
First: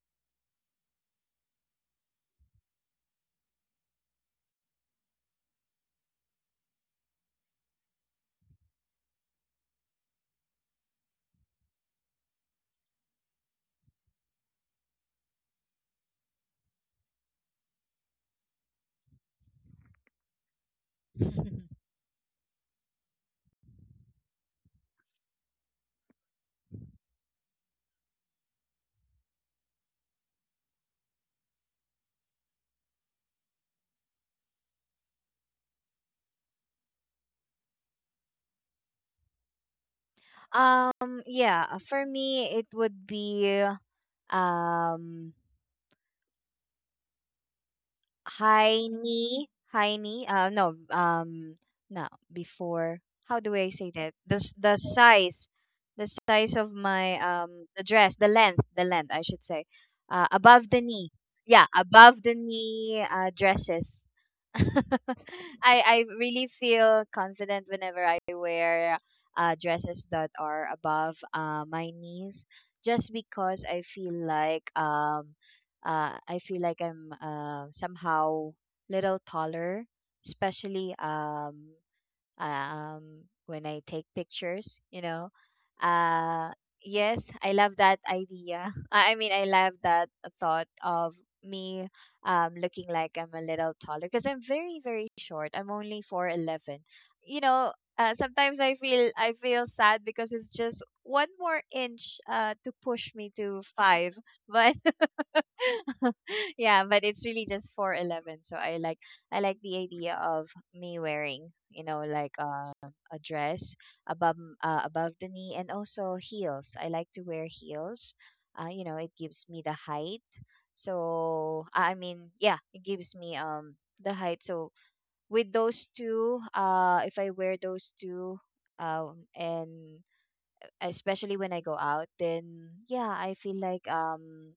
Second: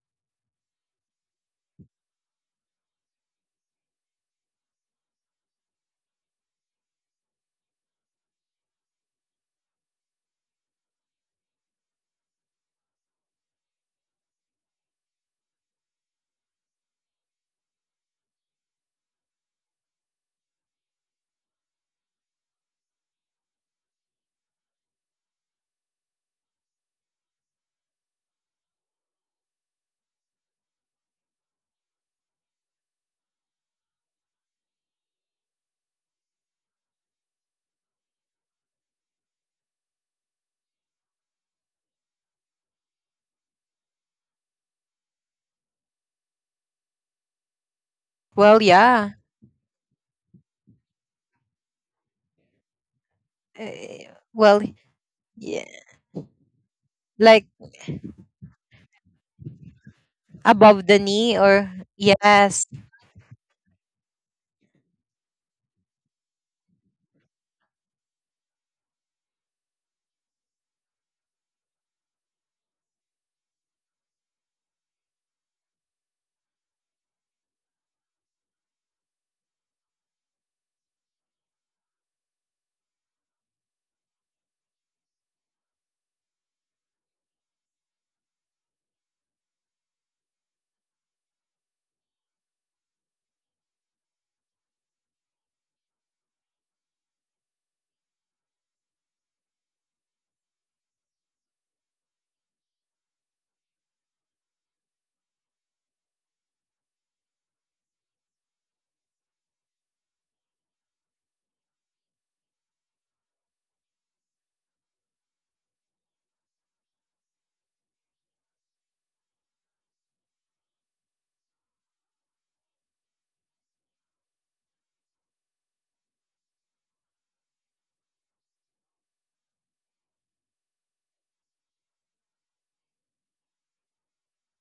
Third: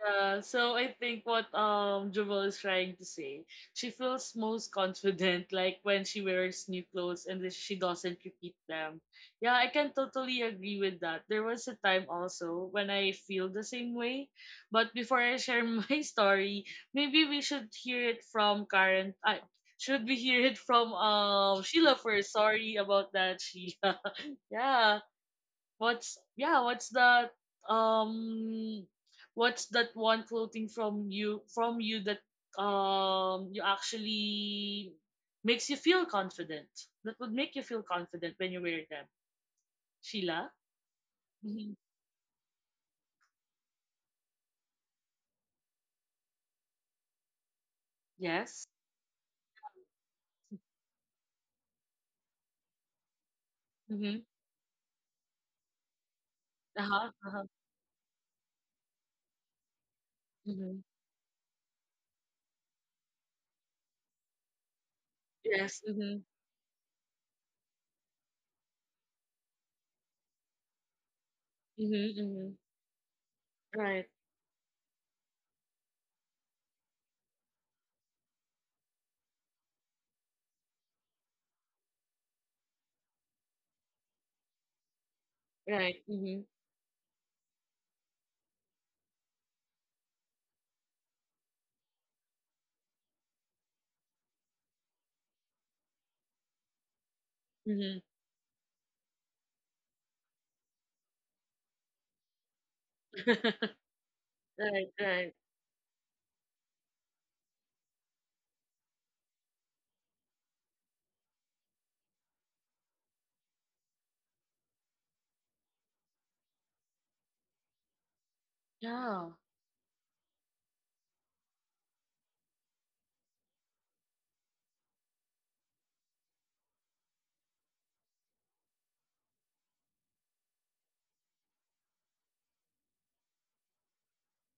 Yeah, so I think what Jewel is trying to say, she feels most confident like when she wears new clothes and then she doesn't repeat them. Yeah, I can totally agree with that. There was a time also when I feel the same way, but before I share my story, maybe we should hear it from Karen. I Should we hear it from Sheila first? Sorry about that, Sheila. Yeah. What's that um what's that one clothing from you that you actually makes you feel confident? That would make you feel confident when you wear them. Sheila? Mm-hmm.
Yeah, for me it would be um
Well,
Yes.
high
yeah.
knee, high knee. No, no. Before, how do I say that?
Eh,
Mm-hmm.
Well,
The size,
yeah.
the size of
Uh-huh.
my
Uh-huh.
Like
the dress, the length, the length. I should say, above
Mm-hmm.
the
above the
knee.
knee
Yeah,
or
above the
yes.
knee dresses. I
Yes.
I
Mm-hmm.
really feel confident whenever I wear dresses that are above my
Mm-hmm.
knees,
Mm-hmm.
just because
Right.
I feel like I'm somehow little taller, especially when I take pictures, you know.
Right. Mm-hmm.
Uh, yes, I love that idea. I mean, I love that thought of me looking like I'm a little taller because I'm very, very short. I'm only 4'11. You know,
Mm-hmm.
sometimes I feel sad because it's just one more inch to push me to five. But
right. Right.
yeah, but it's really just 4'11. So I like the idea of me wearing, you know, like a dress above the knee and also heels. I like to wear heels. You know, it
Yeah.
gives me the height. So I mean, yeah, it gives me the height. So with those two, if I wear those two, and especially when I go out, then yeah, I feel like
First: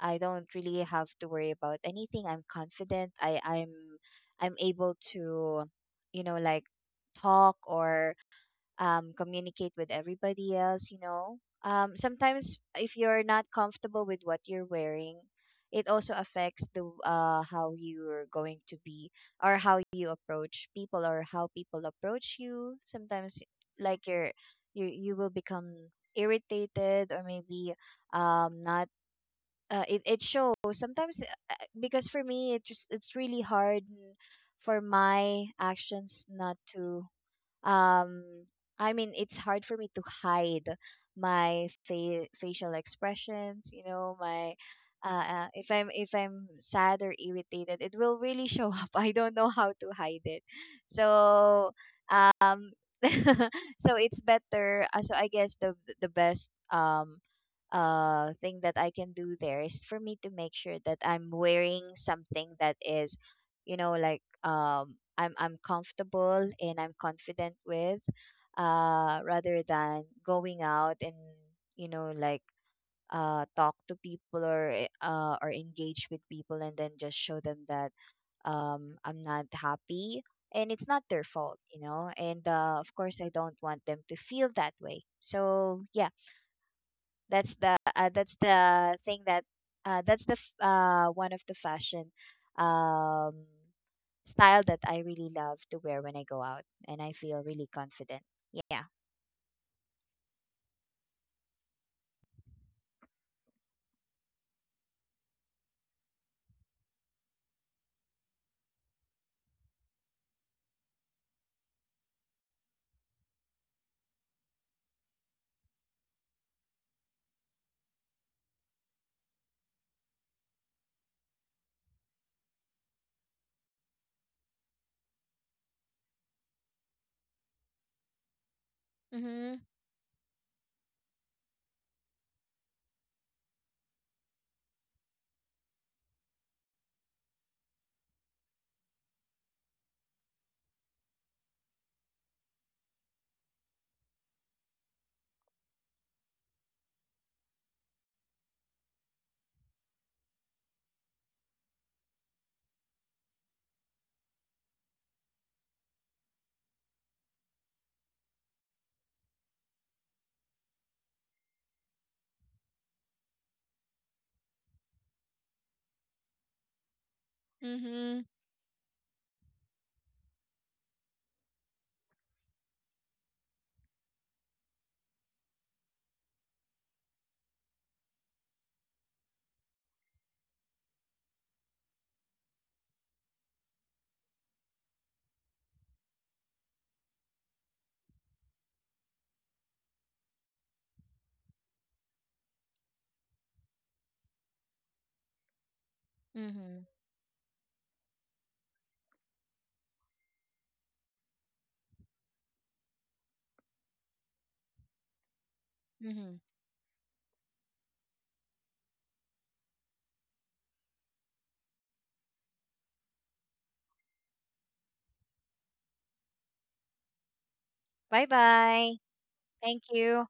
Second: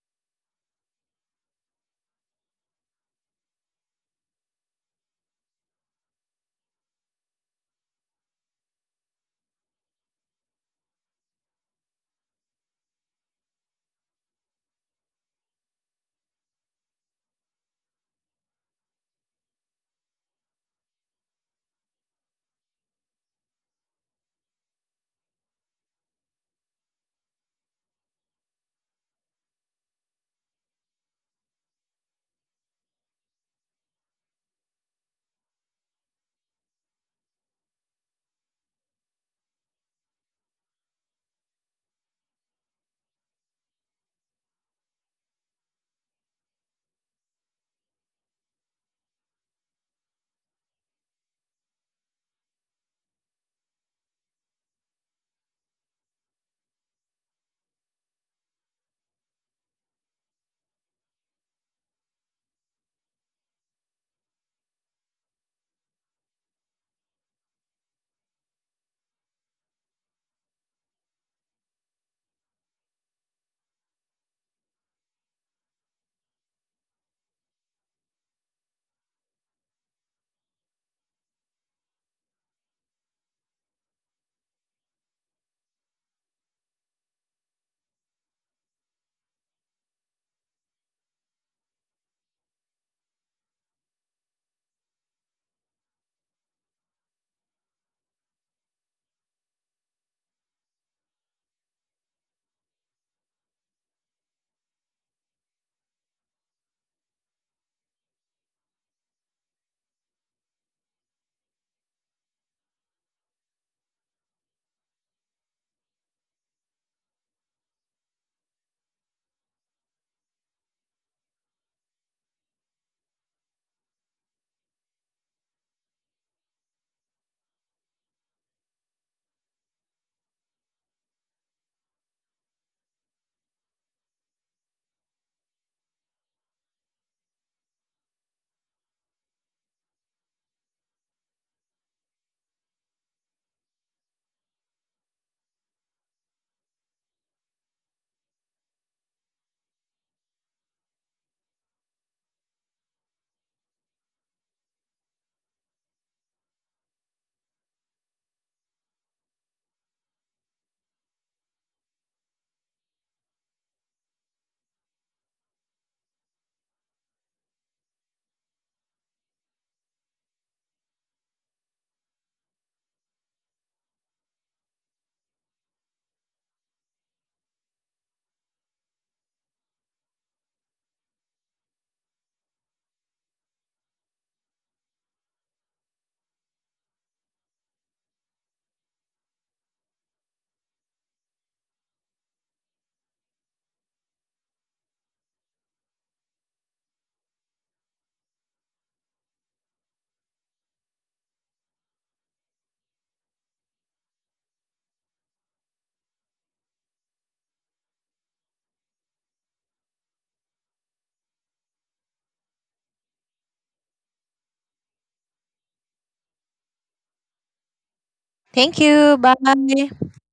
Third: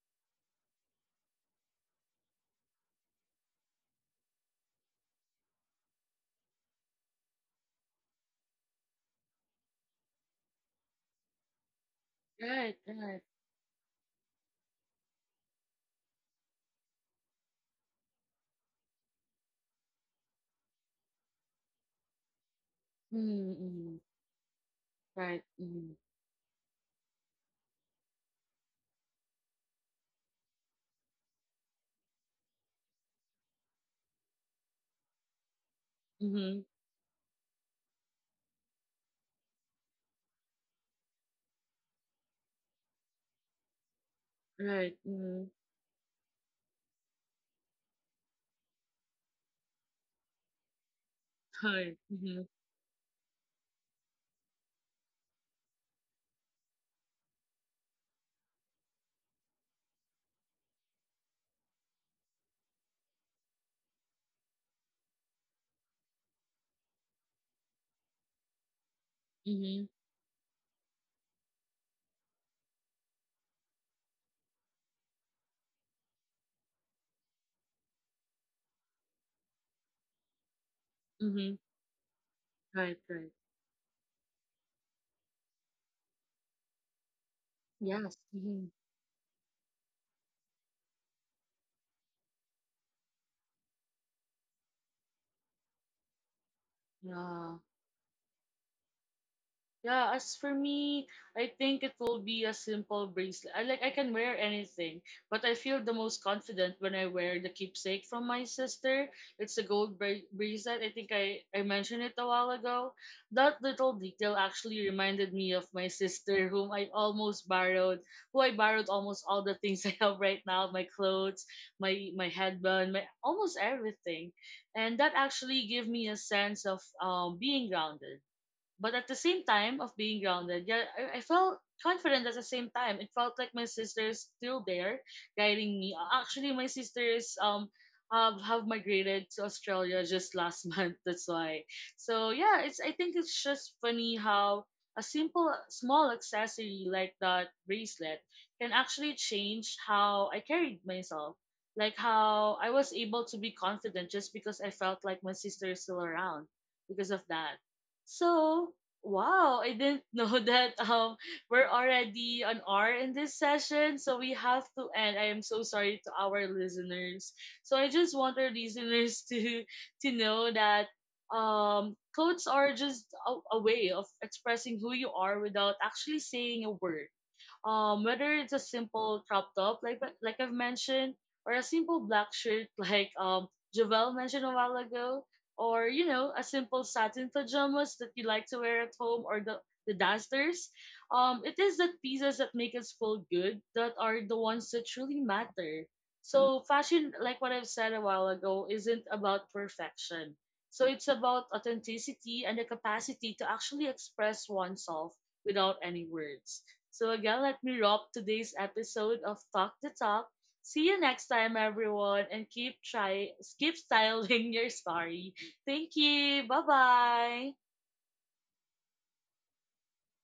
I don't really have to worry about anything. I'm confident. I'm able to, you know, like talk or communicate with everybody else, you know. Um, sometimes
Right.
if
Right.
you're not comfortable with what you're wearing, it also affects the how you're going to be or how you approach people or how people approach you. Sometimes
Mm-hmm.
like you you will
Right.
become
Mm-hmm.
irritated or maybe not it, it shows sometimes because for me it just it's really hard for my actions not
Mm-hmm.
to um I mean it's hard for me to hide facial expressions you know my
Right. Mm-hmm.
if I'm sad or irritated it will really show up. I don't know how to hide it so
Right. Mhm.
um so it's better so I guess the best thing that I can do there is for me to make sure that I'm wearing something that is you know like I'm comfortable and I'm confident with, rather
Mhm.
than going out and you know like talk to people or or engage with people and then just show them that I'm not happy and it's not their fault
Mhm.
you know and of
Right,
course I
right.
don't want them to feel that way so yeah
Yes.
that's
Mhm.
the thing that that's the one of the fashion um, style that I really love to wear when I go out, and I feel
Yeah.
really confident. Yeah.
Yeah, as for me, I think it will be a simple bracelet. I can wear anything, but I feel the most confident when I wear the keepsake from my sister. It's a gold bracelet. I think I mentioned it a while ago. That little detail actually reminded me of my sister who I borrowed almost all the things I have right now, my clothes, my headband, my almost everything. And that actually gave me a sense of being grounded but at the same
Mhm.
time of being grounded, yeah, I felt confident at the same time. It felt like my sister is still there guiding me. Actually, my sister is have migrated to Australia just last month. That's why. So yeah, it's I think it's just funny how a simple small accessory like that bracelet can actually change how I carried myself. Like how I was able to be confident just because I felt like my sister is still around because of that. So, wow, I didn't know that we're already an hour in this session, so we have to end. I am so sorry to our listeners. So I just
Mhm.
want our listeners to know that clothes are just a way of expressing who you are without actually saying a word, whether it's a simple crop top like I've mentioned or a simple black shirt like Javel mentioned a while ago, or, you know, a simple satin pajamas that you like to wear at home, or the dancers. It is the pieces that make us feel good that are the ones that truly matter. So
Mhm.
fashion, like what I've said a while ago, isn't about perfection. So it's about authenticity and the capacity to actually express oneself without any
Mhm.
words. So, again, let me wrap today's episode of Talk the Talk. See you next time, everyone, and keep styling your story. Thank you. Bye bye.
Bye
Thank
bye.
you.
Thank
Bye.
you.